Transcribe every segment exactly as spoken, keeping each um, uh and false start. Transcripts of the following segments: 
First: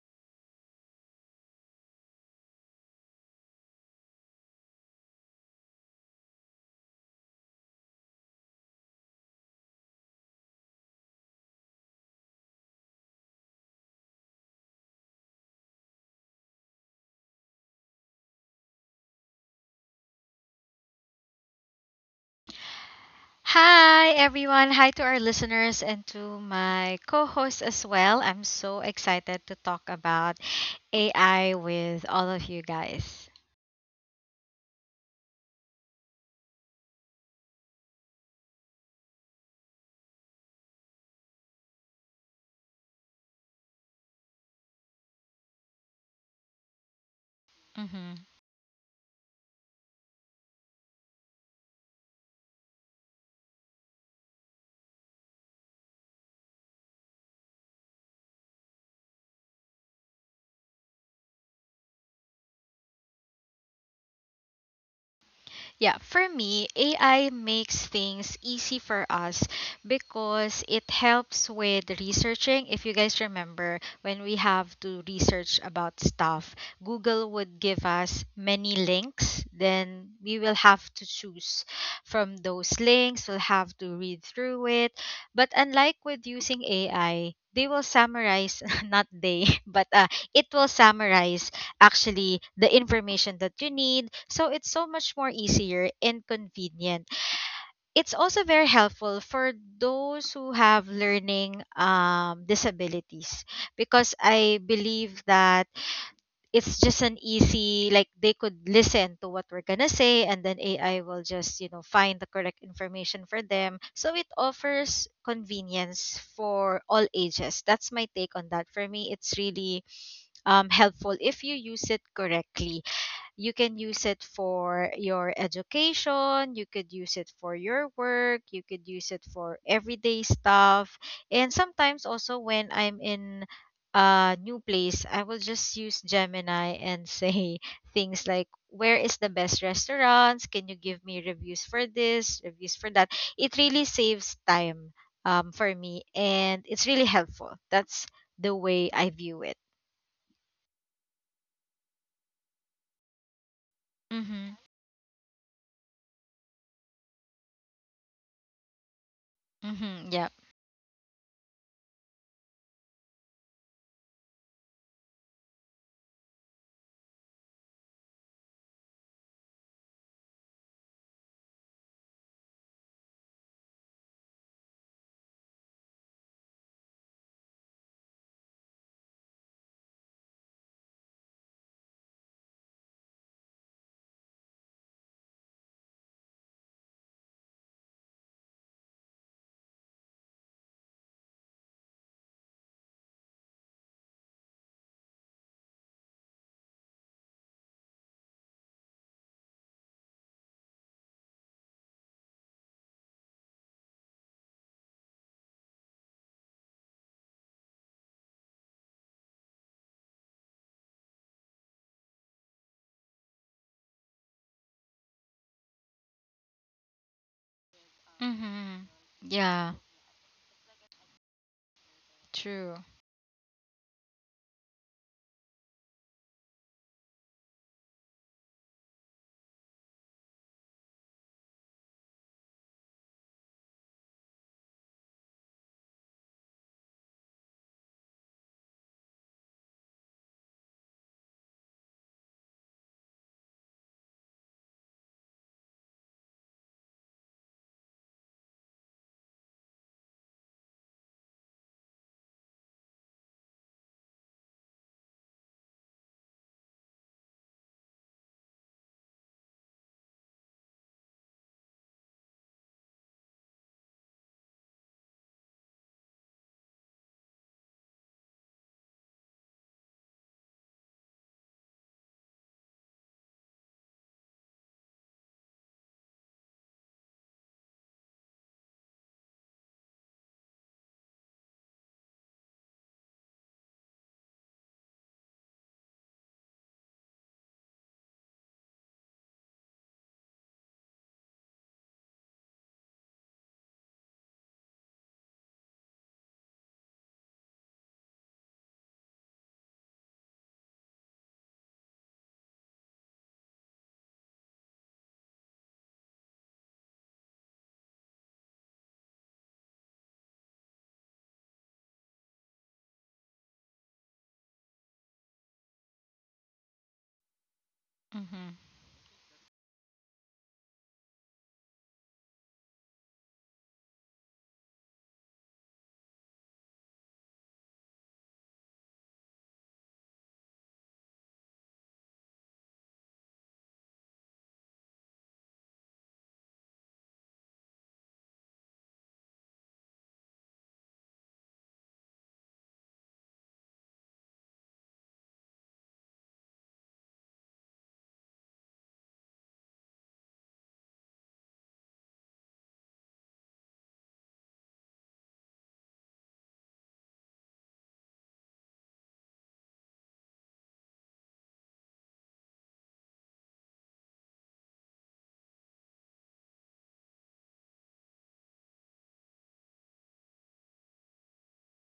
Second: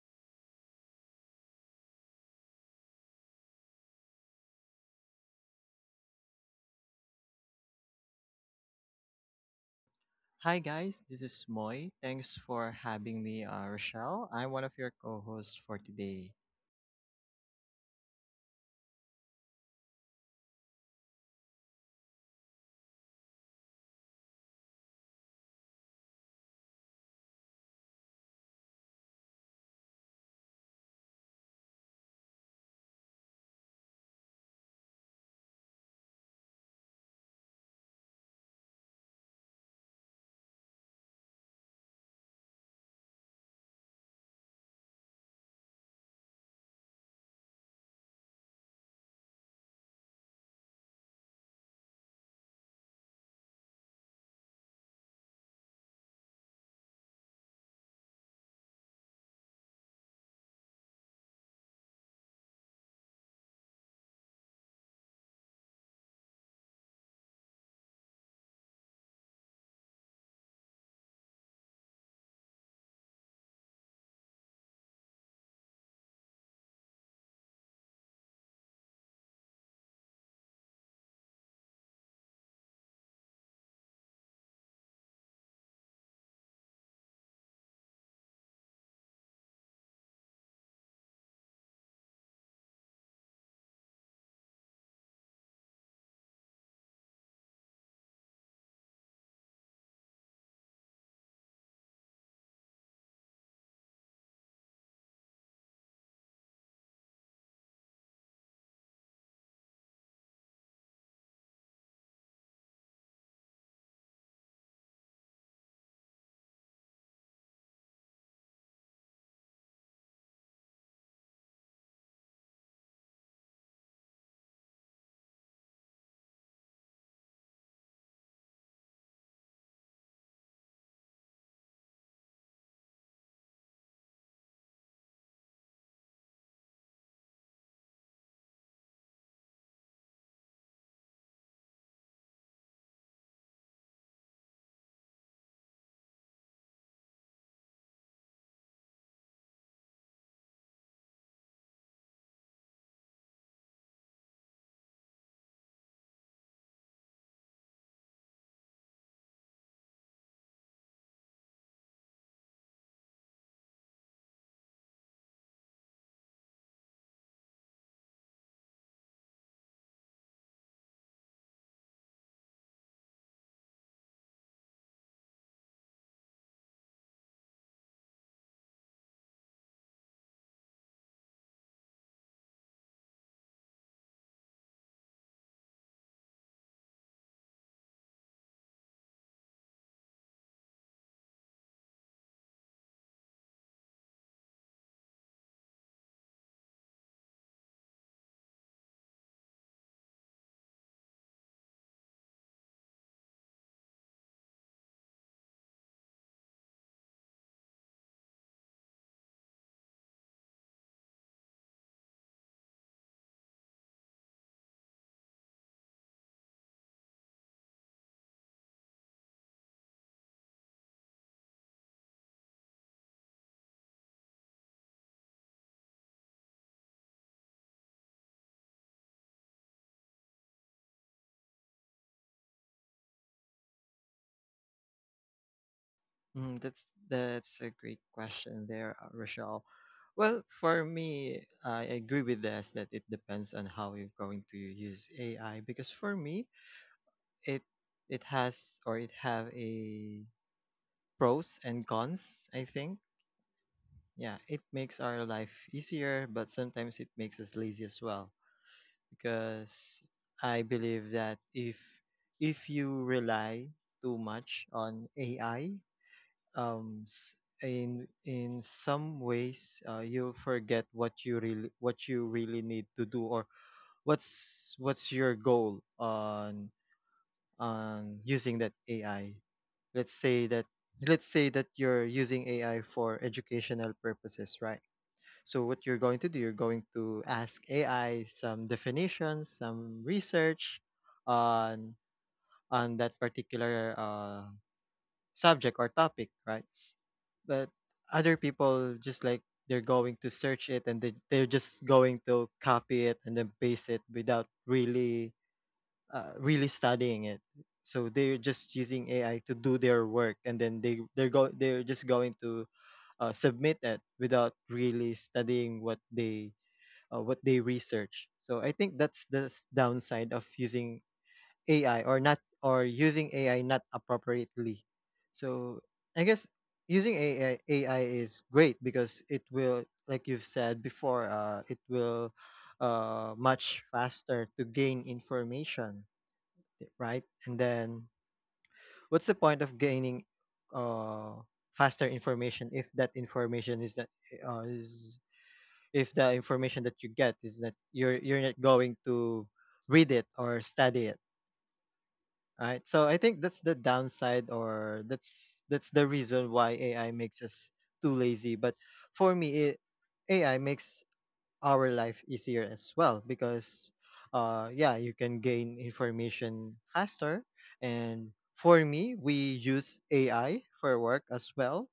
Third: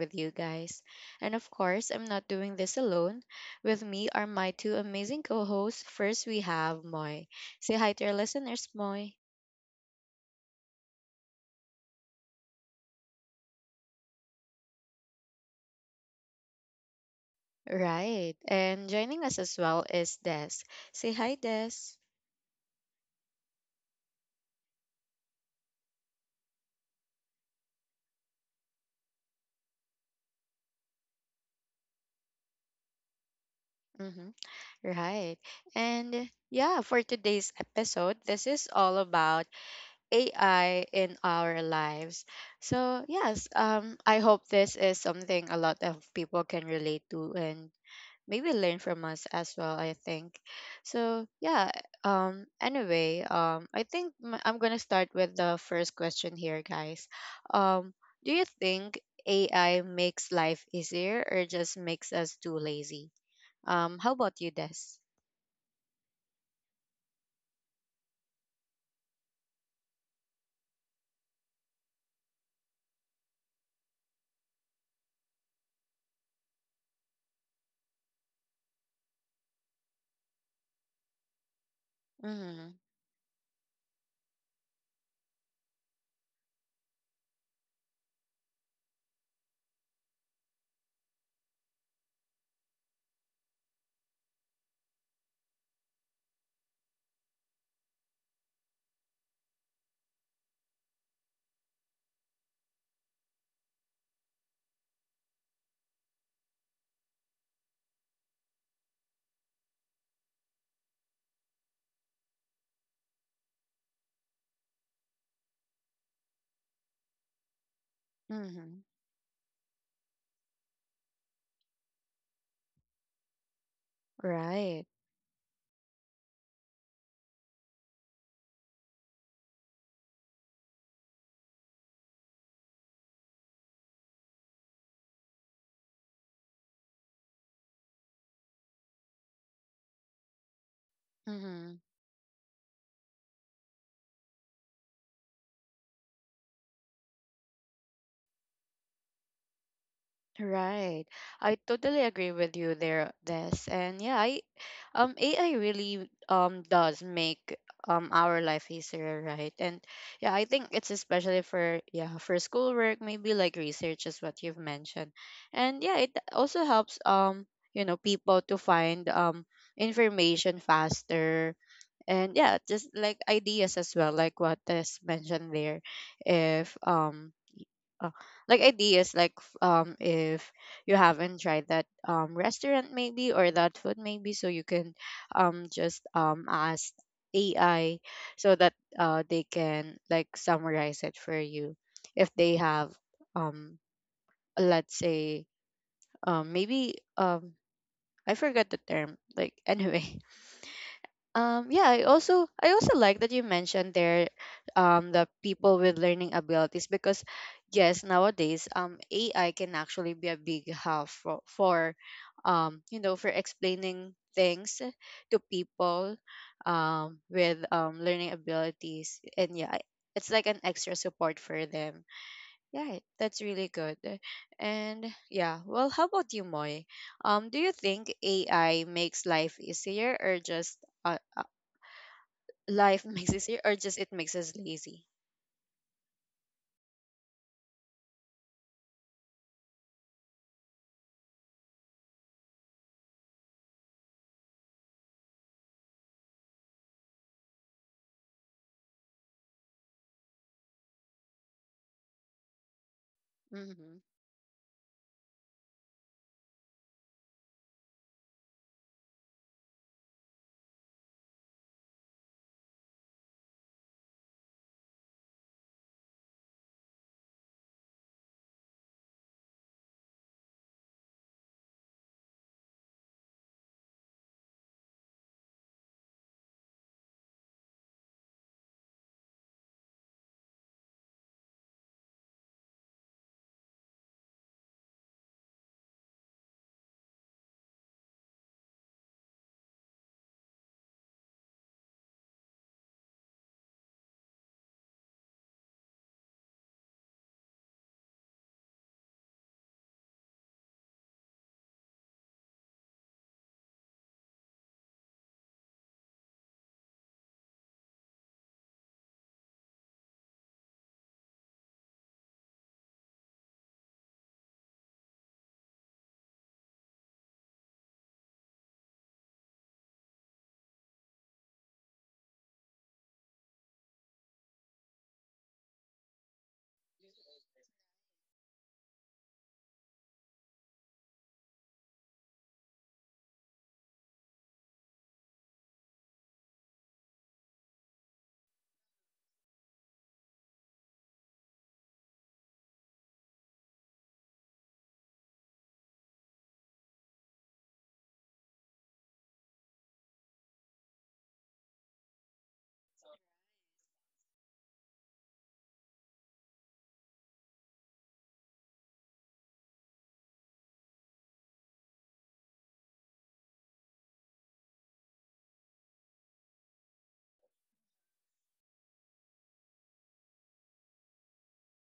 with you guys. And of course, I'm not doing this alone. With me are my two amazing co hosts. First, we have Moy. Say hi to our listeners, Moy. Hi guys, this is Moy. Thanks for having me, uh, Rochelle. I'm one of your co-hosts for today. Right. And joining us as well is Des. Say hi, Des. Hi, everyone. Hi to our listeners and to my co host as well. I'm so excited to talk about A I with all of you guys. Hmm. Right. And yeah, for today's episode, this is all about A I in our lives. So yes, um, I hope this is something a lot of people can relate to and Mm-hmm. maybe learn from us as well, I think. So yeah, um, anyway, um, I think m- I'm going to start with the first question here, guys. Um, do you think A I makes life easier or just makes us too lazy? Um, how about you, Des? Yeah, for me, A I makes things easy for us because it helps with researching. If you guys remember, when we have to research about stuff, Google would give us many links. Then we will have to choose from Mm-hmm. those links, we'll have to read through it. But unlike with using A I, they will summarize, not they, but uh, it will summarize actually the information that you need. So it's so much more easier and convenient. It's also very helpful for those who have learning um, disabilities because I believe that it's just an easy like they could listen to what we're gonna say and then A I will just you know find the correct information for them. So it offers convenience for all ages. That's my take on that. Mm-hmm. For me, it's really um, helpful if you use it correctly. You can use it Right. for your education, you could use it for your work, you could use it for everyday stuff. And sometimes also when I'm in a new place, I will just use Gemini and say things like where is the best restaurants? Can you give me reviews Mm-hmm. for this, reviews for that? It really saves time um, for me and it's really helpful. That's the way I view it. Right. I totally agree with you there, Des. And yeah, I Mhm. um A I really um does make um our life easier, right? And Mhm. Yeah. yeah, I think it's especially for yeah, for schoolwork, maybe like research is what you've mentioned. And yeah, it also helps um, you know, people to find um information faster. And yeah, just like ideas as well, like what Des mentioned there. If um uh, like ideas like f- um if you haven't tried that um restaurant maybe or that food maybe, so you can um just um ask A I so that uh they can like summarize it for you if they have um let's say um maybe um I forgot the term like anyway um, yeah, I also I also like that you mentioned there um the people with learning abilities because yes, nowadays um A I can actually be a big help for, for um you know for explaining things to people um with um learning Mhm. abilities. And yeah, Yeah. I- it's like an extra support for them. True. Yeah, that's really good. And yeah, well, how about you, Moy? Um, do you think A I makes life easier or just uh, life makes us here or just it makes us lazy. Mm, that's that's a great question there, uh, Rochelle. Well, for me, I agree with this that it depends on how you're going to use A I because for me, it it has or it have a pros and cons, I think. Hmm. Yeah, it makes our life easier, but sometimes it makes us lazy as well because I believe that if if you rely too much on A I, um, s- in in some ways, uh, you forget what you really what you really need to do or what's what's your goal on on using that A I. Let's say that let's say that you're using A I for educational purposes, right? So what you're going to do, you're going to ask A I some definitions, some research on on that particular uh, subject or topic, right? But other people just like they're going to search it and they, they're just going to copy it and then paste it without really uh, really studying it. So they're just using A I to do their work and then they they're go they're just going to uh, submit it without really studying what they uh, what they research. Mhm. So I think that's the s- downside of using A I, or not or using A I not appropriately. So I guess using A I A I is great because it will, like you've said before, uh, it will, uh, much faster to gain information, right? And then what's the point of gaining uh, faster information if that information is that uh, is if the information that you get is that you're you're not going to read it or study it, right? So I think that's the downside, or that's that's the reason why AI makes us too lazy. But for me, it, AI makes our life easier as well, because uh yeah, you can gain information faster. And for me, we use AI for work as well.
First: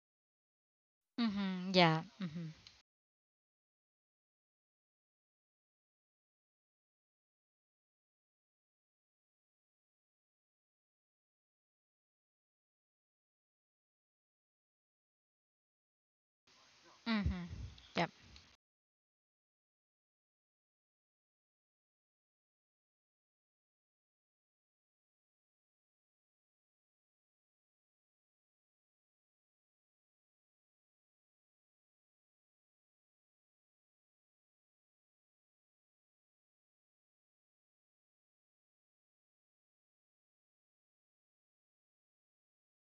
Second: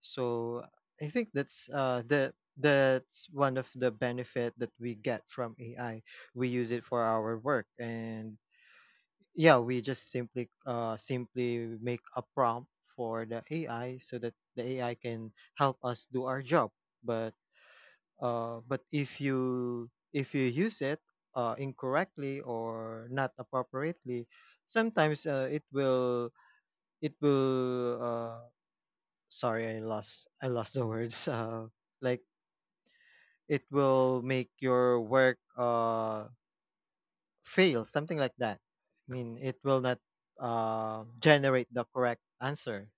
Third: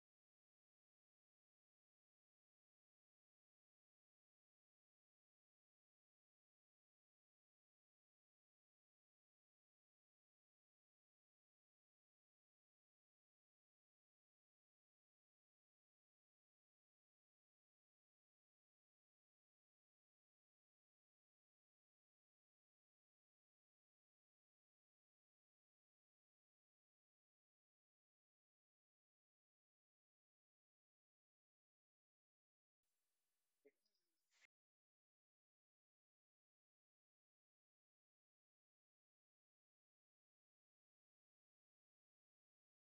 So I think that's Mhm. uh Yeah. the Mhm. that's one of the benefit that we get from A I. We use it for our work, and yeah, we just simply uh simply make a prompt for the A I so that the A I can help us do our job. But Mhm. Yep. uh but if you if you use it uh incorrectly or not appropriately, sometimes uh, it will it will uh, sorry, i lost I lost the words. Uh like, it will make your work uh fail, something like that. I mean, it will not uh generate the correct answer,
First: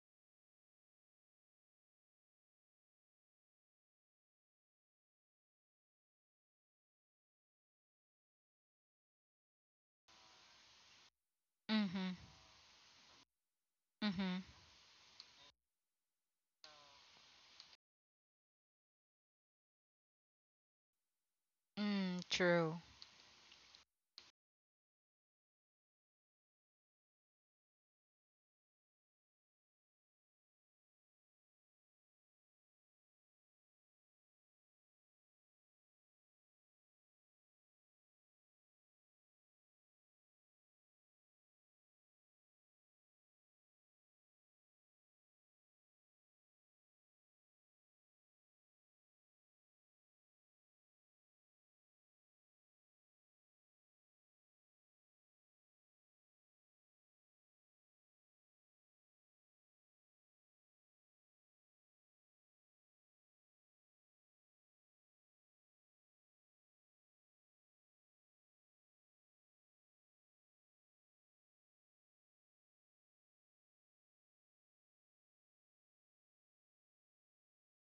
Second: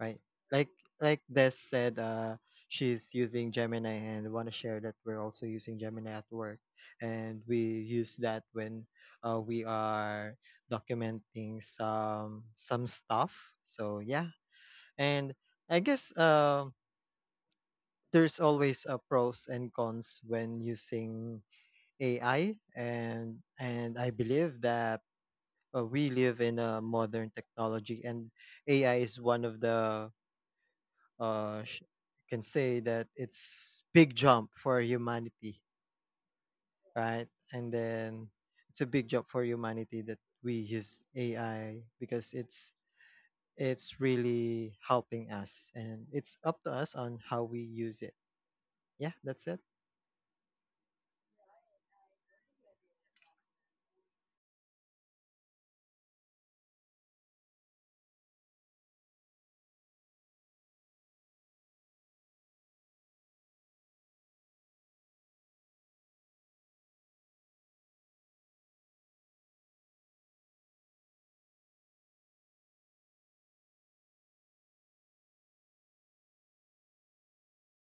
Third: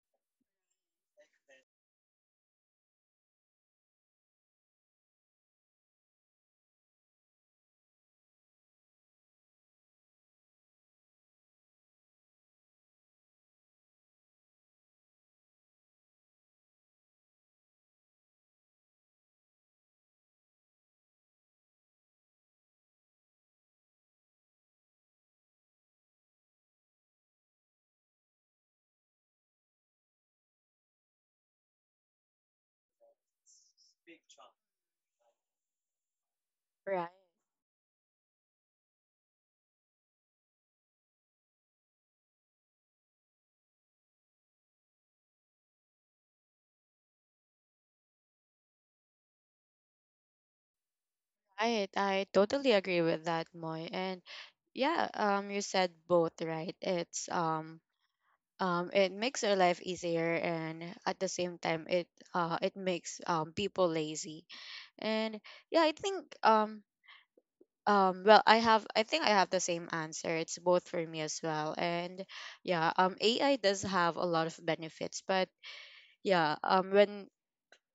right? like like Des said, uh she's using Gemini, and want to share that we're also using Gemini at work. And we use that when uh, we are documenting Mhm. some some stuff. So yeah. Mhm. And I guess, um there's always a pros and cons when using Mm, A I. true. and and I believe that, uh, we live in a modern technology, and A I is one of the, uh sh- can say that, it's big jump for humanity, Right. right? And then it's a big jump for humanity that we use A I, because it's it's really helping us, and it's up to us on how we use it. Yeah, that's it. Right i totally agree with that, Moy. And yeah, um you said both, right? It's um um it makes our life easier, and at the same time it uh it makes um people lazy. And yeah i think um um well, I have, I think I have the same answer. It's both for me as well. And yeah, um, A I does have a lot of benefits, but yeah, um, when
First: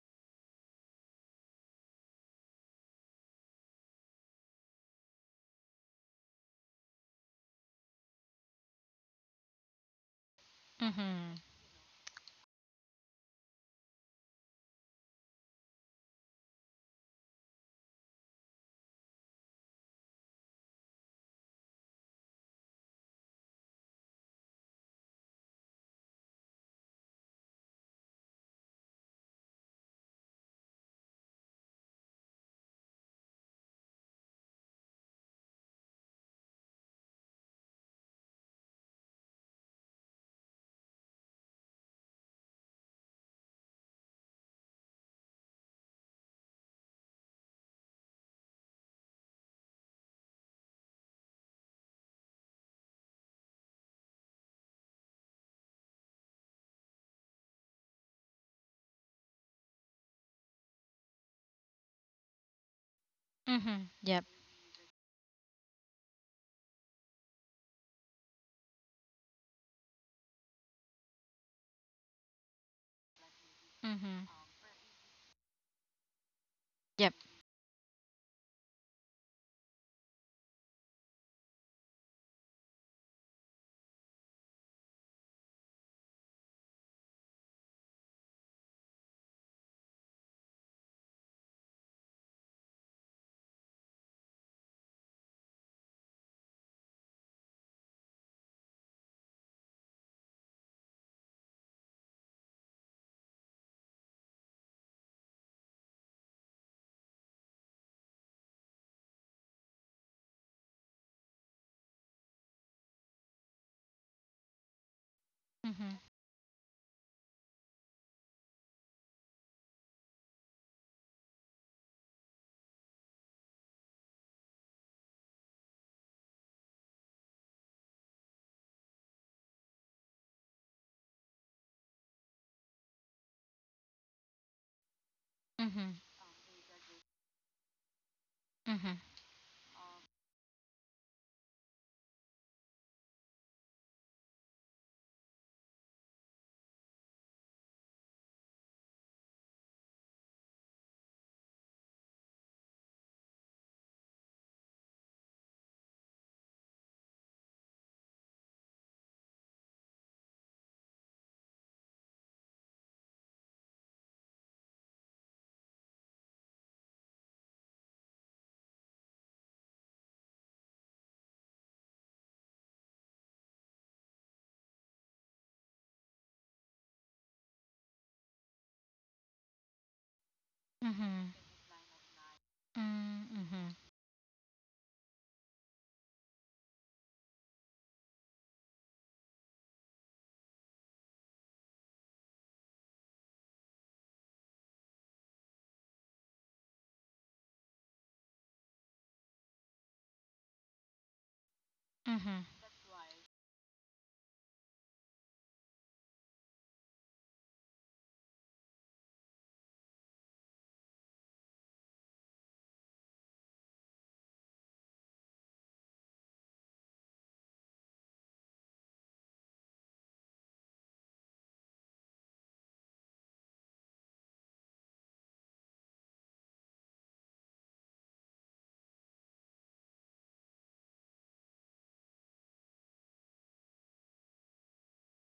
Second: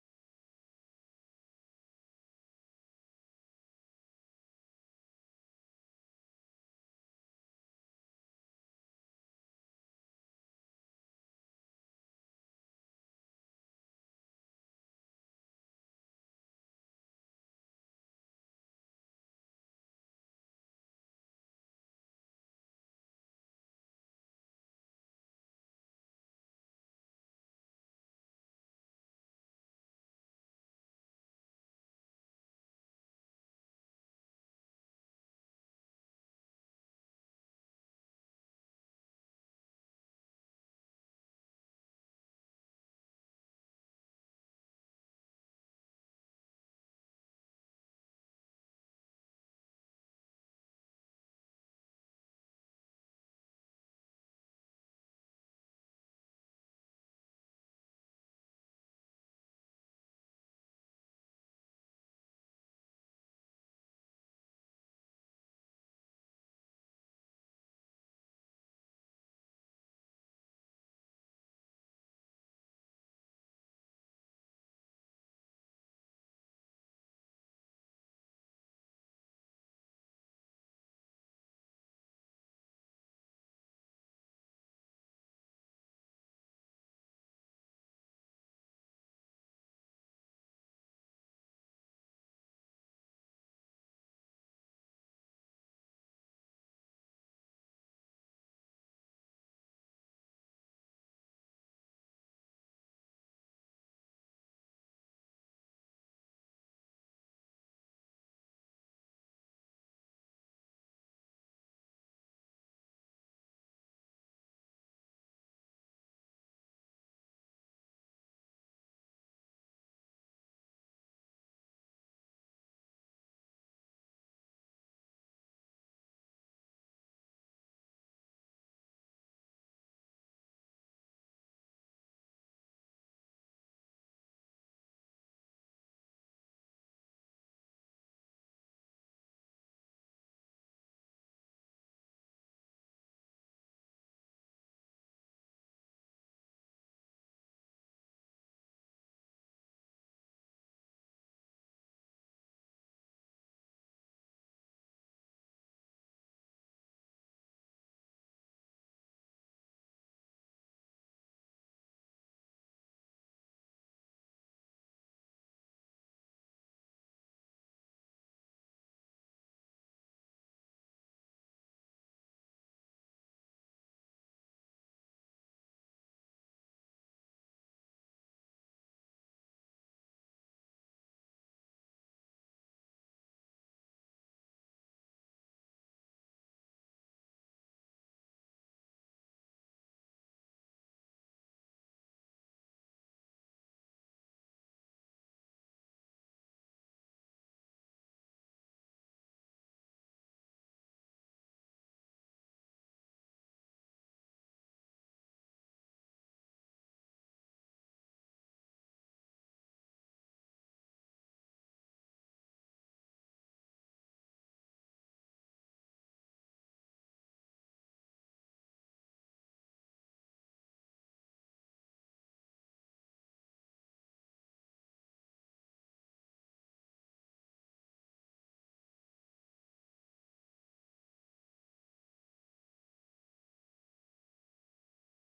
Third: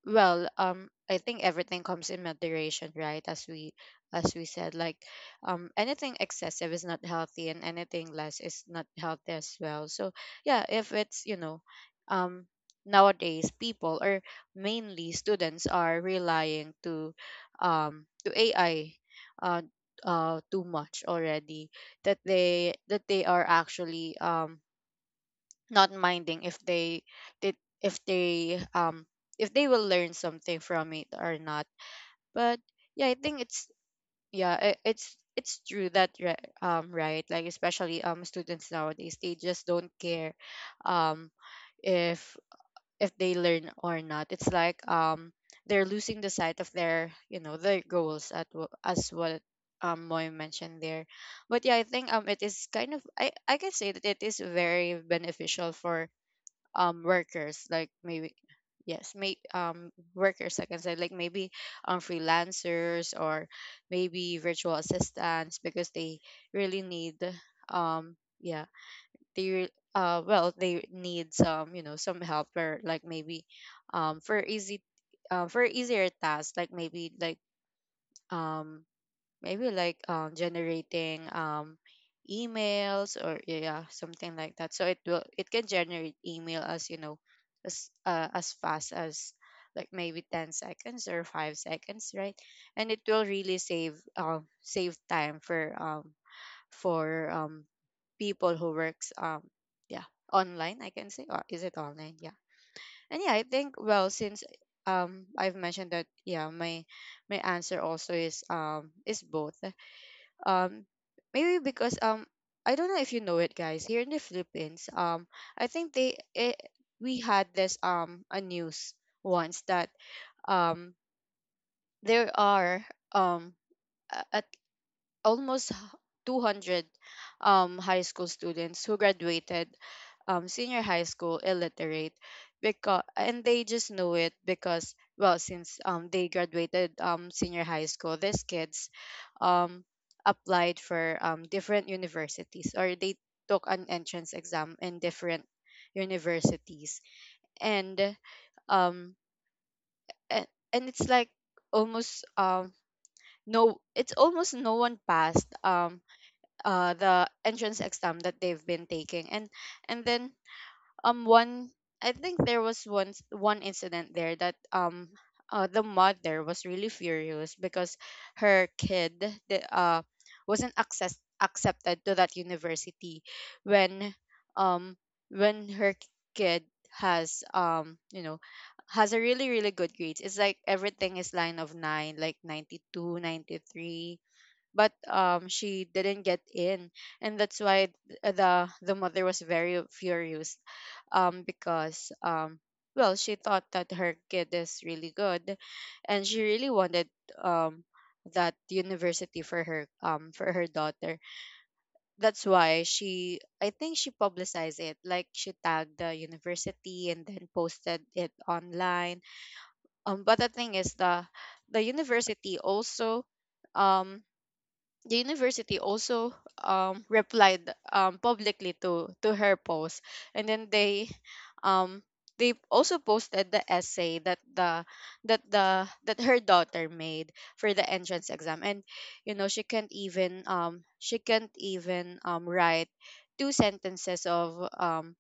well um I think everything comes in moderation, right? As we as we said, like um, anything excessive is not healthy and anything less is not healthy as well. So yeah, if it's Mhm. you know, um nowadays people or mainly students are relying to um to AI, uh, uh too much already, that they that they are actually um not minding if they did if they um if they will learn something from it or not. But yeah, I think it's yeah I it's it's true that ri- um right, like especially um students nowadays they just don't care um if if they learn or not. It's like um they're losing the sight of their you know their goals at wh- as what um Moy mentioned there. But yeah, I think um it is kind of i i can say that it is very beneficial for um workers like maybe, yes may um workers like I can say, like maybe um freelancers or Mhm. Yep. maybe virtual assistants because they really need um yeah they re- uh well they need some you know some help, or like maybe um Mhm. for easy uh, for easier tasks like maybe Yep. like um maybe like um, generating um, emails or yeah something like that. So it will, it can generate email as you know as uh, as fast as like maybe ten seconds or five seconds, right? And it will really save um save time for um for um people who works um yeah online, I can say, or is it online, yeah. And yeah, I think, well, since um I've mentioned that, yeah, my my answer also is um is both. Um maybe because um I don't know if you know it guys, here in the Philippines, um I think Mhm. they it, we had this um a news once that um there are um a, a almost h- two hundred um, high school students who graduated um, senior high school illiterate, because and they just know it because well since Mhm. um, they graduated um, senior high school, these kids Mhm. um, applied for um, different universities, or they took an entrance exam in different universities. And um and, and it's like almost um no, it's almost no one passed um uh the entrance exam that they've been taking. and and then um one I think there was one s- one incident there that um uh, the mother was really furious because her kid the, uh wasn't access accepted to that university. When um when her kid has um you know has a really really good grades, it's like everything Mhm. is line of nine, like ninety two Mm, ninety mhm. three But um, she didn't get in. And that's why th- the the mother was very furious um because um, well, she thought that her kid is really good, and she really wanted um that university for her um for her daughter. Mhm. That's why she, I think she publicized it, like she tagged the university and then posted it online. Um but the thing is, the the university also um the university also um, replied um, publicly to to her post, and then they um, they also posted the essay that the that the that her daughter made for the entrance exam. And you know, she can't even um she can't even um write two sentences of um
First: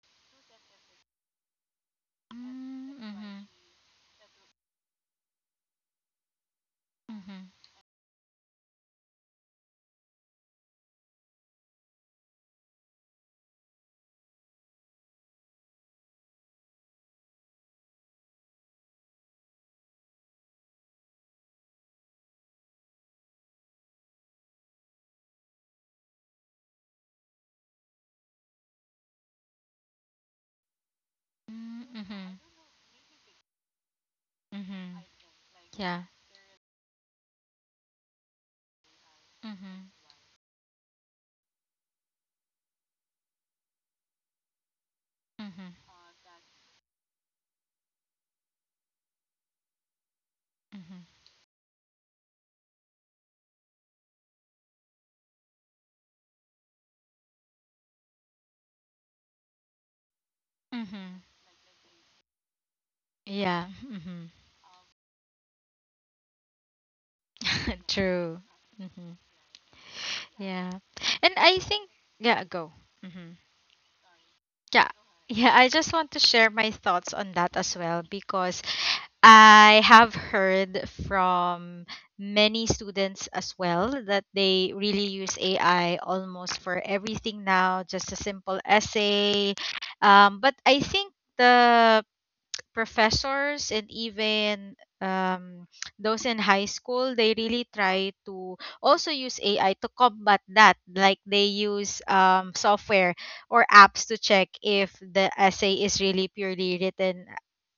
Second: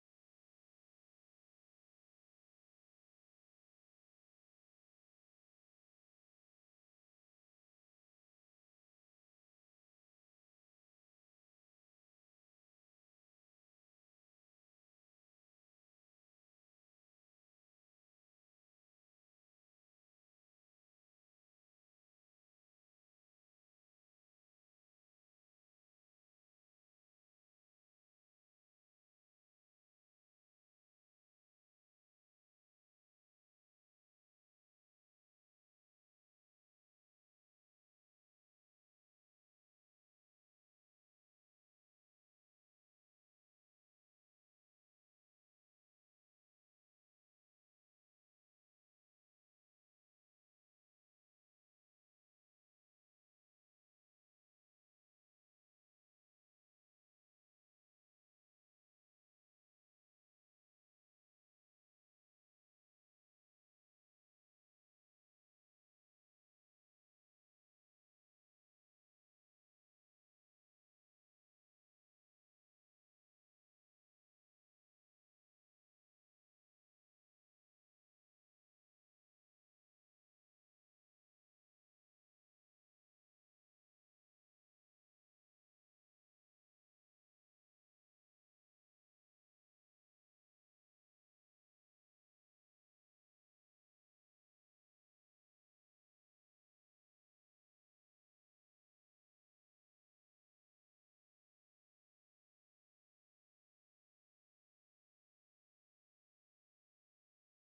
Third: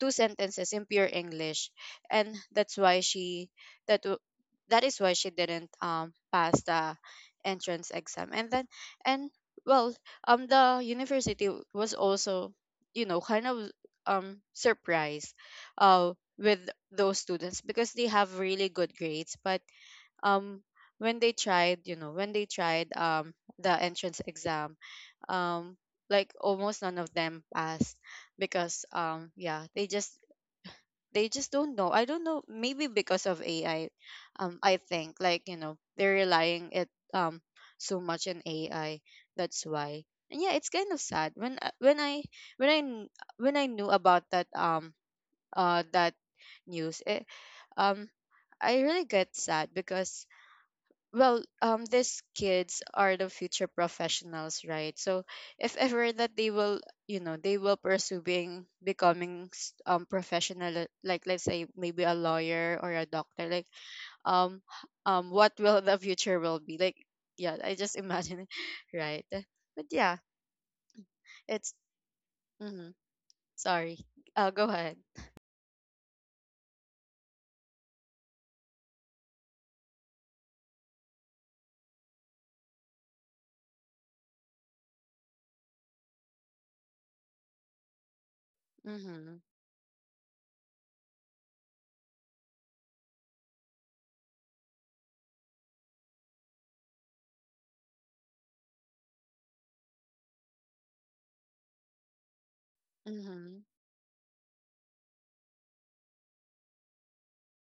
two sentences in pure English, and that's Mm, why mhm. she that w- that is why she didn't um pass the Mhm. entrance exam. And then and well, um, the university was also you know kind of um surprised, uh, with those students because they have really good grades. But um when they tried you know when they tried um the entrance exam, um like almost none of them passed. Because um yeah, they just they just don't Mm, know. I don't mhm. know, maybe because of AI, um I Mhm. think like you know Yeah. they're relying it um so much on AI. That's Mhm. why. And yeah, it's kind of sad when I- when i when i kn- when i knew about that um Mhm. uh that news it, um I really get sad. Because Mhm. well um these kids are the future professionals, right? So if ever that they will, you know, they will pursue being becoming s- um professional uh, Mhm. like let's say maybe a lawyer or a doctor, Yeah. like Mhm. um h- um, what will the future will be like? Yeah, I just True. imagine it, Mhm. right? But yeah, Yeah. And I it's think yeah, go. mm-hmm, Mhm. sorry, uh, go Yeah. ahead. Yeah, I just want to share my thoughts on that as well because I have heard from many students as well that they really use A I almost for everything now, just a simple Mm-hmm. essay. Um, but I think the professors and even um, those in high school they really try to also use A I to combat that, like they use um, software Mm-hmm. or apps to check if the essay is really purely written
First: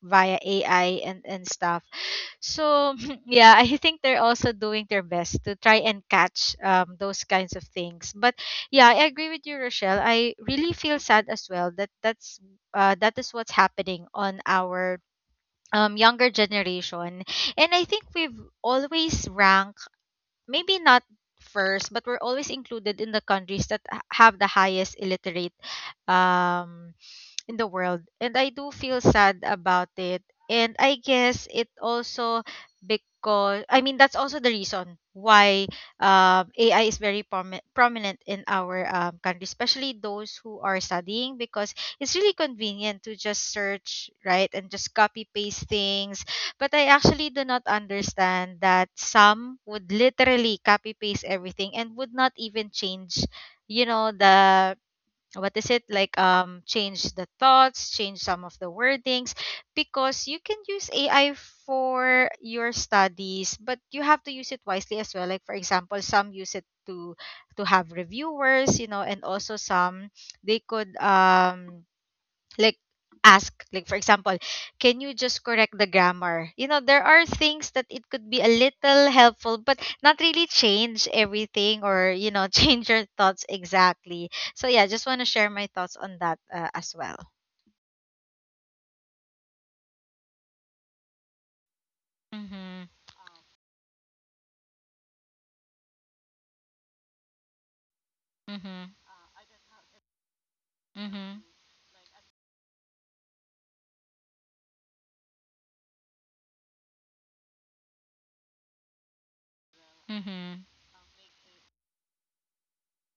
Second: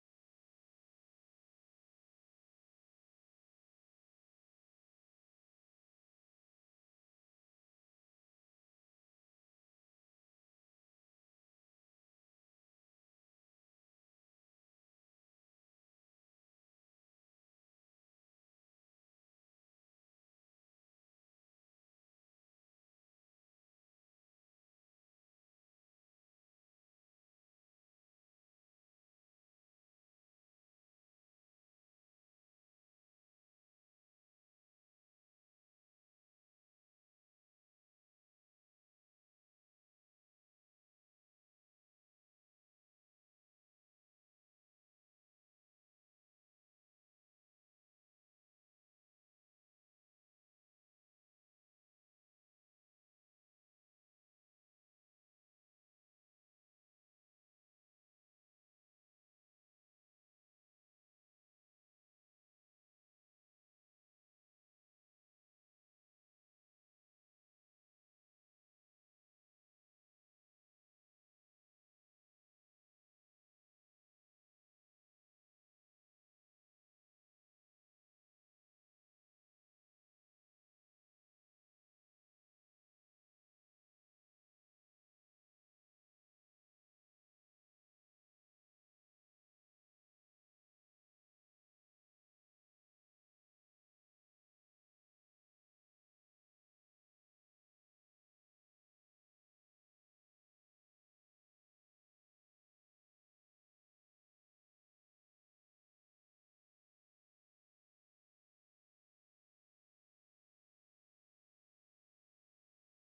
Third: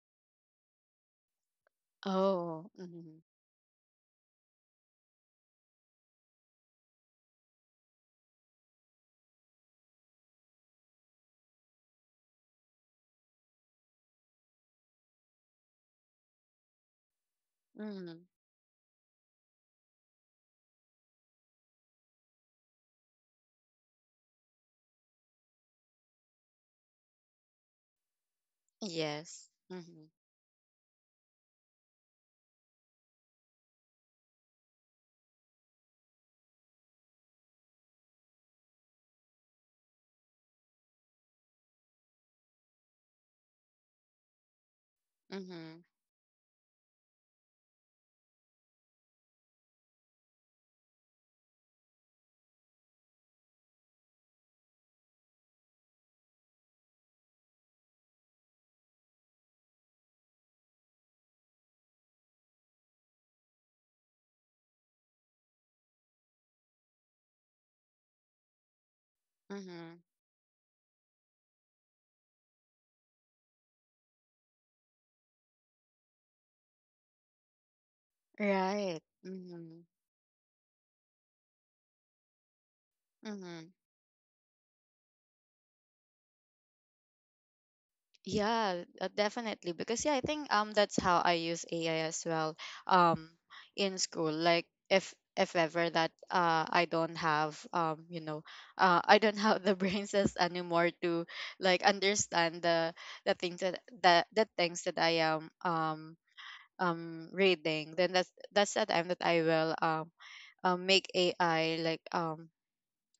via A I and, and stuff. Oh, So mm-hmm. yeah, I think they're also doing their best to try and catch um, those kinds of things. But yeah, I agree with you, Rochelle. I really feel sad as well that that's uh, that is what's happening on our um younger generation. And I think Mm-hmm. we've always ranked, maybe not first, but we're always included in the countries that h- have the highest illiterate um in the world. And I do feel sad Yes, about mm-hmm. it. And I guess it also, because I mean, that's also the reason why um, A I is very promi- prominent in our um, country, especially those who are studying because it's really convenient to just search, right, and just copy paste Mm-hmm. things. But I actually do not understand that some would literally copy paste everything and would not even change, you know the, what is it like, um change the thoughts, change some of the wordings. Because you can use A I for your studies but you have to use it wisely as well, like for example some use it to to have reviewers, you know, and also Mm-hmm. some they could um like ask, like for example, can you just correct the grammar? You know, there are things that it could be a Right. little helpful Mm-hmm. but not really change everything, or you know, change your thoughts Mhm. exactly. So yeah, just want to share my thoughts on that uh, as well. Yeah, uh, definitely. Because yeah, I think um that's how I use A I as well. Mm-hmm. Um, in school, like if if ever that uh I don't have um you know Mm-hmm. uh I don't have the brain cells anymore to Mm-hmm. like understand the the things that the the things that I am um um reading, then that's that's the time that I will um Mm-hmm. um make A I like um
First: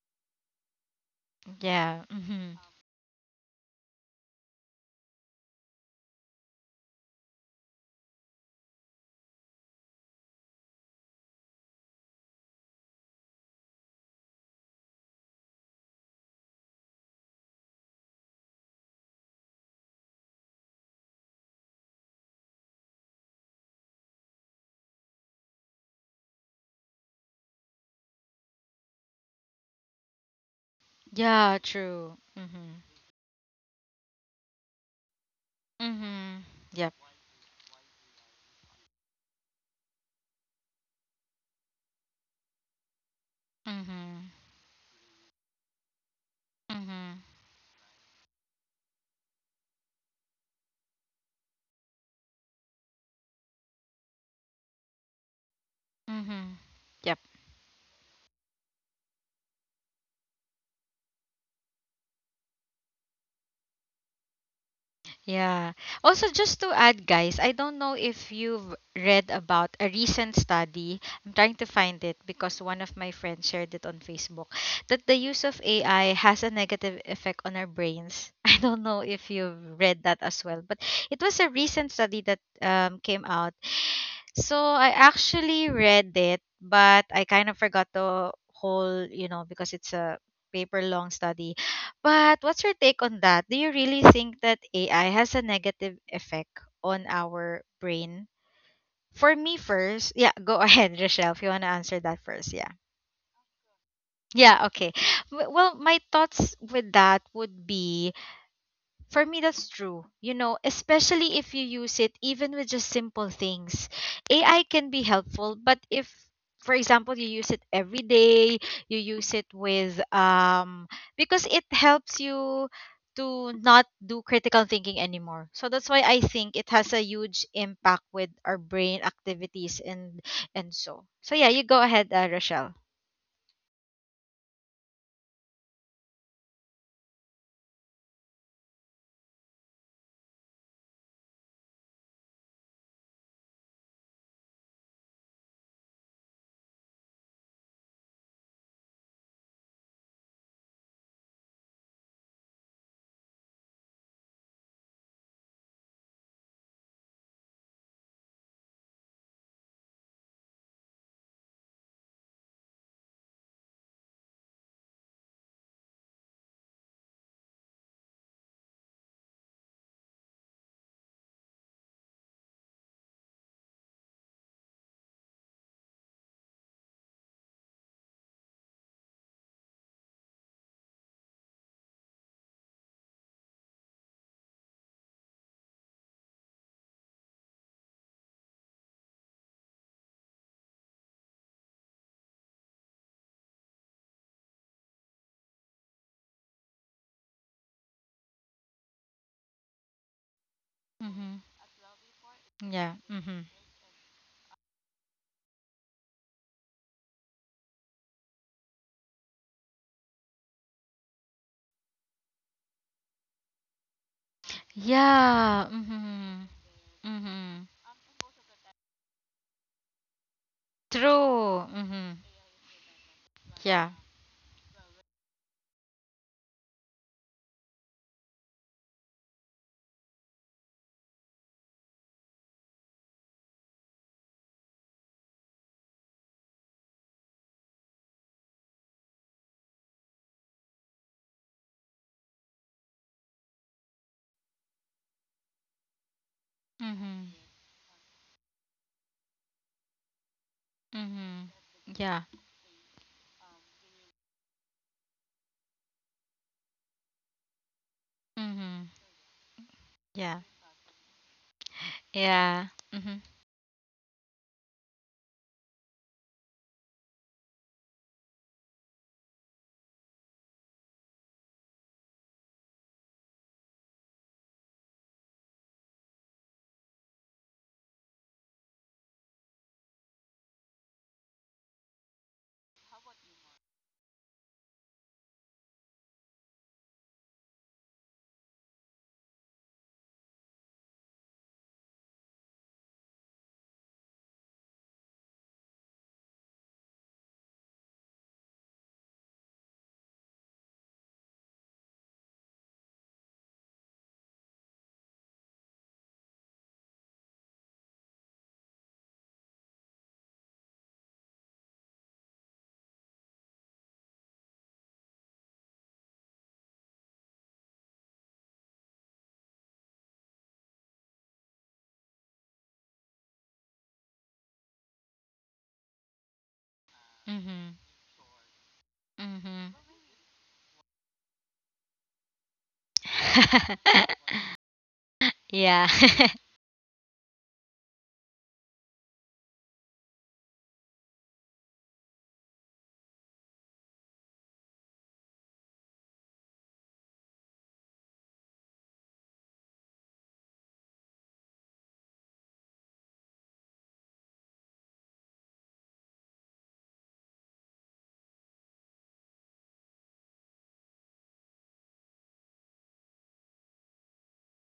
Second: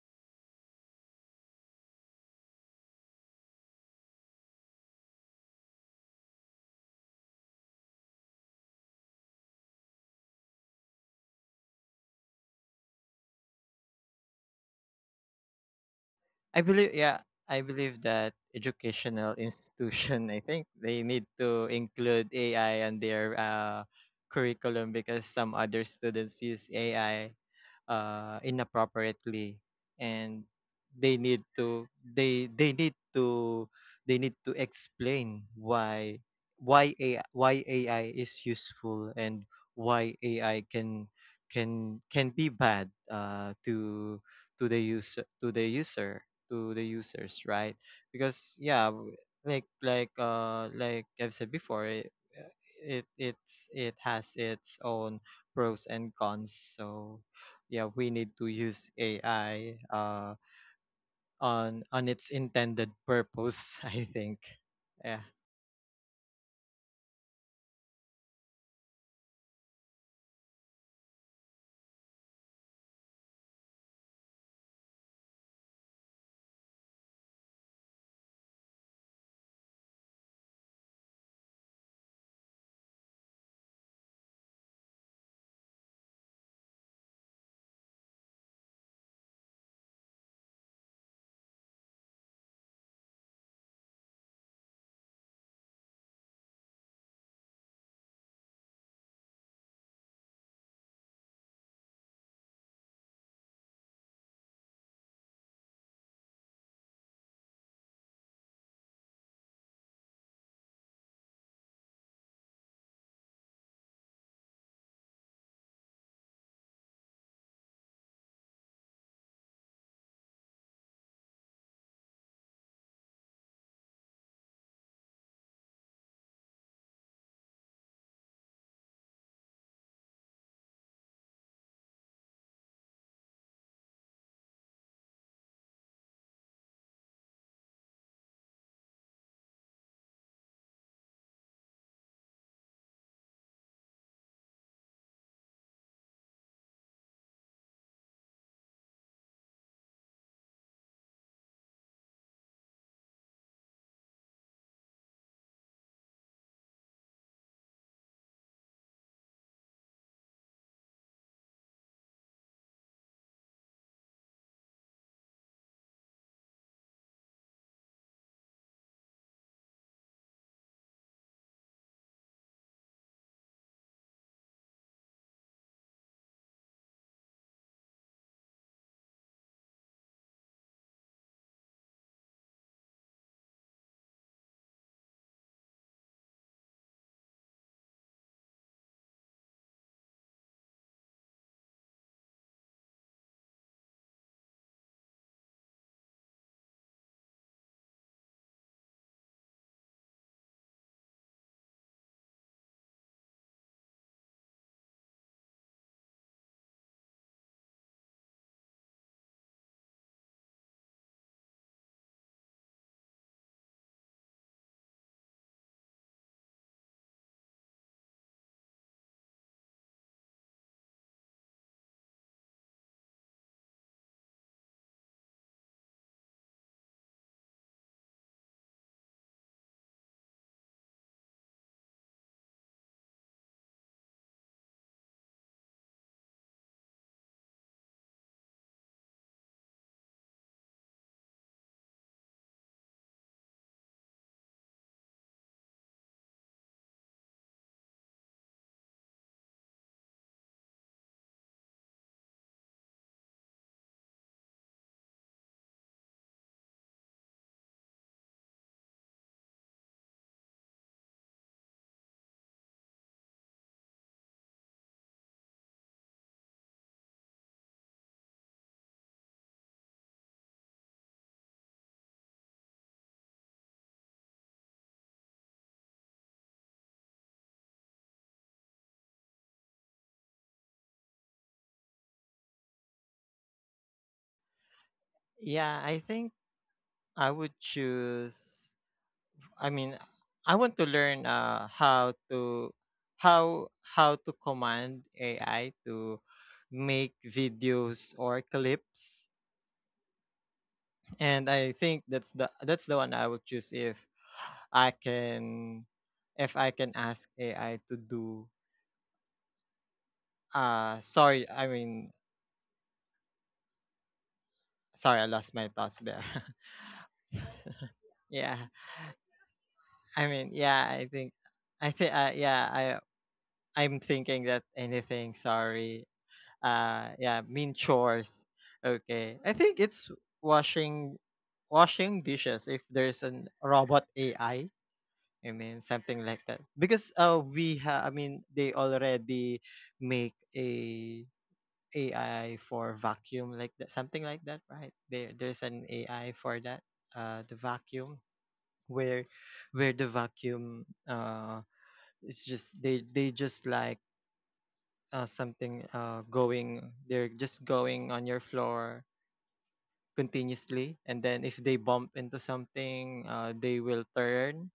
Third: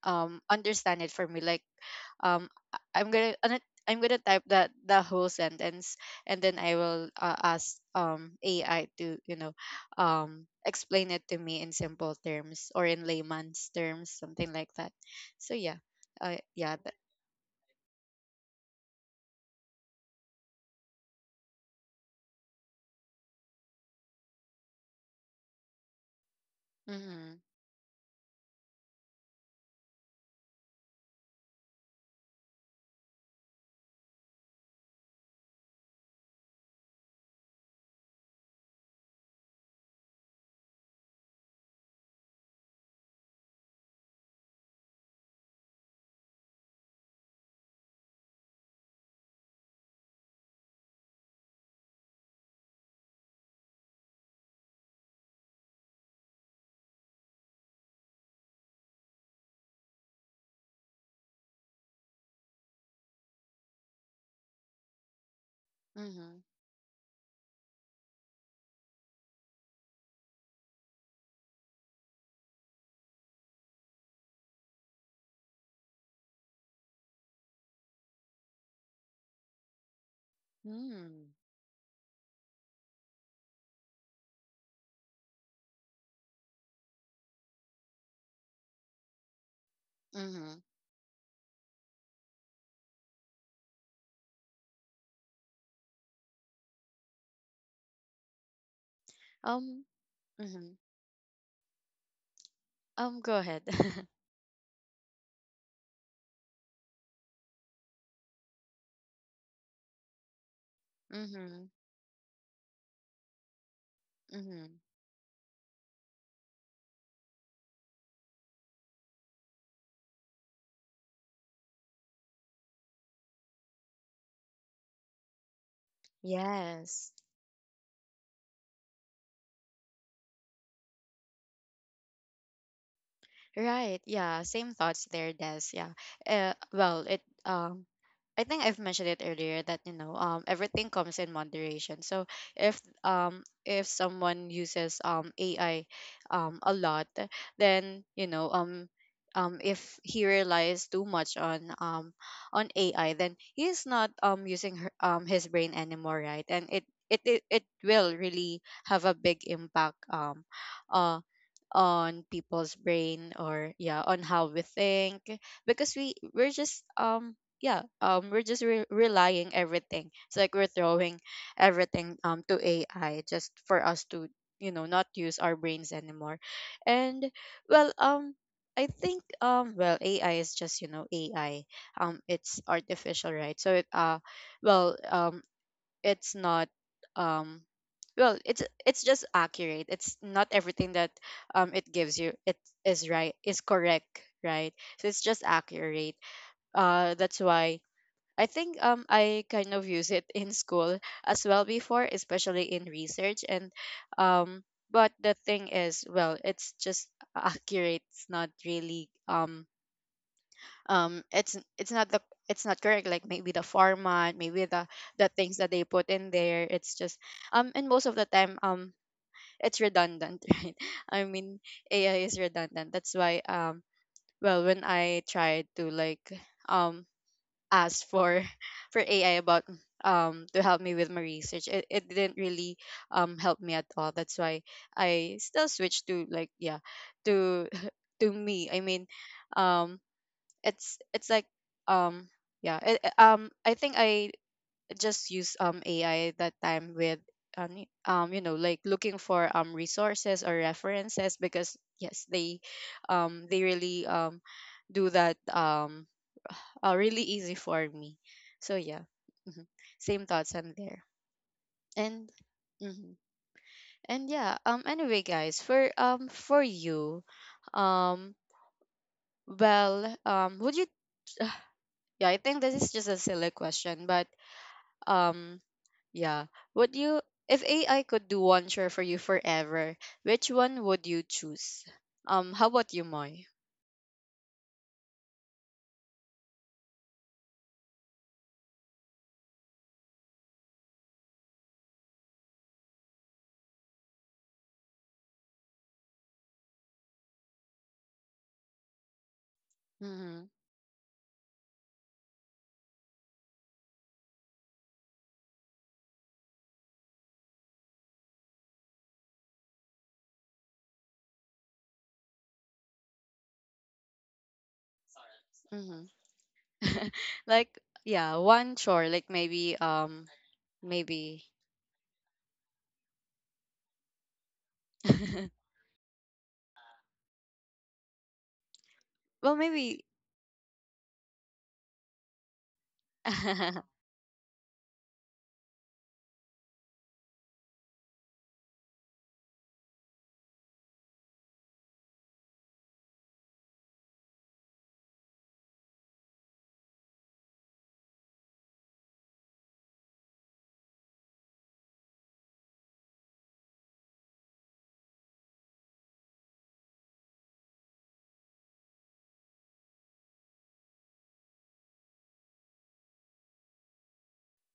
um understand it for me, like Yeah. Um mm-hmm. I- I'm gonna uh, i'm gonna type that the whole sentence, and then I will uh, ask um AI to you know um explain it to me in simple terms or in layman's terms, something like that. So yeah, uh, I yeah believe, that, yeah, I believe that educational institution, I think they need to include A I on their uh, curriculum, because some other students use A I mm-hmm, uh, inappropriately, and they need Yeah, to true. They mm-hmm. they need to, they need to explain why, Mm-hmm. Yep. why A I, why A I is useful, and why A I can can can be bad, uh, to Mm-hmm. to the user to the user, to the Mm-hmm. users, right? Because yeah, w- like, like uh like I've said before, it it it's, it has its own pros and cons. Mm-hmm. Yep. So yeah, we need to use A I uh on on its intended purpose. I think, yeah. Yeah. Also, mm-hmm, just to add, guys, I don't know if you've read about a recent study. I'm trying to find it because one of my friends shared it on Facebook that the use of A I has a negative effect on our brains. I don't know if you've read that as well, but it mm-hmm, was a recent study that um, came out. So I actually read it, but I kind of forgot the whole, you know, because it's a mm-hmm. paper long study. But what's your take on that? Do you really think that A I has a negative effect on our brain? For me Um, first, yeah, go mm-hmm. ahead, Rochelle, if you want to answer that first, yeah. Um, go ahead. Yeah, okay. W- Well, my thoughts with that would be, for me, that's true. You know, especially if you Mm-hmm, use it even with just simple things. A I mm-hmm. can be helpful, but if, for example, you use it every day, you use it with, um, because it helps you to not do critical thinking anymore. So that's why I think it has a Yes. huge impact with our brain activities and and so. So yeah, you go ahead, uh, Rochelle. Right. Yeah. Same thoughts there, Des. Yeah. Uh, well, it um I think I've mentioned it earlier that you know um everything comes in moderation. So if um if someone uses um A I um a lot, then you know um um if he relies too much on um on A I, then he's not um using her, um his brain anymore, right? And it it it, it will really have a big impact um on people's brain, or yeah, on how we think, because we we're just um yeah um we're just re- relying everything. It's like we're throwing everything um to ai just for us to, you know, not use our brains anymore. And well um i think um well ai is just, you know, ai. Um it's artificial, right? So it uh well um it's not um well, it's it's just accurate. It's not everything that um it gives you it is right, is correct, right? So it's just accurate. Uh that's why i think um i kind of use it in school Mm-hmm. as well before, especially in Yeah. Mm-hmm. research. And um but the thing is, well, it's just accurate. It's not really um um it's it's not the, it's not correct. Like maybe the format, maybe the the things Yeah. that they put in Mm-hmm. there, it's just Mm-hmm. um and most of the time um it's redundant, right? I mean, True. Mm-hmm. ai is redundant. That's why um Yeah. well, when I tried to, like, um ask for for ai about um to help me with my research, it, it didn't really um help me at all. That's why I still switched to, like, yeah, to to me, I mean, um it's it's like um yeah, it, it- um i think I just use um ai that time with Mhm. um y- um, you know, like looking for um resources or references, Mhm. because Yeah. yes, they um they really um do that um uh, really easy for me. So Mhm. yeah. Hmm. Same Yeah. thoughts on there. And Yeah. hmm. Mhm. And yeah, um anyway, guys, for um for you, um well um would you, yeah, I think this is just a silly question, but Um, yeah, would you, if A I could do one chore for you forever, which one would you choose? Um, how about you, Moy? Yeah, I think I would choose, I mean, I want to learn uh how to, how how to command A I to make videos or clips. Mm-hmm. And I think that's the, that's the one I would choose if I can, if I can ask A I to do, uh sorry, I mean, sorry, I lost my thoughts Mm-hmm. there. Like, yeah, Yeah. one chore, like maybe, um, I mean, yeah, I think maybe. I think uh, yeah, I I'm thinking that anything, sorry. Uh, yeah, mean Mhm. chores. Okay. I Well, Mhm. think maybe. it's washing washing dishes, if there's an robot A I. I mean, Yeah. something like that. Because uh we have, I mean, they already make a AI for vacuum, like that, something like that, right? There, there's an A I for that, uh the vacuum, where where the vacuum uh it's just, they they just like, uh, something uh going they're just going on your floor continuously, and then if they bump into something, uh they will turn.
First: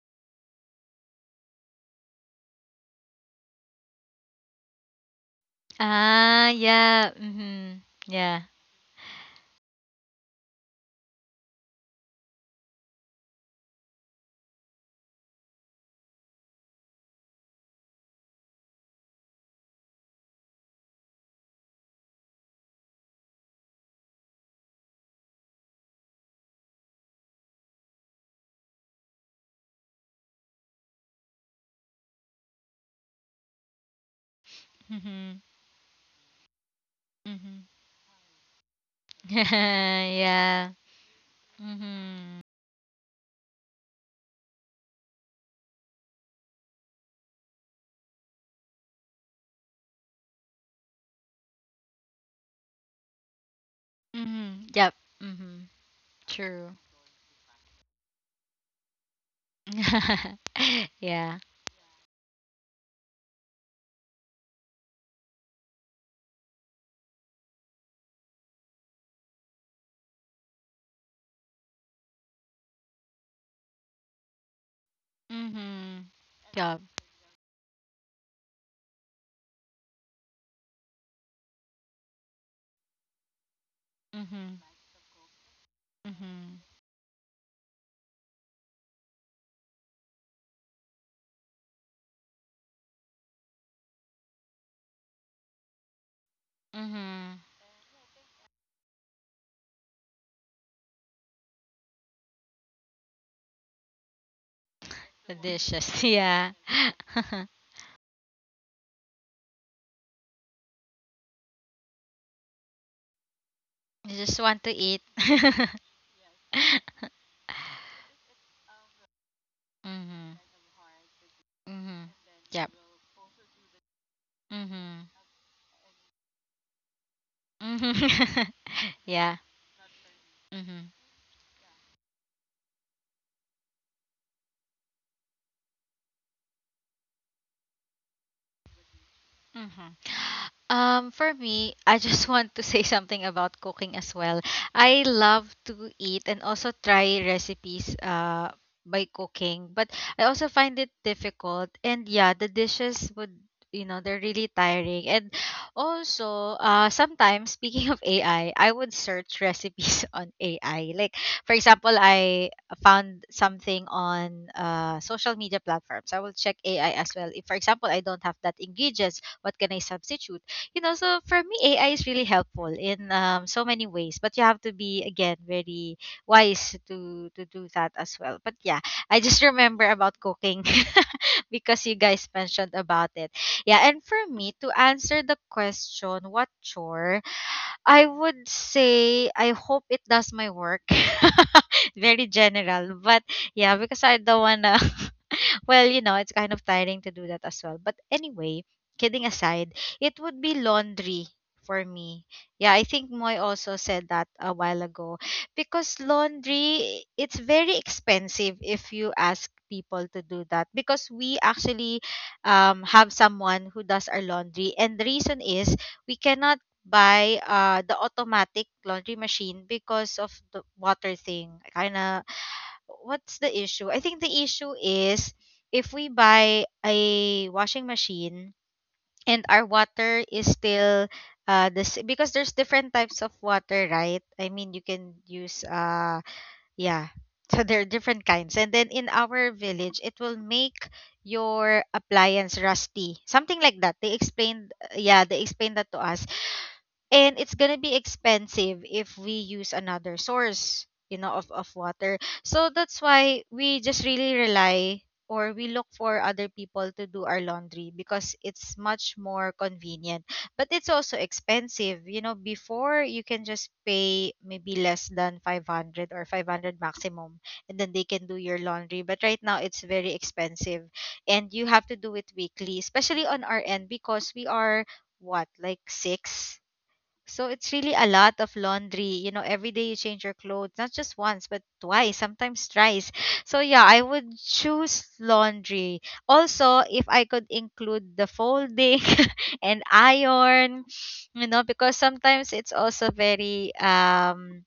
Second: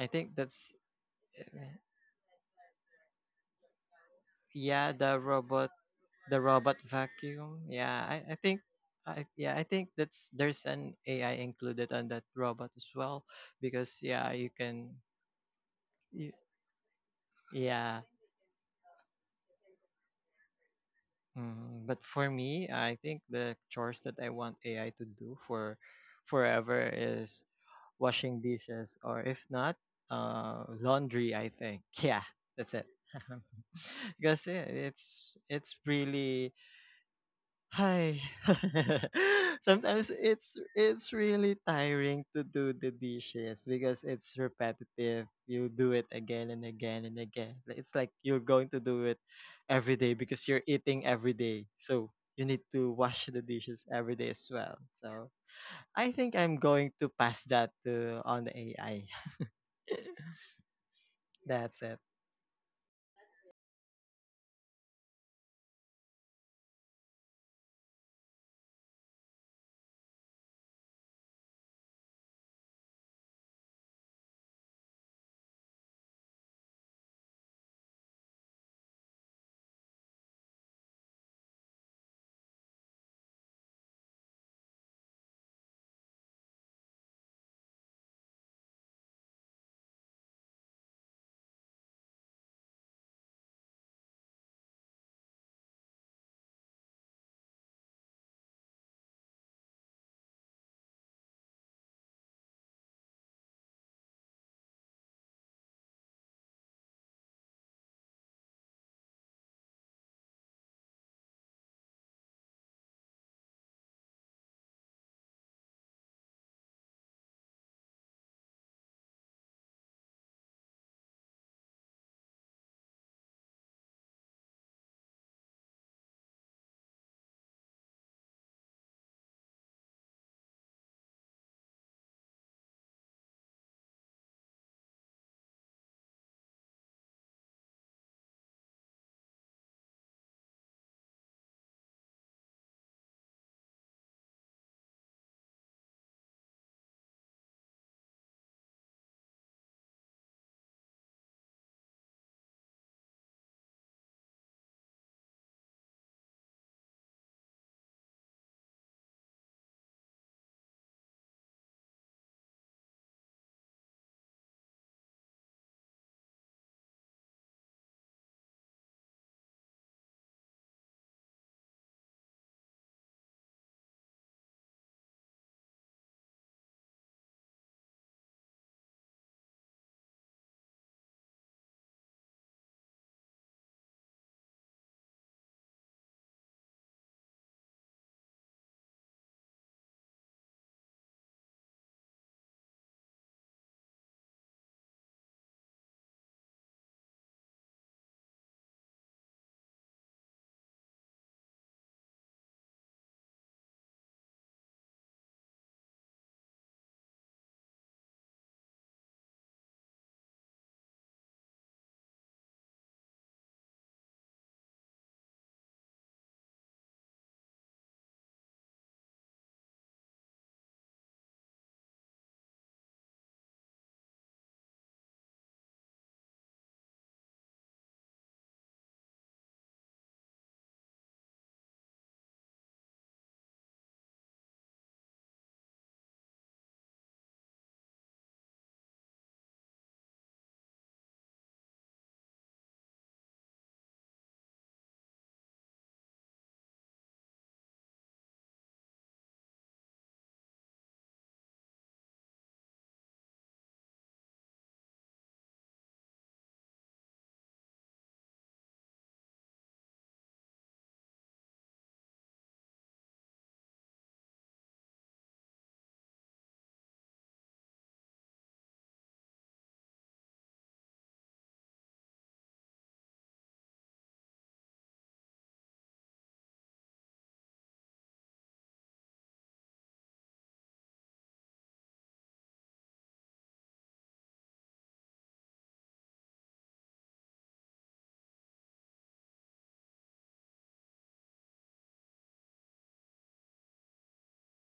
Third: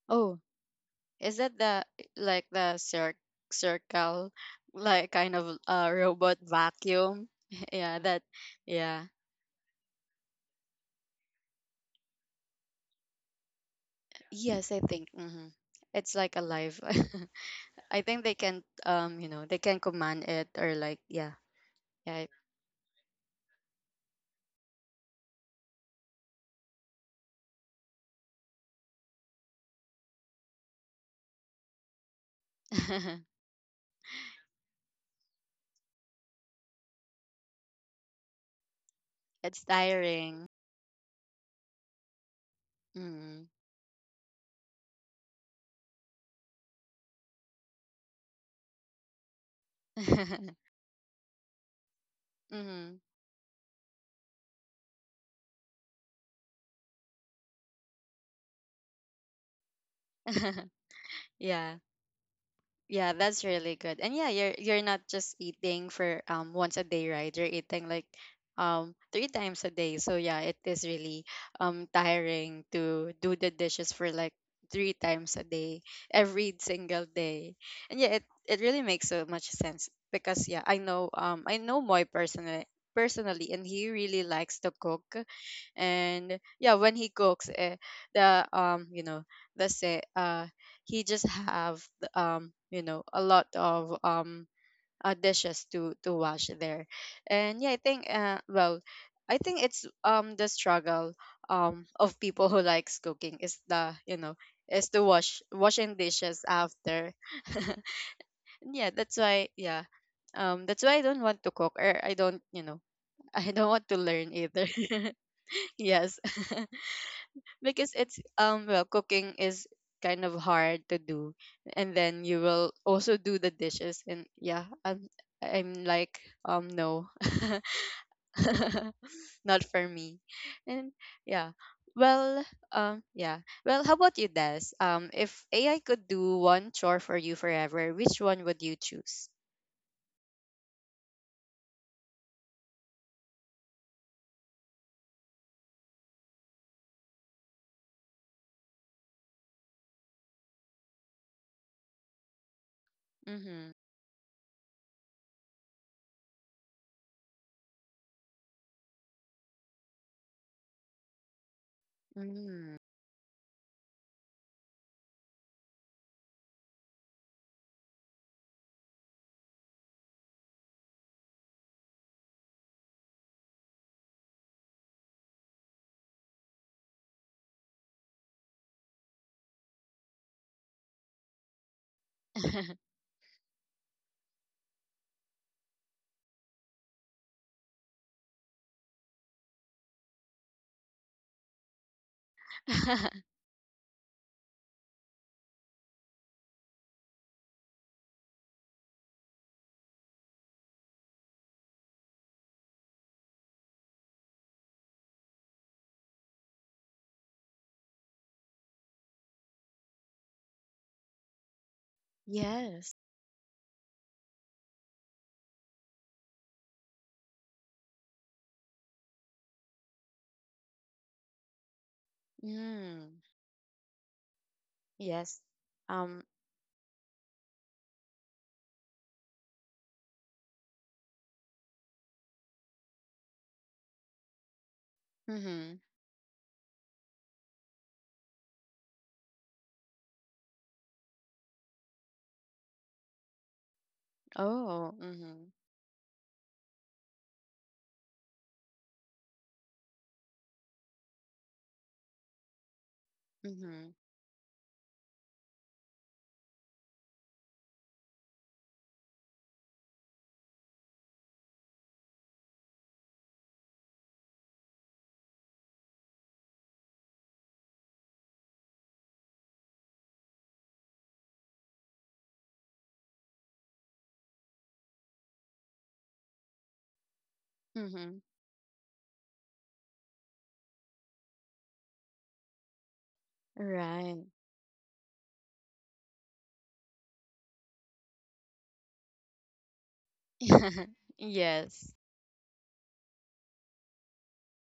I think Oh, that's, is that the, like the cir- circle, yeah, like the kind of robot, uh, robot the Ah, robot yeah. vacuum? vacuum. Mhm. Yeah, Yeah, that. i, I Yeah. think Yeah. I, yeah, I think that's, there's an AI included on that robot as well. Because yeah, you Yes, I can, think. Mm-hmm. It's y- like alive. yeah. I think they can, um you know, they can command it or like, yeah. Mm, but Yeah. for me, I think the chores that I want A I to do for forever is washing dishes, or if not, uh, laundry, I think. Yeah, that's it. Because yeah, it's Mhm. it's really— Mhm. Hi. It's Sometimes tiring. it's Yeah. it's really tiring Mhm. to do the Mm. dishes because it's repetitive. You do it again and again and again. Like, it's like you're going to do it every day because you're eating every day. So you need to Mm-hmm. wash the dishes every day as Mhm. well. Yep. So Mhm. I think I'm True. going to pass that to, on the A I. Yeah. Yeah. That's it. Yeah, that's really good. And yeah, you're you're not just eating for um once a day, right? You're eating like um three times a day. So yeah, it is really um tiring to do the dishes for like three times a day, Mhm. every Yup. single day. And yeah, it, it really makes so much sense, because yeah, I know um I know Moy personally, personally, and he really likes Mhm. to cook. And Mhm. yeah, when he cooks, eh, the um you know, let's say uh he just have um you know, a lot of um uh, dishes to to wash there. Mhm. And yeah, I think uh, well I think it's um the struggle um of people who likes cooking, is the, you know, is to The wash, washing dishes. dishes Yeah. after. Yeah, that's why, yeah, um that's why I don't want to cook, or I don't, you know, I don't want to You learn just want either. to eat. Yes. Because it's um well, cooking is kind of Mhm. hard to do, and Mhm. then you will Yep. also do the dishes. And yeah, Mhm. i'm i'm like, um no. Mhm. Yeah. Not for me. And Mhm. yeah, well um yeah, well, how about you, Des? Um if ai could do one chore for you forever, which one would you choose? Mhm. Um, for me, I just want to say something about cooking as well. I love to eat and also try recipes uh by cooking, but I also find it difficult. And yeah, the dishes would, Mm-hmm. you know, they're really tiring. And also, uh sometimes speaking of A I, I I would search recipes on A I. Like for example, I Mm. found something on uh social media platforms. I will check A I as well. If for example, I don't have that ingredients, what can I substitute? You know, so for me A I is really helpful in um, so many ways, but you have to be again very wise to to do that as well. But yeah, I just remember about cooking because you guys mentioned about it. Yeah. And for me, to answer the question, what chore? I would say I hope it does my work. Very general, but yeah, because I don't wanna. Well, you know, it's kind of tiring to do that as well. But anyway, kidding aside, it would be laundry for me. Yeah, I think Moy also said that a while ago. Because laundry, it's very expensive if you ask people to do that. Because we actually um, Yes. have someone who does our laundry. And the reason is we cannot buy uh, the automatic laundry machine because of the water thing. Kind of Mm. what's the issue? I think the issue is Yes. if we um buy a washing machine and our water is still uh this, because there's different types of water, right? I mean, you can use mm-hmm. uh yeah. So there are different kinds. And then in our village, it will make your appliance rusty. Something like that. They explained, Oh. yeah, they Mm-hmm. explained that to us, and it's gonna be expensive if we use another source you know of, of water. So that's why we Mm-hmm. just really rely or we look for other people to do our laundry because it's much more convenient, but it's also expensive. You know before you can just pay maybe less than five hundred or five hundred maximum and then they can do your laundry, but right now it's very expensive. And you have to do it weekly especially on our end because we are what, like six, so it's really a Mm-hmm. lot of laundry. You know, every day you change your clothes, not just once, but twice, sometimes thrice. So yeah, I Right. would choose laundry. Also, if I could include the folding and iron, you know, Yes. because sometimes it's also very um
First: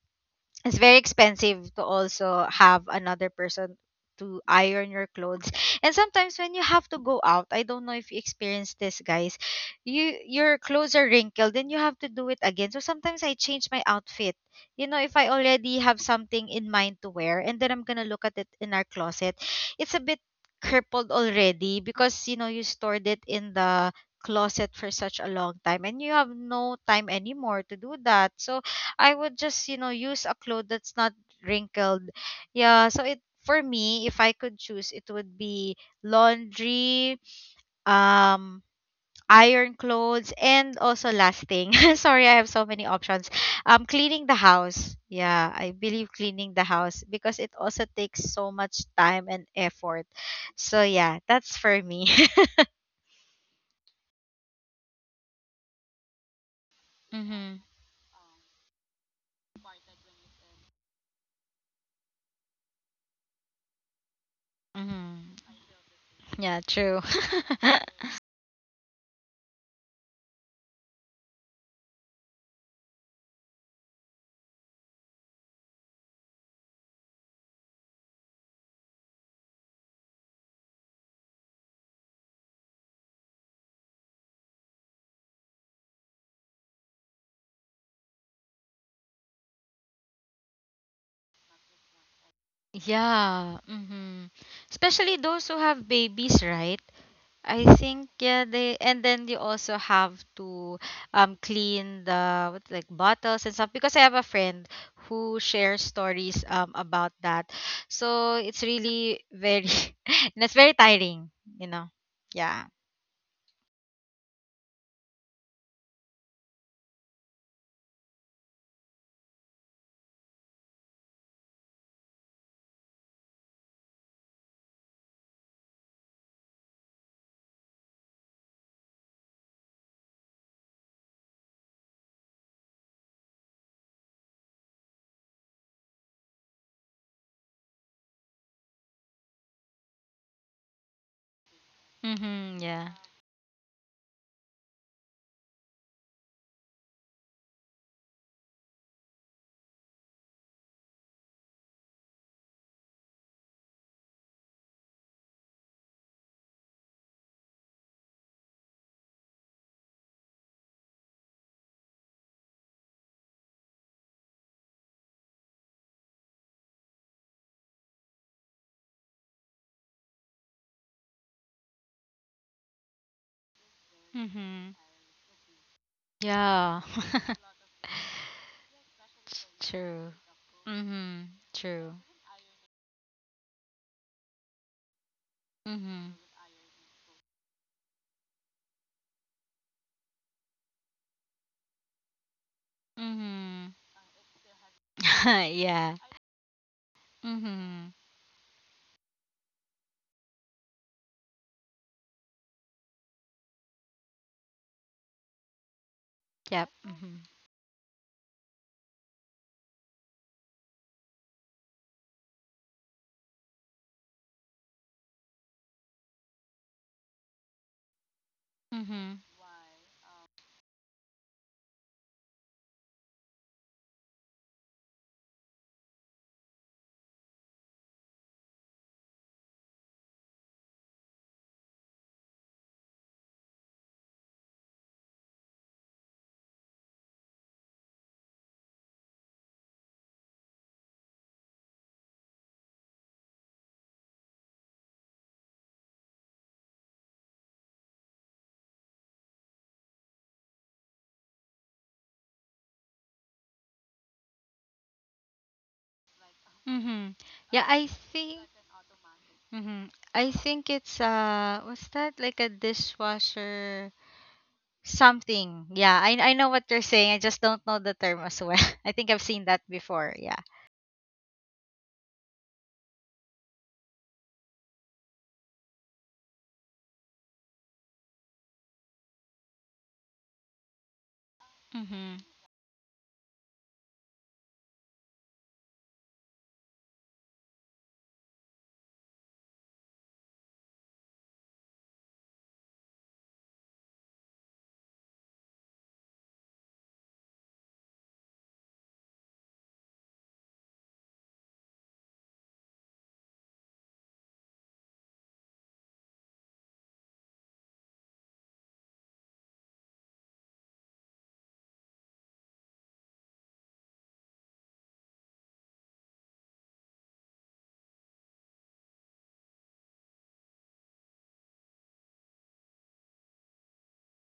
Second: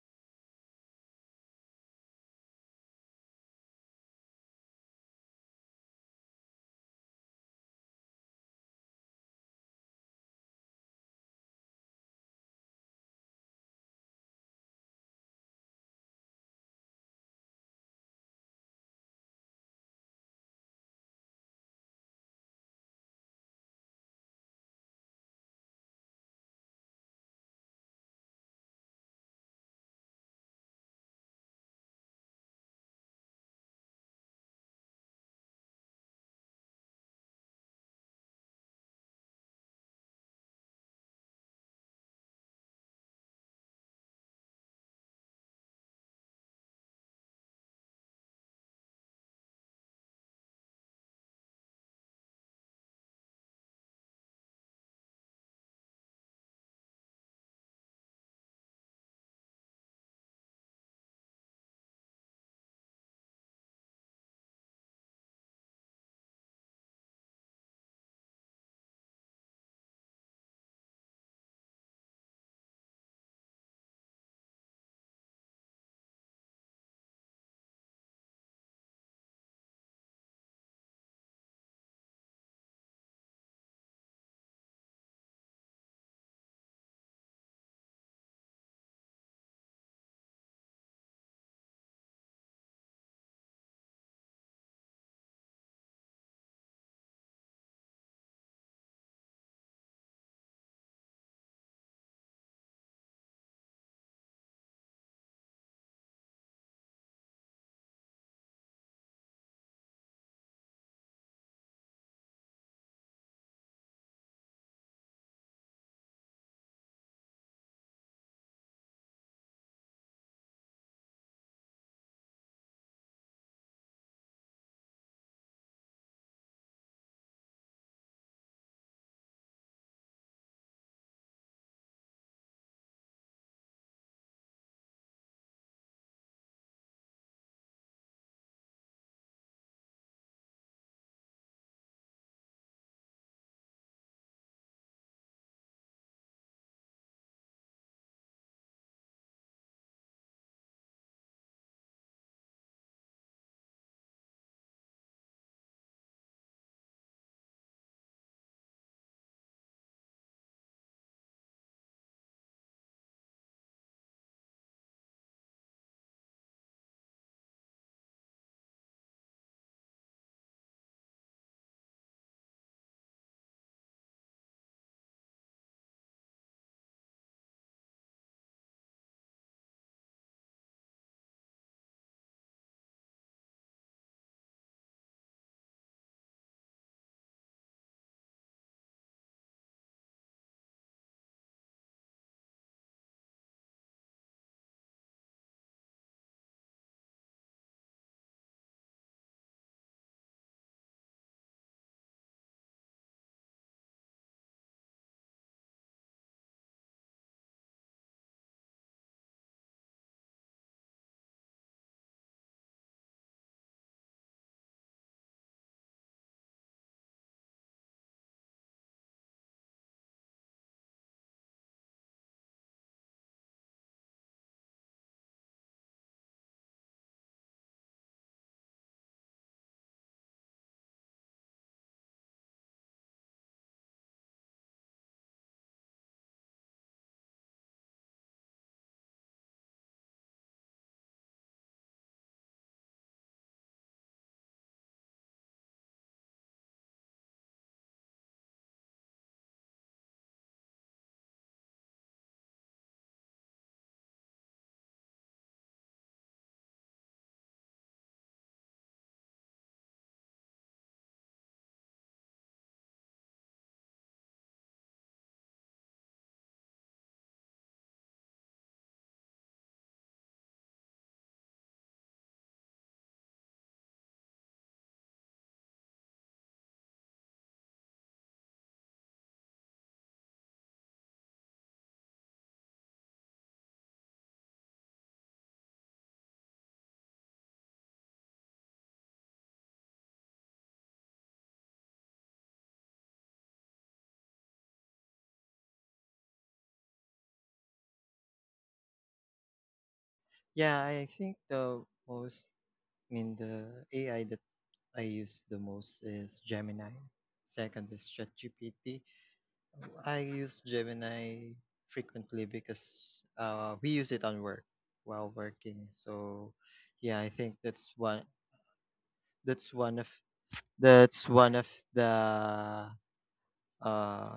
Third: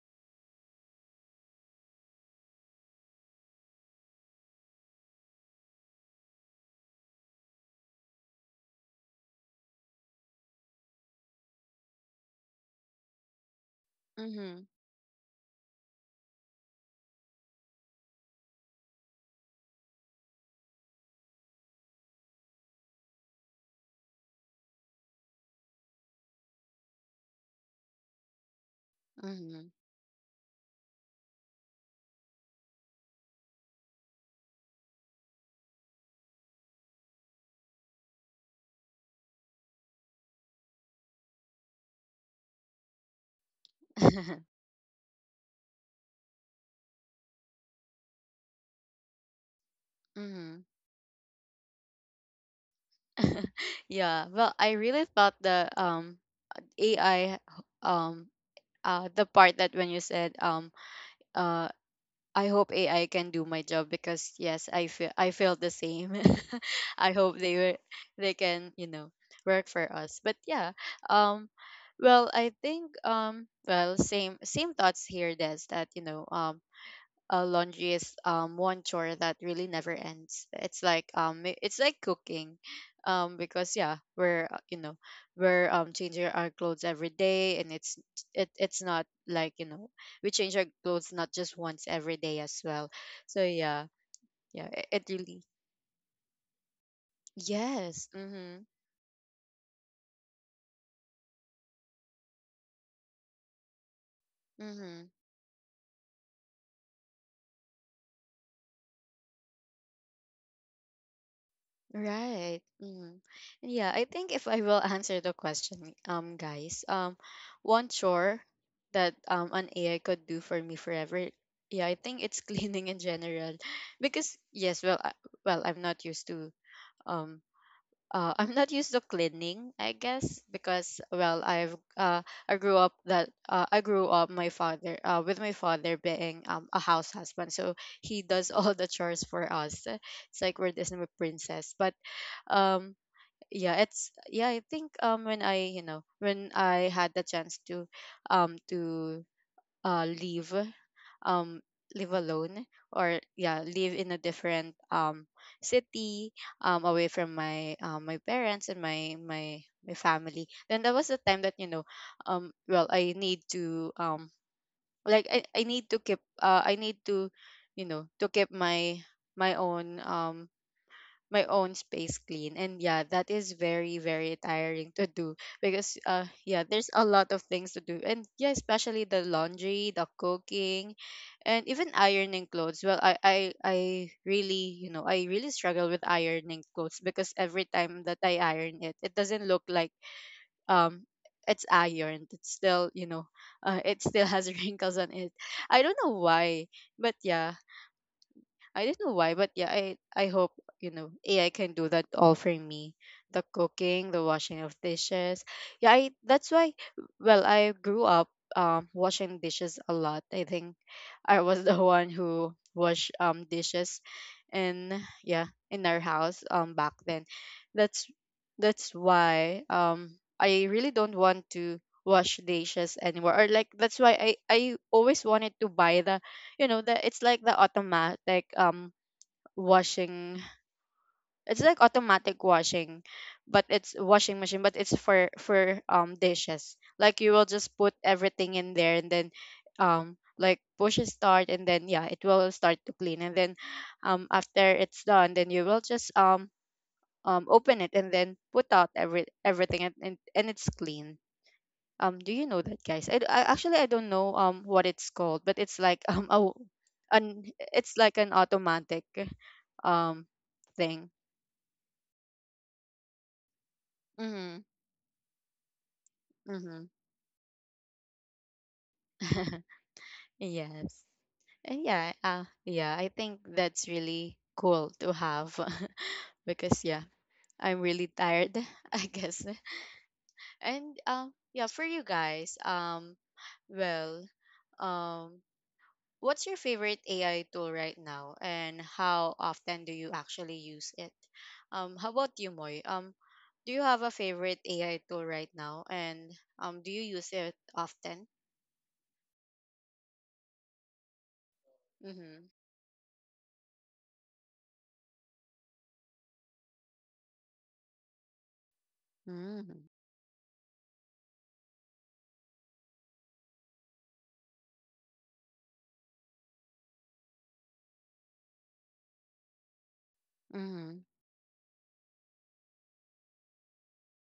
it's very expensive to also have another person to iron your clothes. And sometimes when you have to go out, I don't know if you experience this, guys, you your clothes are wrinkled and you have to do it again. So sometimes I change my outfit, Mm-hmm. you know if I already have something in mind to wear, and then I'm gonna look at it in our closet, it's a bit crippled already because you know you stored it in the closet for such a long time and you have no time anymore to do that. So I would Mm-hmm. just, you know, use a cloth that's not wrinkled. Yeah, so it for me, if I could choose, it would be laundry, um, iron clothes, and also last thing. Sorry, I have so many options. Um, cleaning the house. Yeah, I believe cleaning the house because it also takes so much time and effort. Mm-hmm. So yeah, that's for me. Yeah. Well, I really thought the um A I Mm-hmm. um uh the part that when you said um uh I hope A I can do my job, because yes, I feel, I Mm-hmm. feel the same. Yeah, true. I hope they were, they can, you know, work for us. But yeah, um well, I think um well, same, same thoughts here, Des, that you know, um uh, laundry is um one chore that really never ends. It's like um i- it's like cooking, um because yeah, we're uh, you know, we're um changing our clothes every day, and it's, it it's not like, you know, we change our clothes not just once every day as well. So Yeah. yeah. Mm-hmm. Yeah, i- it Especially really. those who have babies, right? I think Yes. yeah Mm-hmm. they and then you also have to um clean the what like bottles and stuff because I have a friend Mm-hmm. who shares stories um about that. So it's really very and it's very tiring, you know. Right. Yeah. Mm. Yeah, I think if I will answer the question, um, guys, um, one chore that um an A I could do for me forever, yeah, I think it's cleaning in general, because yes, well, I, well, I'm not used to um. Uh, I'm not used to cleaning, I guess, because well, I've uh, I grew up that uh, I grew up, my father, uh, with my father being, um, a house husband, so he does all the chores for us. It's like we're Disney princess. But Mhm. Yeah. um yeah, it's, yeah, I think um when I you know, when I had the chance to um to uh leave, um live alone, or yeah, live in a different um city um away from my um my parents and my my my family, then that was the time that, you know, um well, I need to um like i, I need to keep, uh i need to, you know, to keep my my own um my own space clean. And yeah, that is very, very Mhm. tiring to do, because uh yeah, Yeah. there's a lot of things to do. And yeah, especially the laundry, the True. cooking, Mhm. and even True. ironing clothes. Well, i i, I really, you know, I really struggle with Mhm. ironing clothes, because every time that I iron it, it doesn't look like um it's ironed. It's still, you know, Mhm. uh, it still has wrinkles on it. I yeah. don't know why, but yeah, Mhm. I don't know why, but yeah, I I hope, you know, A I can do that all for me, the cooking, the washing of dishes. Yeah, I, that's Yep. why. Mhm. Well, I grew up um washing dishes a lot. I think I was the one who wash um dishes, and yeah, in our house um back then. That's that's Mhm. why um I really don't want to wash dishes anymore. Or like, that's why i i always wanted to buy the, you know, the, it's like the automatic um washing, it's like automatic washing, but it's washing machine, but it's for for um dishes. Like you will just put everything in there, and then um like push start, and then yeah, it will start to clean, and then um after it's done, then you will just um um open it, and then put out every everything, and and, and it's clean. Um do you know that, guys? I, d- I- actually, I don't know um what it's called, but it's like um a, w- Mhm. an Yeah, I it's like an think automatic mhm. um I think it's thing. uh what's that, like a dishwasher Mm-hmm. something. Yeah, I I know what Mm-hmm. you're saying. I just don't know the term as well. I think I've seen that before. Yeah. Yes. And yeah, uh, yeah, I think that's really cool to have. Because yeah, I'm really tired, I guess. And um yeah, for you Mhm. guys, um well, um what's your favorite A I tool right now, and how often do you actually use it? Um how about you, Moy? Um do you have a favorite A I tool right now, and um do you use it often? Yeah, I think the Mm-hmm. most, I mean, the A I that I use the most is Gemini. Second is ChatGPT. I use Gemini frequently because, uh, we use it on work while working. So yeah, I think that's one, that's one of Mm-hmm. that's one of the, uh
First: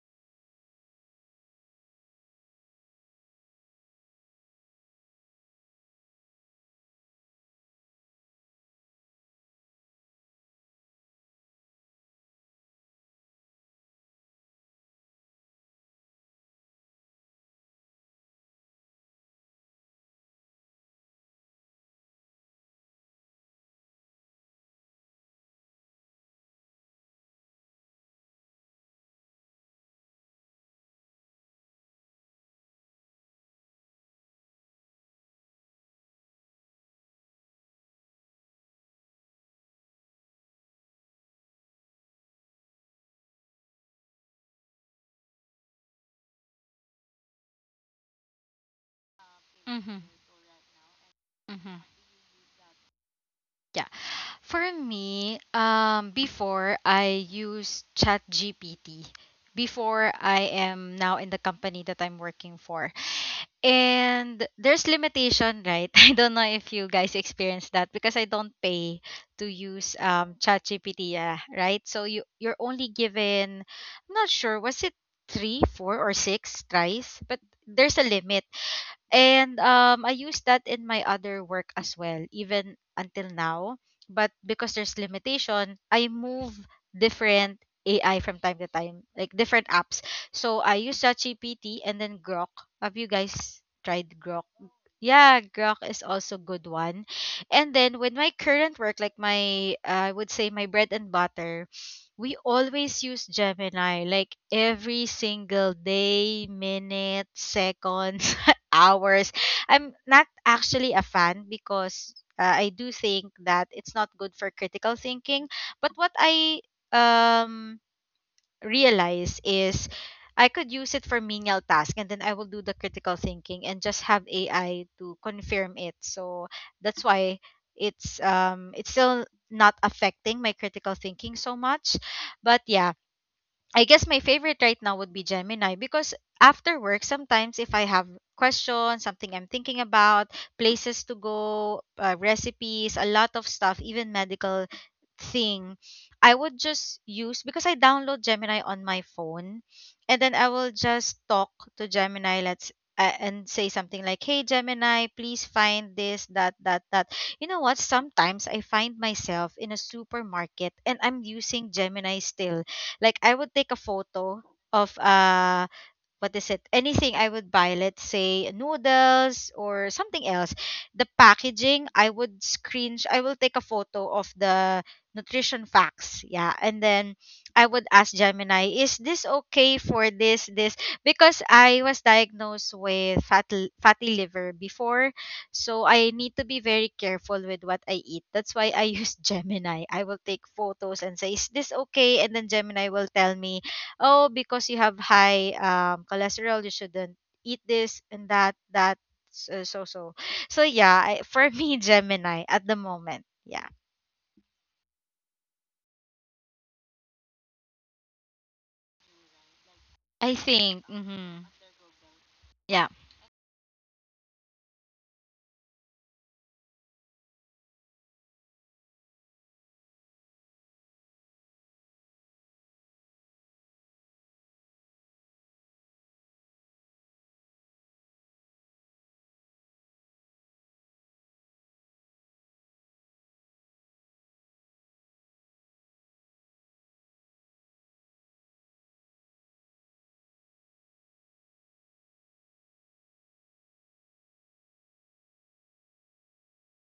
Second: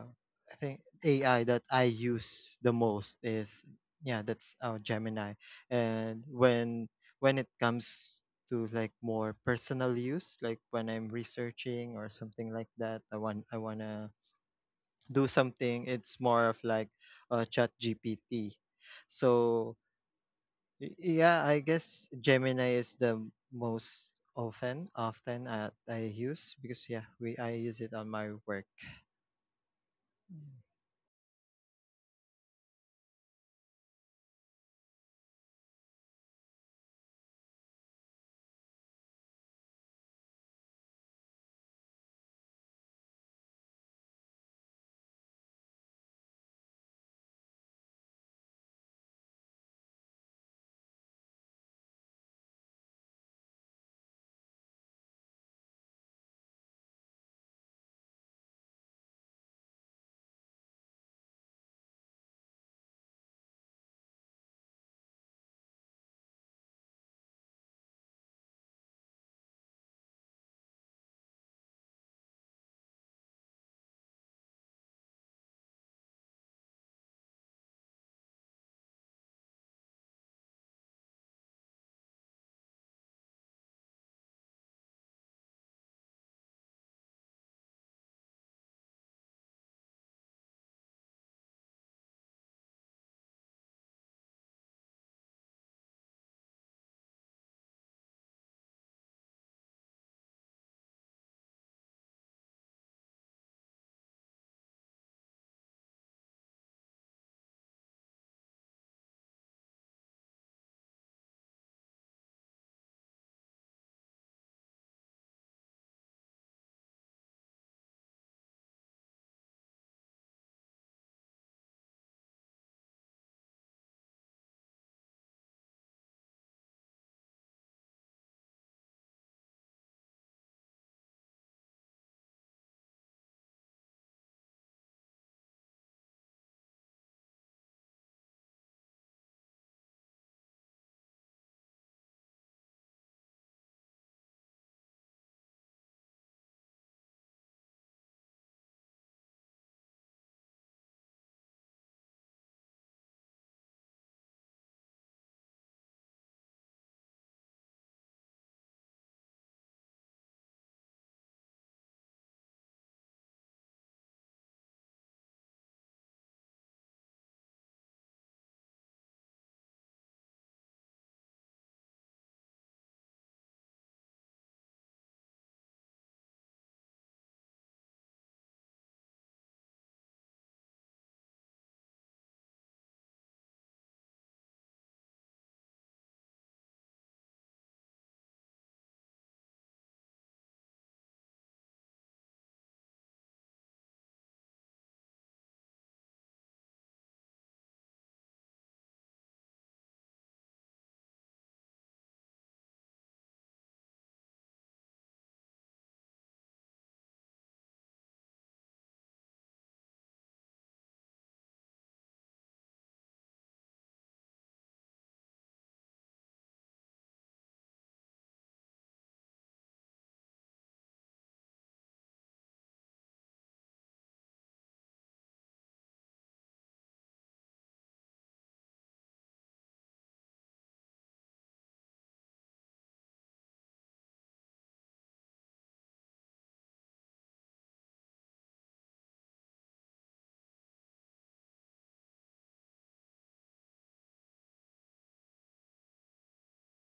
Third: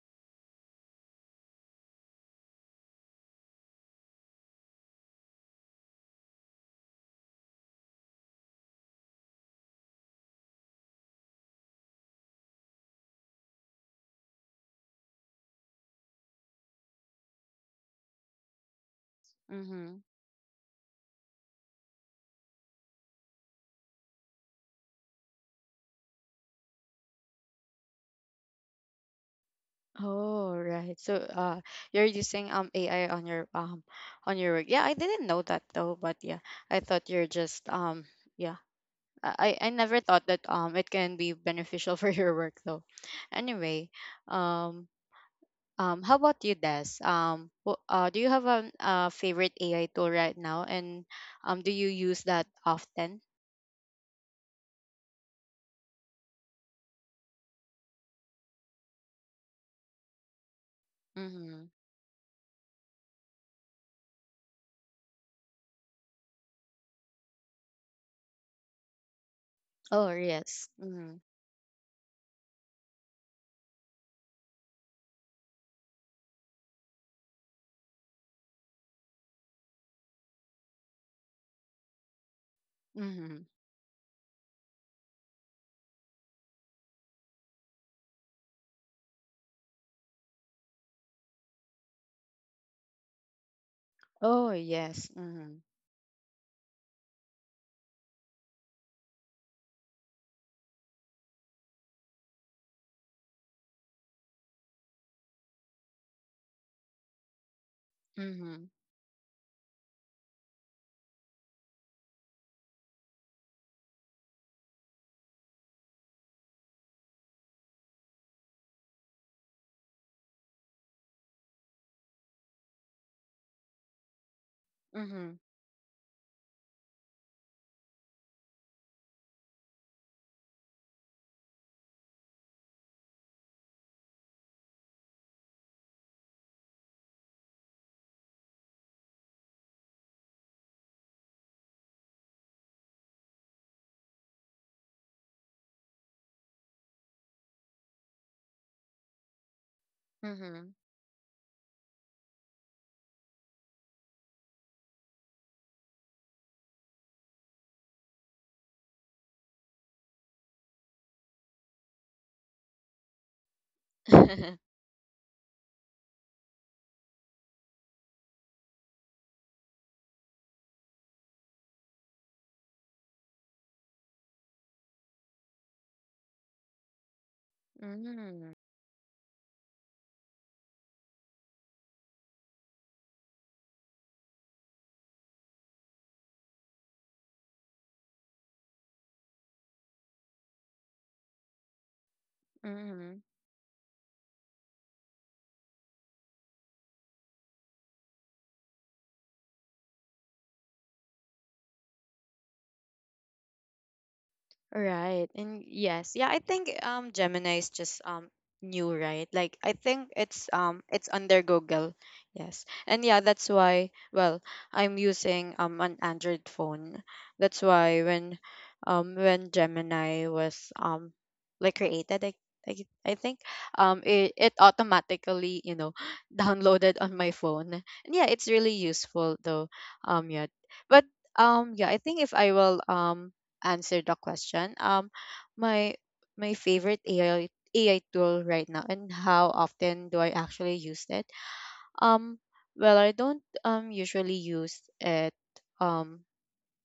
I think A I that I use the most is, yeah, that's, uh, Gemini. And when when it comes to like more personal use, like when I'm researching or something like that, I want, I want to do something, it's more of like, uh, chat G P T so, Mm-hmm. y- yeah, I guess Gemini is the most often, often uh, I use, because yeah, we I use it on my work. Oh, right. So, uh, you're using um A I on your um on your work. Yeah, I didn't know that though, but yeah, I thought you're just um yeah. I I I never thought that um it can be beneficial for your work though. Anyway, um um how about you, Des? Um, wh- uh, do you have a uh, favorite A I Mhm. tool right now, and um do Mhm. you use that often? Yeah. For me, um, before I use ChatGPT, before I am now in the Mm-hmm. company that I'm working for. And there's limitation, right? I don't know if you guys experience that because I don't pay to use Oh um yes. ChatGPT, Mm-hmm. yeah, right? So you you're only given, I'm not sure, was it three, four, or six tries? But there's a limit. And um, I use that in my other work as well, even until Mm-hmm. now. But because there's limitation, I move different A I from time to time, like different apps. So I use ChatGPT and then Grok. Have you guys tried Grok? Oh yes. Yeah, Mm-hmm. Grok is also good one. And then with my current work, like my uh, I would say my bread and butter, we always use Gemini like every single day, minute, seconds, Mm-hmm. hours. I'm not actually a fan because uh, I do think that it's not good for critical thinking. But what I um realize is I could use it for menial task and then I will do the critical thinking and just have A I to Mm-hmm. confirm it. So that's why it's um it's still not affecting my critical thinking so much. But yeah, I guess my favorite right now would be Gemini because after work sometimes if I have questions, something I'm thinking about, places to go, uh, recipes, a lot of stuff, even medical thing I would just use because I download Gemini on my phone and then I will Mm-hmm. just talk to Gemini. Let's uh, And say something like, hey Gemini, please find this, that, that, that. You know what, sometimes I find myself in a supermarket and I'm using Gemini still. Like I would take a photo of uh what is it? Anything I would buy, let's say noodles or something else. The packaging, I would screen, I will take a photo of the nutrition facts. Yeah. And then I would ask Mm. Gemini, is this okay for this, this? Because I was diagnosed with fat, fatty liver before. So I need to be very careful with what I eat. That's why I use Gemini. I will take photos and say, is this okay? And then Gemini will Hmm. tell me, oh because you have high um, cholesterol, you shouldn't eat this and that, that, so, so, so, so yeah, I, for me, Gemini at the moment, yeah. Right. And yes. Yeah, I think um Gemini is just um new, right? Like, I think I it's think. um it's Mm-hmm. under Google. Yes. Yeah. And yeah, that's why, well, I'm using um an Android phone. That's why when um when Gemini was um like created, I I, I think um it, it automatically, you know, downloaded on my phone. And yeah, it's really useful though. Um yeah. But um yeah, I think if I will um answer the question. Um, my, my favorite A I, A I tool right now, and how often do I actually use it? Um, well, I don't um usually use it um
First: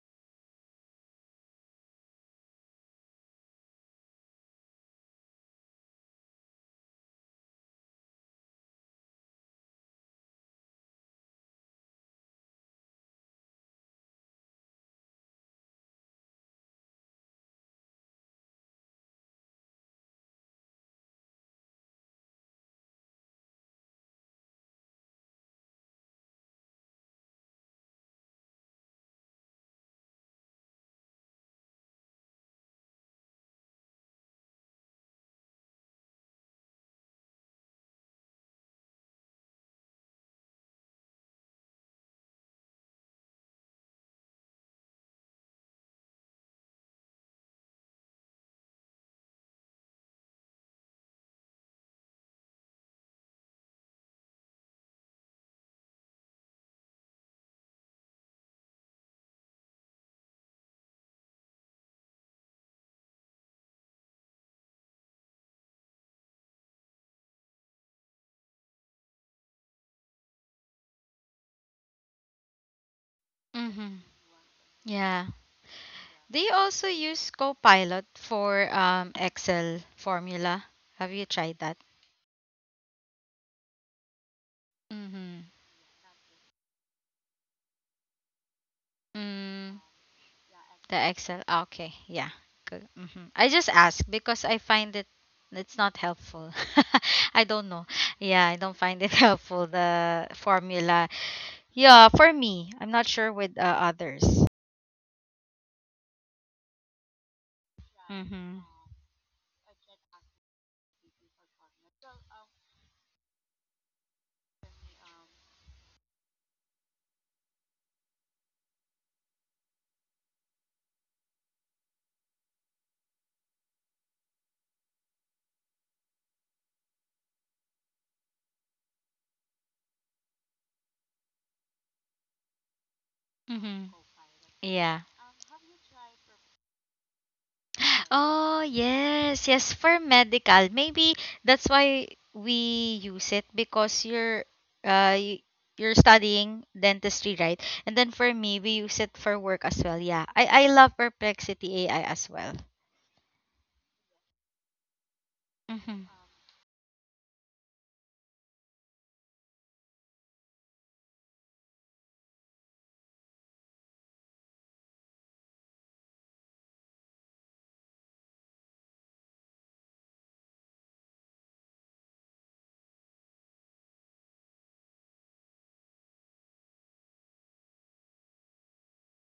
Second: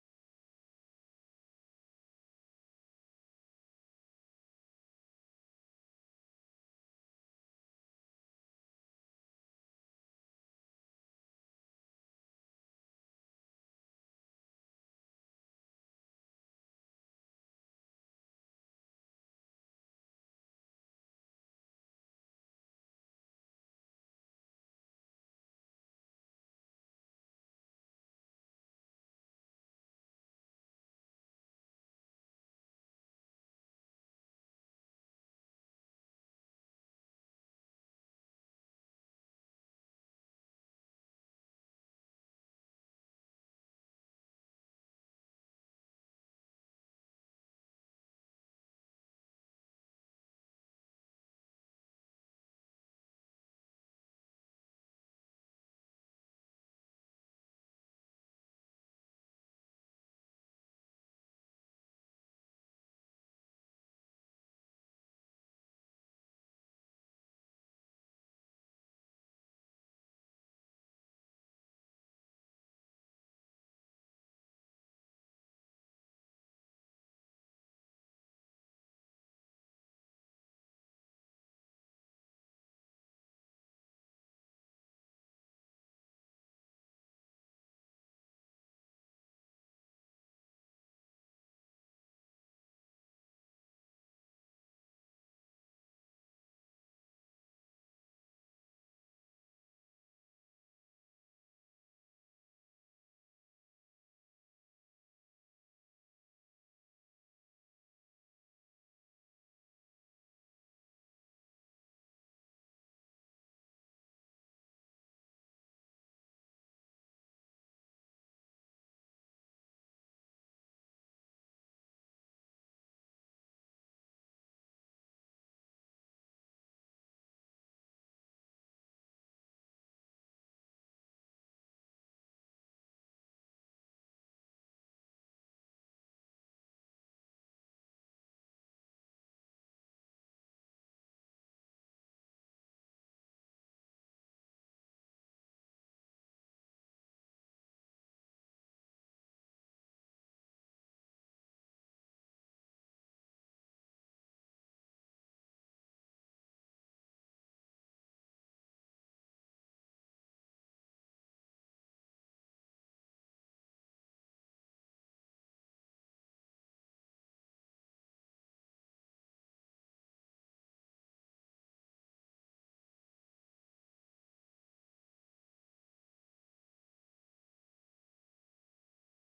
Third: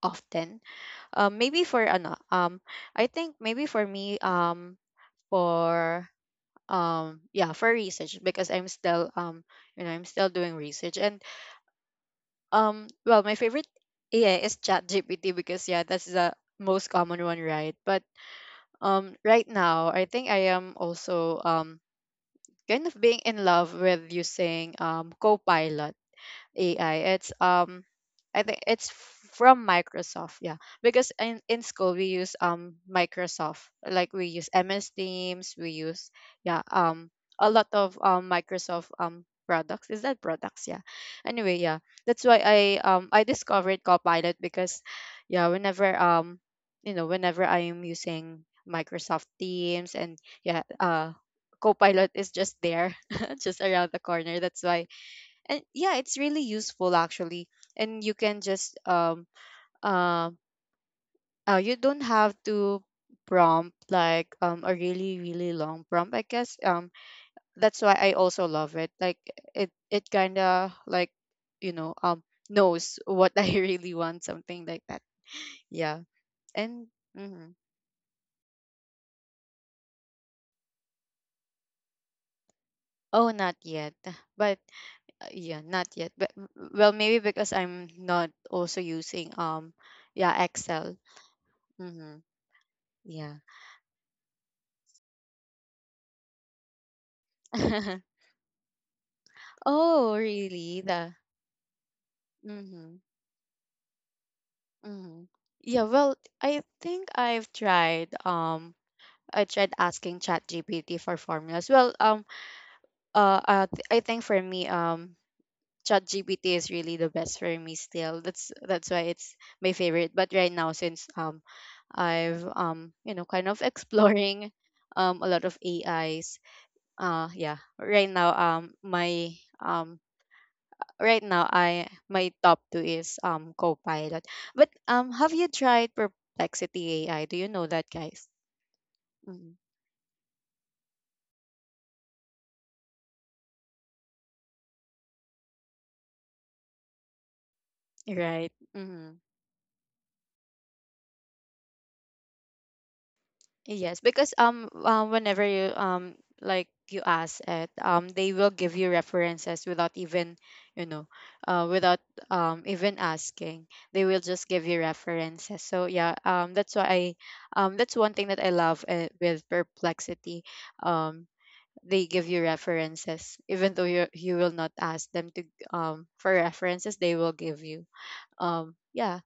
often. Um, maybe for ano, um, I think maybe for me um for um yeah, for research, because I'm still um you know, I'm still doing research. And um well, my favorite A I is ChatGPT, because yeah, that's the most common one, right? But um right now I think I am also um kind of being in love with using um copilot A I. It's um I think it's from Microsoft, yeah. Because in, in school we use um Microsoft. Like we use M S Teams, we use, yeah, um a lot of um Microsoft um products. Is that products? Yeah. Anyway, yeah. That's why I um I discovered Copilot, because yeah, whenever um you know, whenever I am using Microsoft Teams, and yeah, uh Copilot is just there, just around the corner. That's why. And yeah, it's really useful actually. And you can just um uh, uh you don't have to prompt like um a really, really long prompt, I guess. Um that's why I also love it, like it it kind of like, you know, um knows what I really Mm-hmm. want, something like that. Yeah. Yeah. Do you And also use mhm. Copilot for um, Excel formula? Have you tried that? Oh, not yet. But uh, yeah, not yet. But w- well, maybe because I'm not also using um Mm-hmm. yeah, excel. The Excel. Ah, okay. Mm-hmm. Yeah. Good. Hmm, Yeah. I just ask because I find it it's not helpful. I don't know. Yeah, I don't find it helpful, Oh, the really? formula. The Yeah, for me, I'm mhm. not sure with uh, others. Mhm. Yeah, well, I think I've tried Mhm. um I tried asking ChatGPT for formulas. Well, um uh, uh th- I think for me um ChatGPT is really the best for me still. That's that's why it's my favorite. But right now, since um I've um you know kind of exploring um a lot of A Is. Uh yeah, right now um my um right now I my top two is um Mhm. Copilot. But Yeah. um have you tried Perplexity A I? Do you know that guys? Oh, yes. Mhm. Yes, for medical. Maybe that's why we use it because you're uh y- you're studying dentistry, right? And then for Right. me, we use it hmm for work as well. Yeah. I I love Perplexity A I as well. Yes, because um uh, whenever you Mhm. um like you ask it, um they will give you references without even you know uh without um even asking. They will just give you references. So yeah, um that's why I um that's one thing that I love uh, with Perplexity. Um they give you references even though you you will not ask them to um for references. They will give you um yeah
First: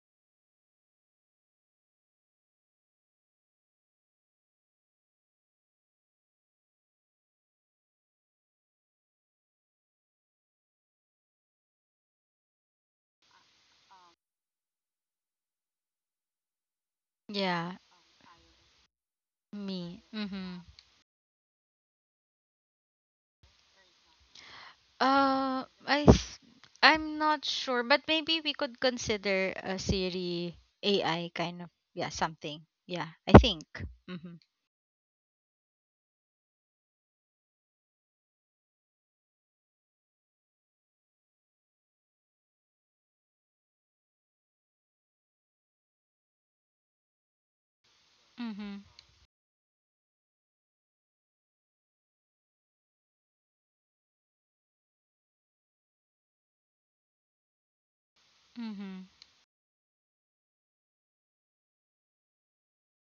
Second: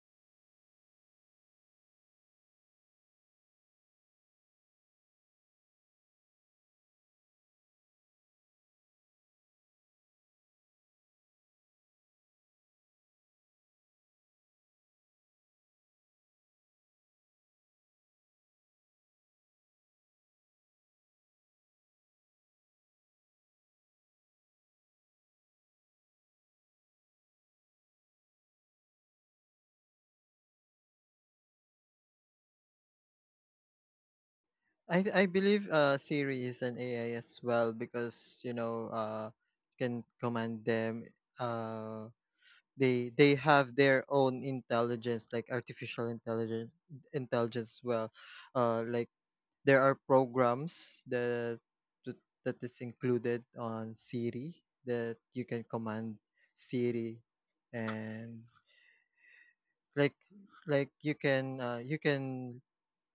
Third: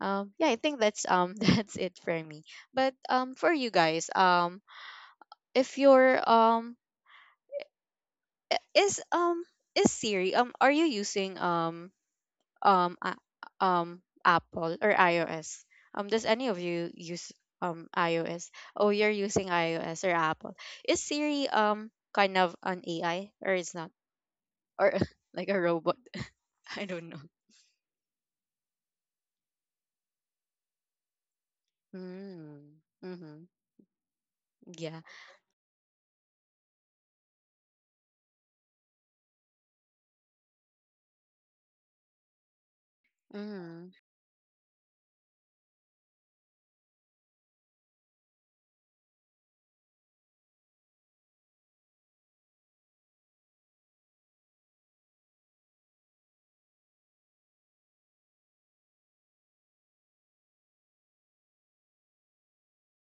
um yeah, I think that's um that's it for me. But um for you guys, um if you're um I- is um is Siri um are you using um um a- um Apple or iOS? Um does any of you use Yeah, um iOS? Oh, you're using iOS me. or Apple? Mhm. Is Siri um kind of an AI or it's not, or like a Uh robot? I th- I don't know. I'm not sure, but maybe we could consider a Siri A I kind of, yeah, something. Mm. Yeah, I Mhm. think. Mhm. Yeah. I th- I believe uh Siri is an A I as well, because you know, uh can command them, uh they they have Mhm. their own intelligence, like artificial intelligence intelligence as well. Mhm. Uh, like, there are programs that, that that is included on Siri, that you can command Siri. And Mhm. like like you can, uh, you can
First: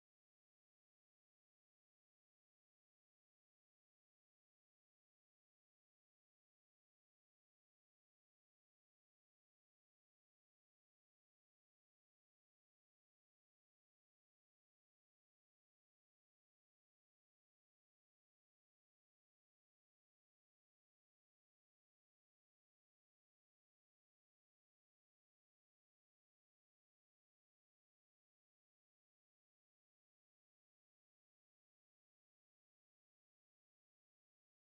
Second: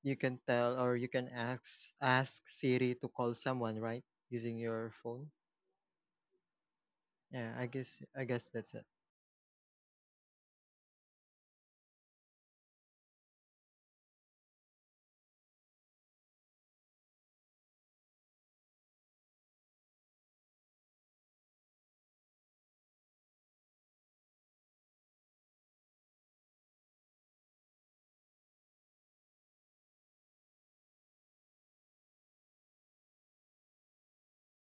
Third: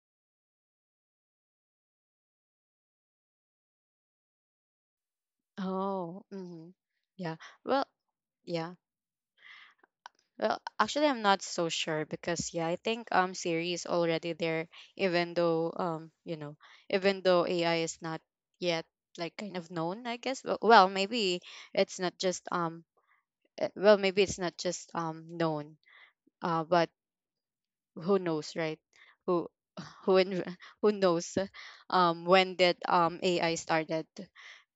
you can tell, or you can ask ask Siri to call someone, right? Using your phone. Oh, mhm. Yeah. Yeah, I Well, guess, I guess that's yeah. it. Well, actually, I'm not so sure because yeah, I think um Siri is already there, even though um you know, even though A I is not yet like kind of known, I guess. Well, well maybe it's not just um eh, well maybe it's not just um known, uh, but who knows, right? Who who in, who knows um when did um A I started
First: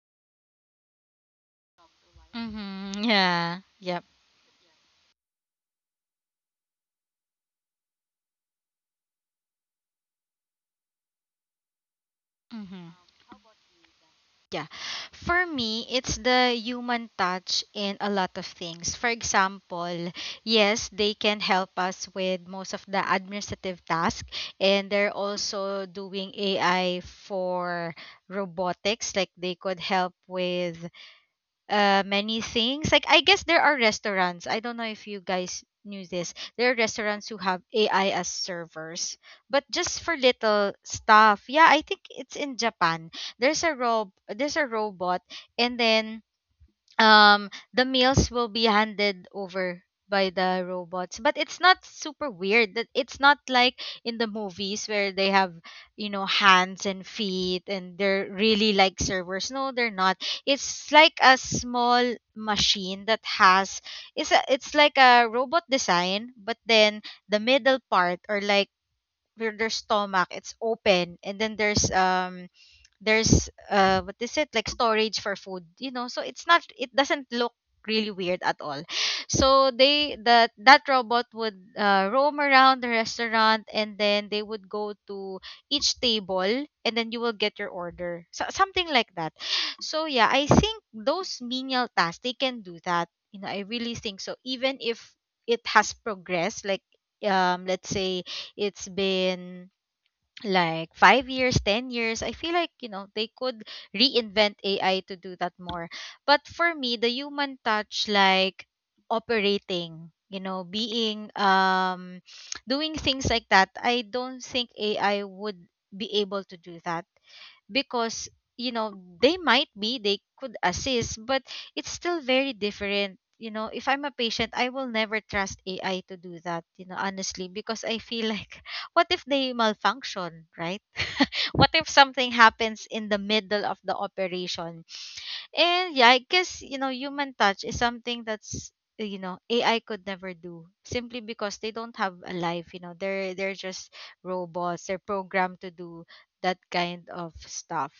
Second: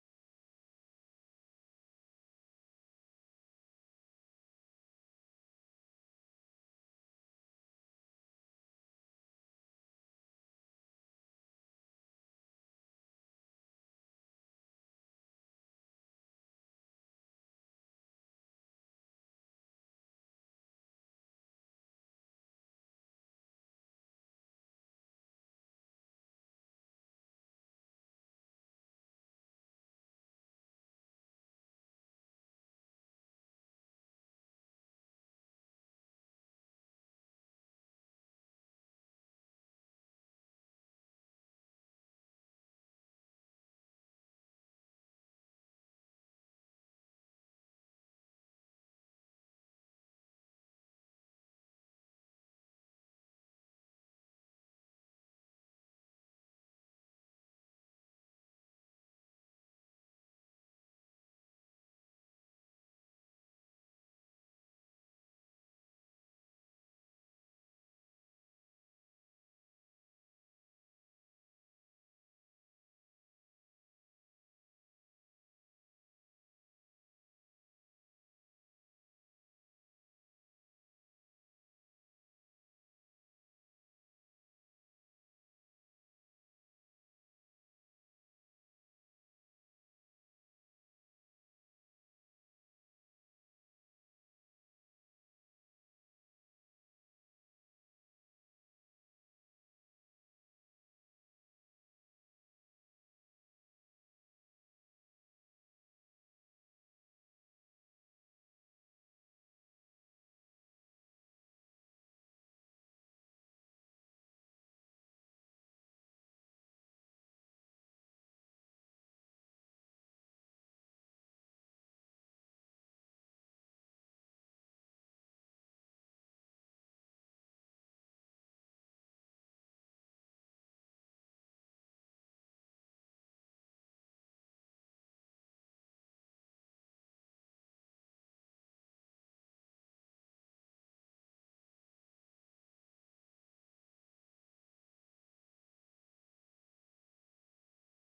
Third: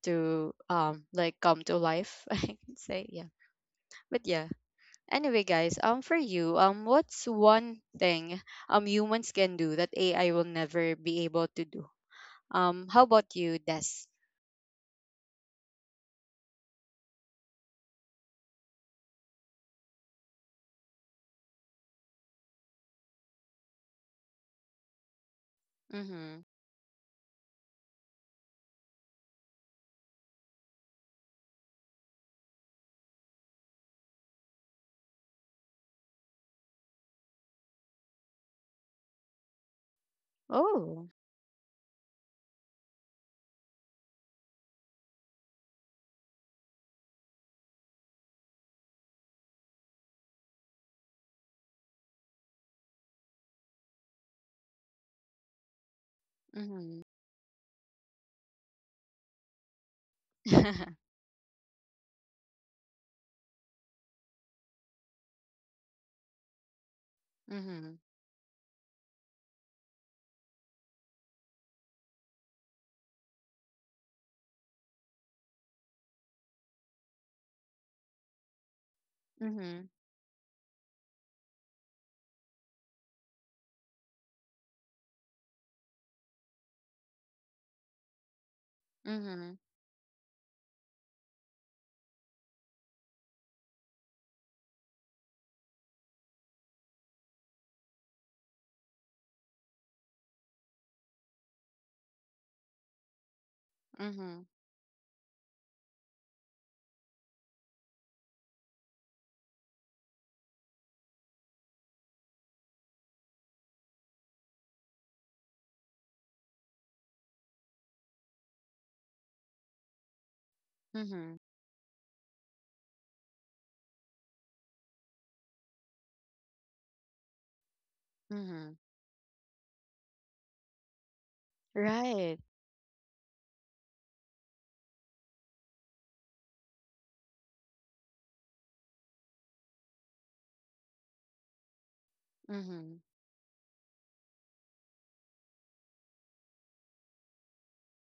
to um like come to life. I can say Mm-hmm. yeah, Yeah. Yep. but yeah, anyway guys, um for you, um what's one thing um humans can do that A I will never be able to do? um Mm-hmm. How about you, Des? Yeah. For me, it's the human touch in a lot of things. For example, yes, they can help us with most of the administrative task, and they're also doing Mm-hmm. A I for robotics. Like they could help with uh many things. Like I guess there are restaurants, I don't know if you guys knew this, there are restaurants who have AI as servers, but just for little Oh. stuff. Yeah, I think it's in Japan. There's a rob there's a robot, and then um the meals will be handed over by the robots, but it's not super weird that, it's not like in the movies where they have, you know, hands Mm-hmm. and feet and they're really like servers. No, they're not. It's like a small machine that has, it's a, it's like a robot design, but then the middle mm-hmm. part, or like, where their stomach, it's open, and then there's um there's uh what is it, like storage for food, you know. So it's not, it doesn't look really weird at all. So Mm-hmm. they, that that robot would, uh, roam around the restaurant, and then they would go to each table and then you will get your order, so, something like that. Mm-hmm. So yeah, I think those menial tasks they can do that, you know. I really think so, even if it has progressed like, um let's say it's been like five years, ten years, I feel like, you know, they could Mm-hmm. reinvent A I to do that more. But for me, the human touch, like operating, you know, being um, doing things like that, I don't think A I would be able to do that, because you know, they might be, they could assist, Mm-hmm. but it's still very different. You know, if I'm a patient, I will never trust AI to do that, you know, honestly, because I feel like Hmm. what if they malfunction, right? What if something right. happens in the middle of the operation? And yeah, I guess, you know, human touch is something that's, you know, A I could never do, simply because they don't have a life, you know. Mm-hmm. They're they're just robots. They're programmed to do that kind of stuff.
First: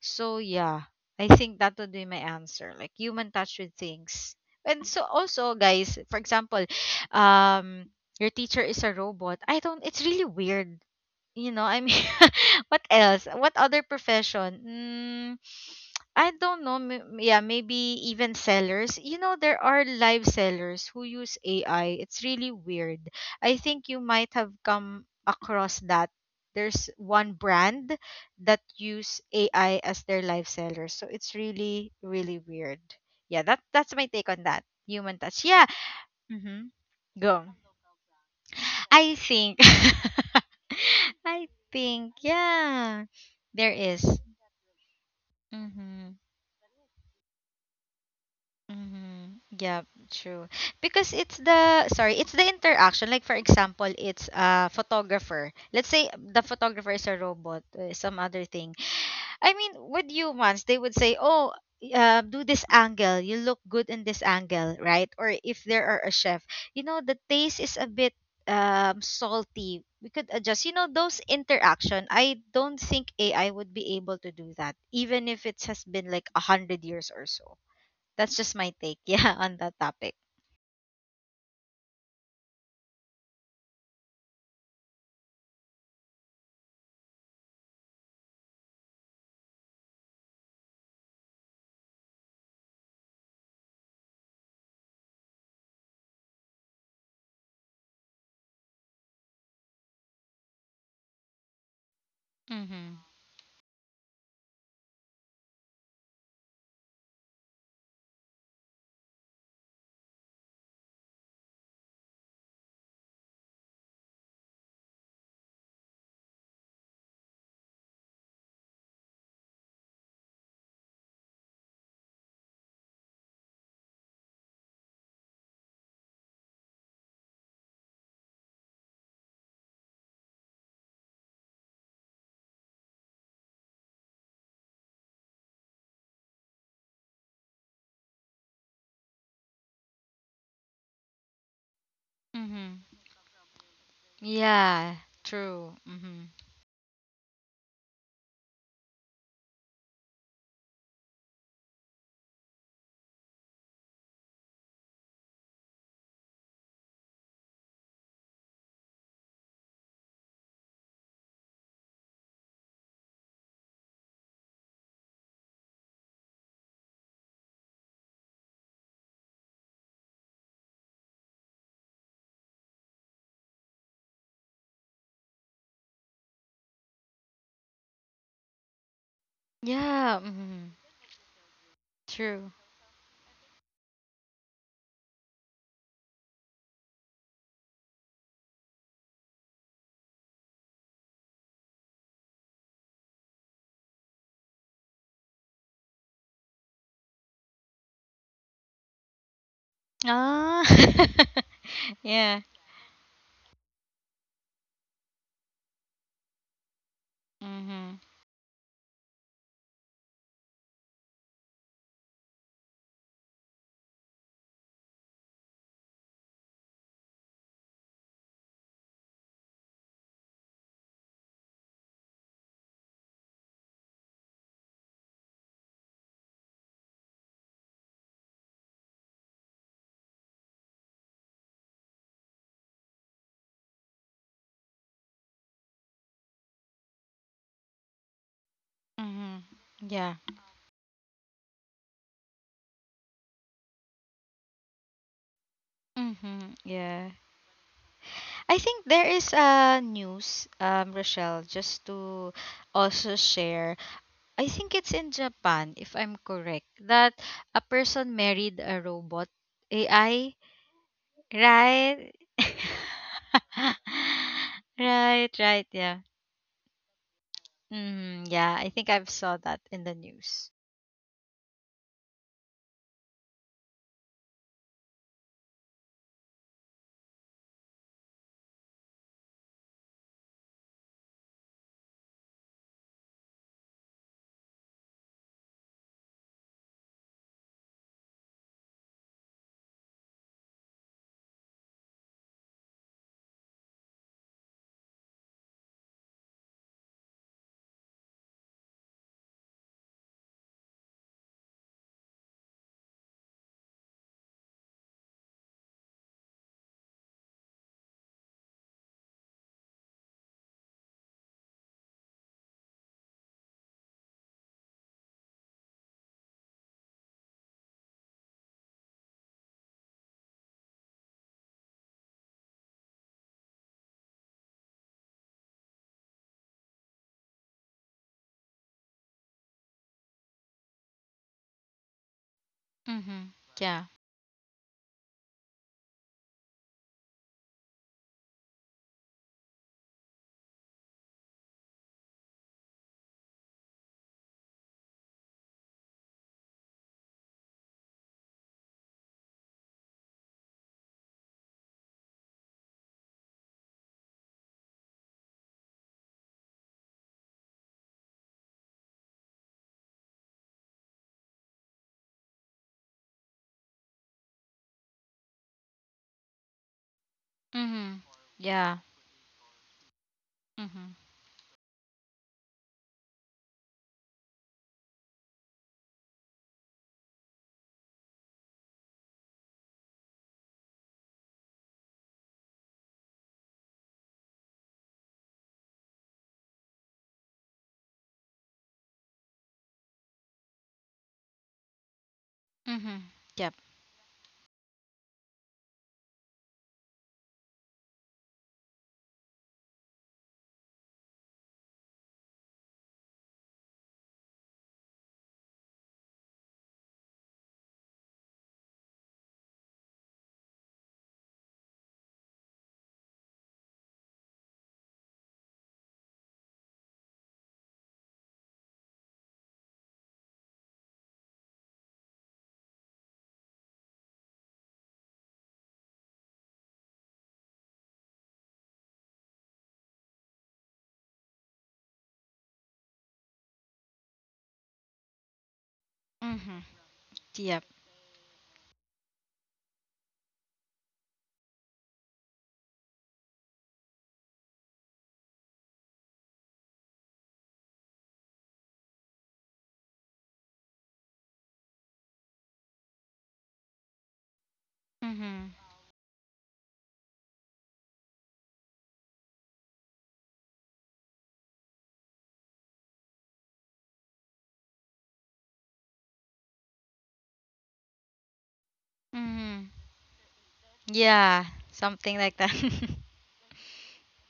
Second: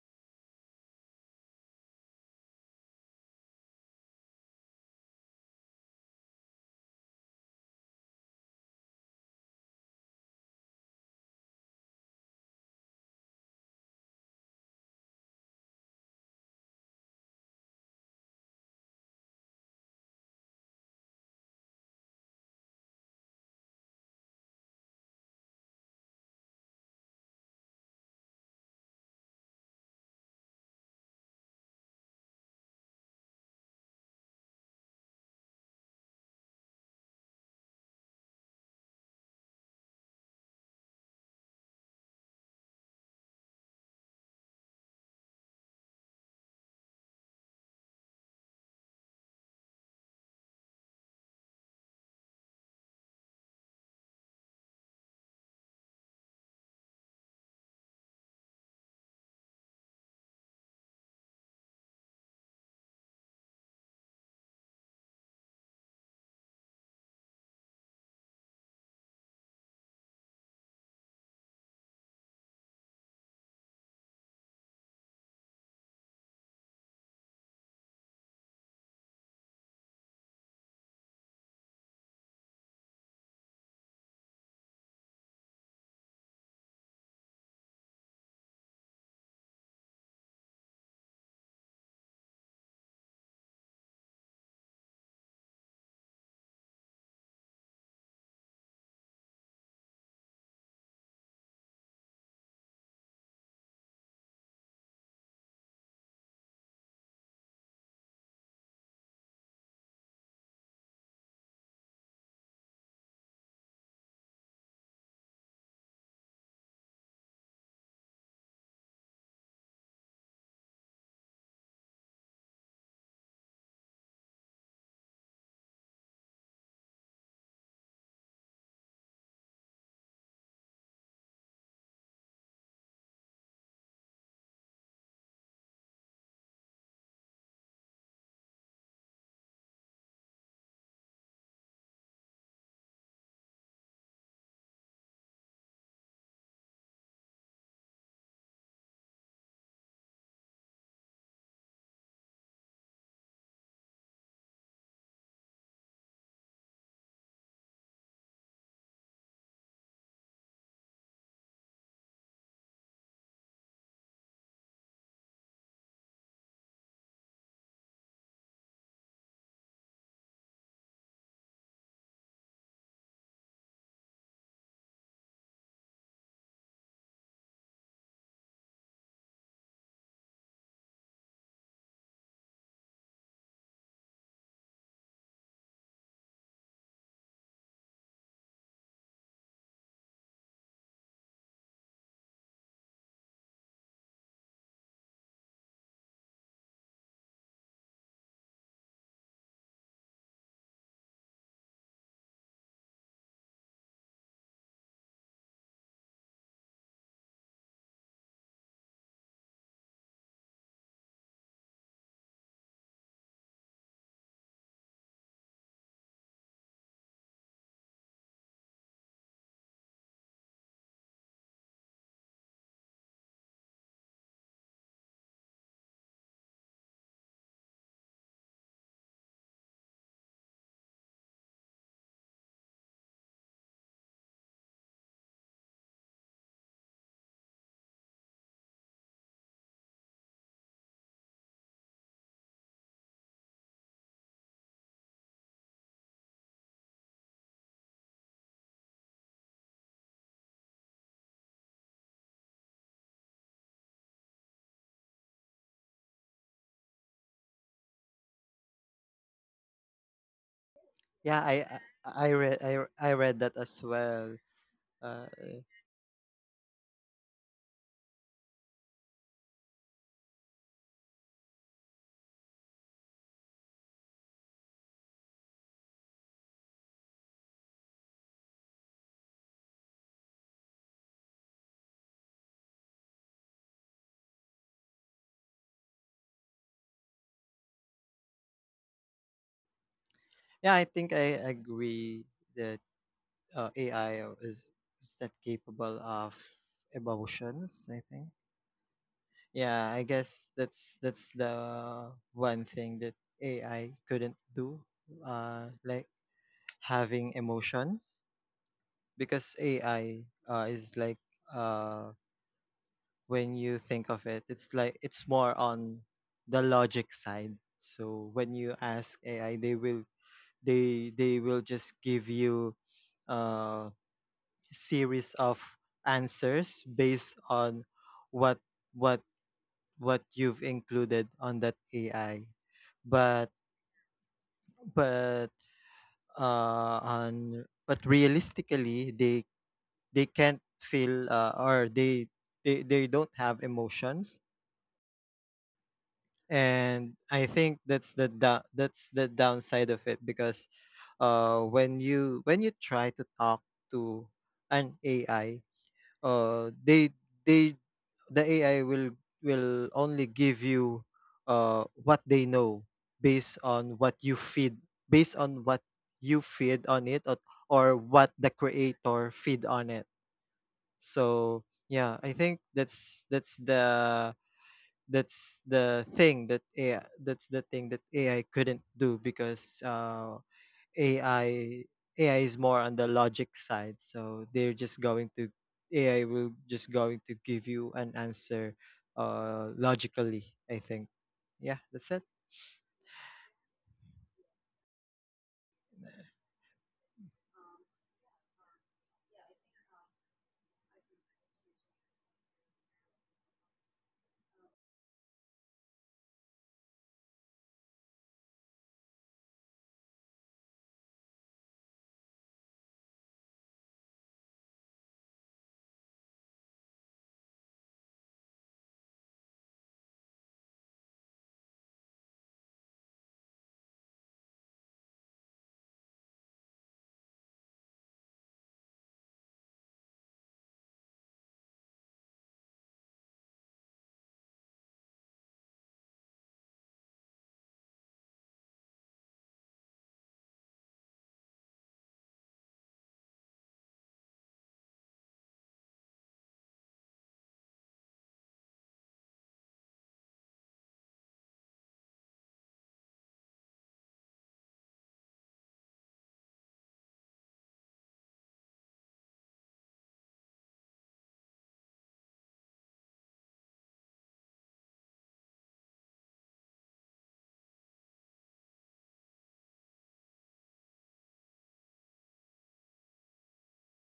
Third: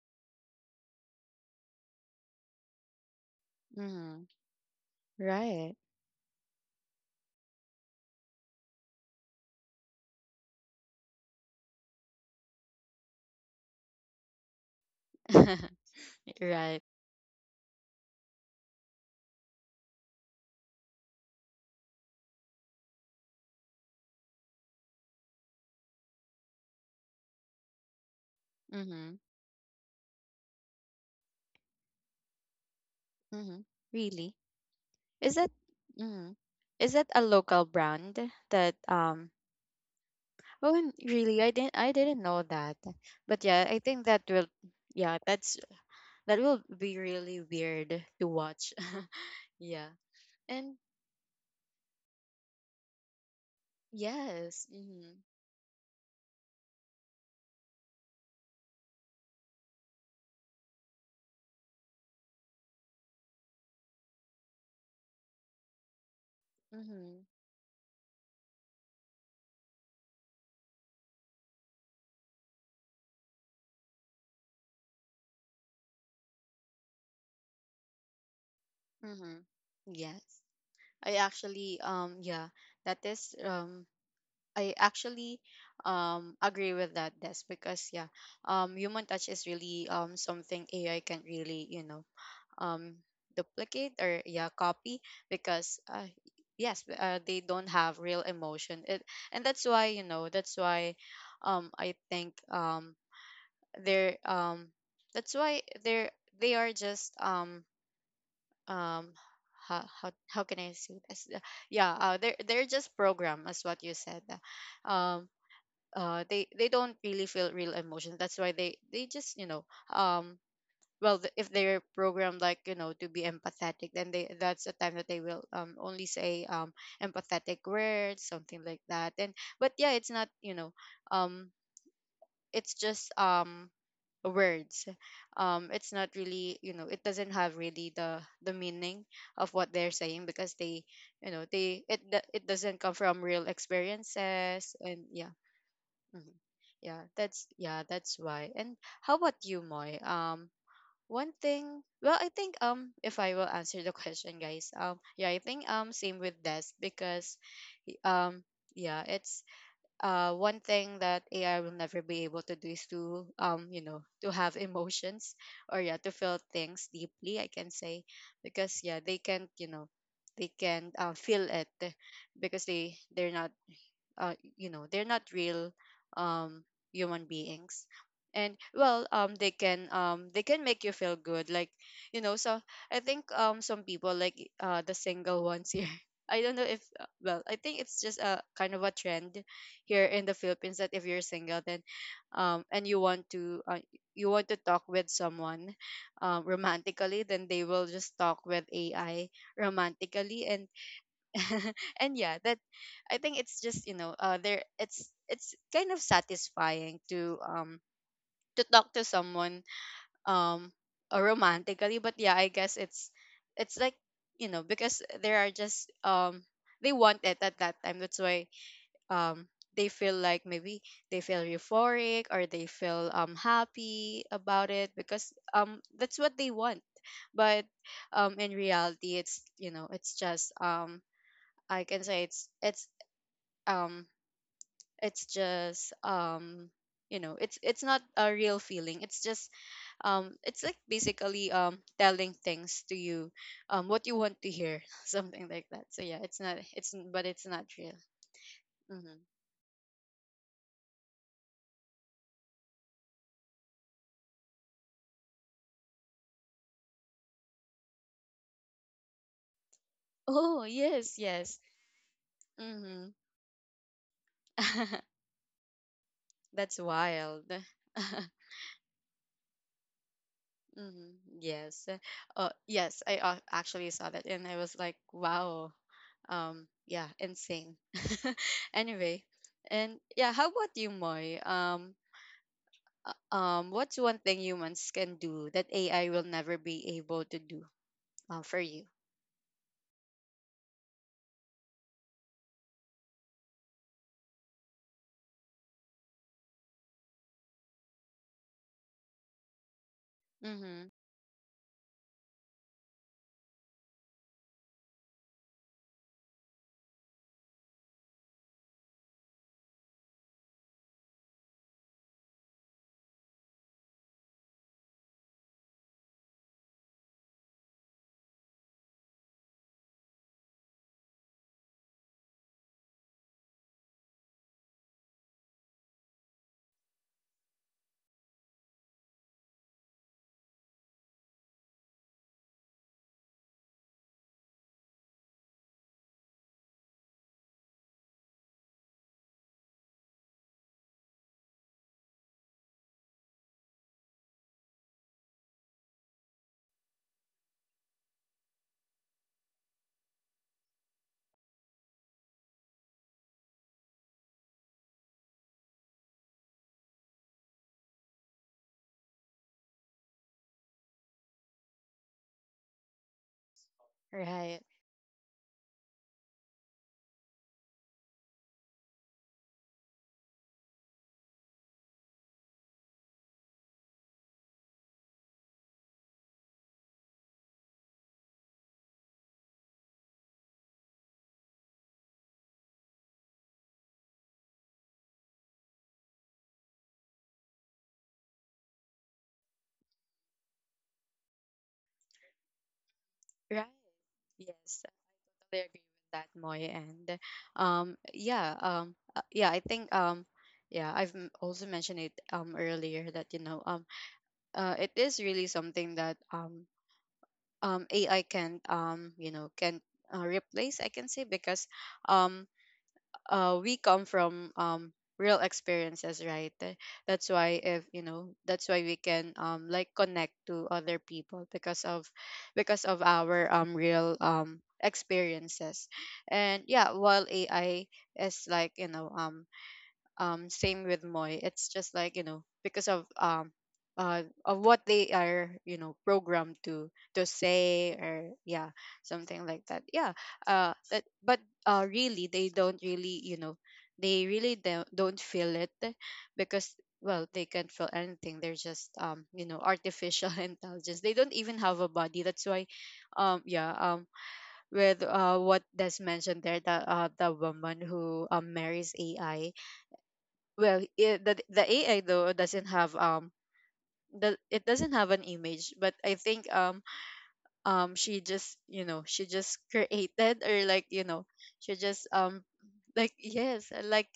So yeah, I think that would be my answer. Like human touch with Mm-hmm. things. And so also Right. guys, for example, um your teacher is a robot. I don't, it's really weird, you know, I mean, what else? What other profession? Mm, I don't know. right. may- Yeah, maybe even sellers. You know, there are live sellers who use A I. It's really weird. I think you might have come across that. There's one brand that Mhm. use A I as their live seller. So it's really, really weird. Yeah, that, Mhm. that's my take Really? on that. Human Is touch. that, Yeah. mhm, Mm-hmm. is that a Go. local brand that I um think oh, and really, I I didn't, I think didn't know that. yeah, But yeah, there I think is. that will, yeah, that's, Mhm. that will be really weird to watch. Mhm. Yeah, yeah. true. And Because it's the, sorry, it's the interaction. Like for example, it's yes. a Mhm. photographer. Let's say the photographer is a robot, uh, some other thing. I mean, with humans, they would say, "Oh, uh, do this angle. You look good in this angle, right?" Or if there are a chef, you know, the Mhm. taste is a bit um, salty. We could adjust. You know, those interaction. I don't think A I would be able to do that, even if it has been like a hundred years or so. That's just my take, yeah, Mhm. on that topic. Yes. I actually um yeah, that is um I actually um agree with that, Des, because yeah, um, human touch is really um something A I can't really, you know, um duplicate or yeah, copy, because uh, yes, uh, they don't have real emotion, it and that's why, you know, that's why um I think Mm-hmm. um they're um that's why they're, they are just um um how, how, how can I say this. Yeah, uh, they're they're just program as what you said, uh, um uh they they don't really feel real emotions. That's why they they just, you know, um well, th- if they're programmed like you know to be empathetic, then they, that's the time that they will um only say um empathetic words, something like that. And but yeah, it's not, you know, um it's just um words. Um it's not really, you know, it doesn't have really the the meaning of what they're saying, because they, you know, they it do- it doesn't Mm-hmm. come from real experiences, Yeah, and yeah. true. Mm-hmm. Mhm. Yeah, that's yeah, that's why. And how about you, Moy? Um, one thing. Well, I think, um, if I will answer the question, guys. Um, yeah, I think, um, same with Des, because y- um, yeah, it's uh one thing that A I will never be able to do is to, um, you know, to have emotions, or yeah, to feel things deeply, I can say, because yeah, they can't, you know, they can, uh, feel it, because they they're not, uh, you know, they're not real, um, human beings. And well, um they can, Yeah, um they can mm-hmm. make you feel good, like, you know, True. so I think um some people, like e, uh the single ones here, I don't know if uh, well, I think it's just a kind of a trend here in the Philippines, that if you're single, then um and you want to uh, you want to talk with someone um romantically, then they will just talk with AI romantically. Ah, And and yeah. yeah, that, I think it's just, you know, uh there, it's it's kind of satisfying to um Mm-hmm. to talk to someone um uh, romantically. But yeah, I guess it's it's like, you know, because there are just um they want it at that time, that's why um they feel like maybe they feel euphoric, or they feel um happy about it, because um that's what they want. But um in reality, it's, you know, it's just, um I can say, it's, it's um it's just um you know, it's it's not a real feeling, it's Mm-hmm. just Yeah. um it's like, basically, um telling things to you, um what you want to hear, something like that. So yeah, it's Mm-hmm. not, it's Yeah. n- but it's not real. I think there Hmm. is a news, um, Rochelle, just to also share. I think it's in Japan, if I'm correct, that a person married a robot A I, Oh, yes, Yeah, yes. I right? I, I read I, I Hmm. read that as well. Uh, Right, right, yeah. that's wild. Mm-hmm. Yeah, I think I've saw that in the news. Mhm. Yes. Uh, yes, I uh, actually saw that and I was like, wow. Um, yeah, insane. Anyway, and yeah, how about you, Moy? Um, uh, um, what's one thing humans can do that A I will never be able to do, uh, for you? yeah, I think I agree that, uh, A I is is not capable of emotions, I think. Yeah, I guess Mm-hmm. that's that's the one thing that A I couldn't do. Uh, like having emotions, because A I, uh, is like, uh, when you think of it, it's like it's more on the logic side. So when you ask A I, they will, they they will just give you a series of answers based on what what what you've included on that A I. Mm-hmm. But Yeah. but uh, on but realistically, they they can't feel, uh, or they, they they don't have emotions. And I think that's the da- that's the downside of it, because, uh when you, when you try to talk to an AI, uh they, they the AI will will only give you uh what they know, based on what you Right. feed, based on what you feed on it, or, or Mm-hmm. what the Yeah. creator feed on it. Mm-hmm. So yeah, I think that's that's the that's the thing that A I, that's the thing that AI couldn't do, because, uh, A I A I is more on the logic side. So they're just going to, A I will just going to give you an answer, uh, logically, I think. Yeah, that's it. Mm-hmm. Yep. Right. Yes, I totally agree with that, Moy. And um, yeah, um, uh, yeah, I think, um, yeah, I've m- also mentioned it um earlier that, you know, um, uh, it is really something that, um, um, A I can, um, you know, can uh, replace, I can say, because, um, uh, we come from, um, real experiences, right? Th- That's why, if you know, that's why we can, um, like connect to other people, because of, because of our um, real um, experiences. And yeah, while A I is like, you know, um, um same with Moy. It's just like, you know, because of um uh of what they are, you know, Mm-hmm. programmed to to Yep. say, or yeah, something like that. Yeah. Uh that, but uh really, they don't really, you know, they really don't don't feel it, because well, they can't feel anything, they're just, um you know, artificial intelligence, they don't even have a body, that's why, um yeah um with Mm-hmm. uh what Des mentioned there, the uh the woman who um marries A I, well, it, the, the AI, though, doesn't have um the, it doesn't have an image, but I think um um she just, you know, she Mm-hmm. just created, or like, you know, Yeah, she something just like that. um like yes, uh, like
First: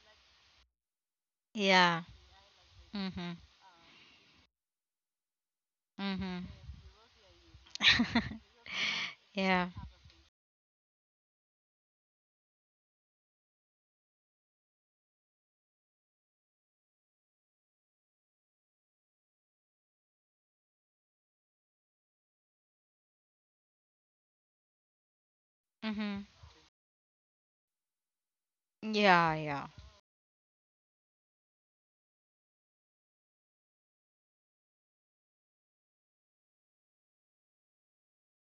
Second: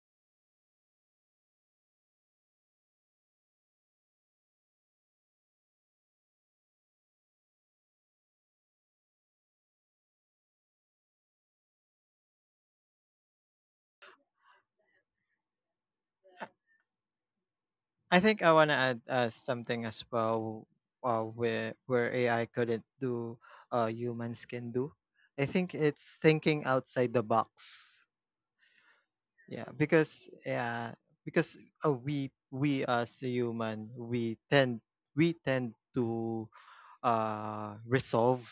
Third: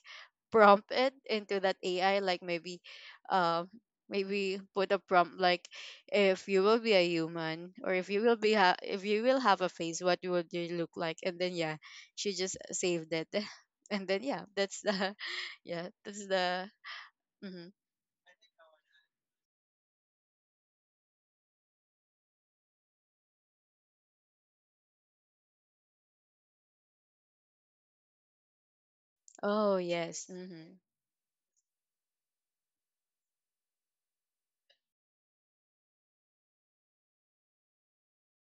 prompt it into that yeah. AI, like maybe Mm-hmm. um maybe put a prompt like, Mm-hmm. if you will be a human, or if you will be ha- if you will have yeah. a face, what would you look like? And then yeah, she just saved it. and then yeah, that's the yeah, that's the mhm. I think I want to add, uh, something as well, uh, where where A I couldn't do, uh, humans can do. I think Mm-hmm. it's thinking outside the box. Yeah, yeah. Yeah, Oh, yes. because Mm-hmm. yeah, because, uh, we we as a human, we tend we tend to, uh, resolve,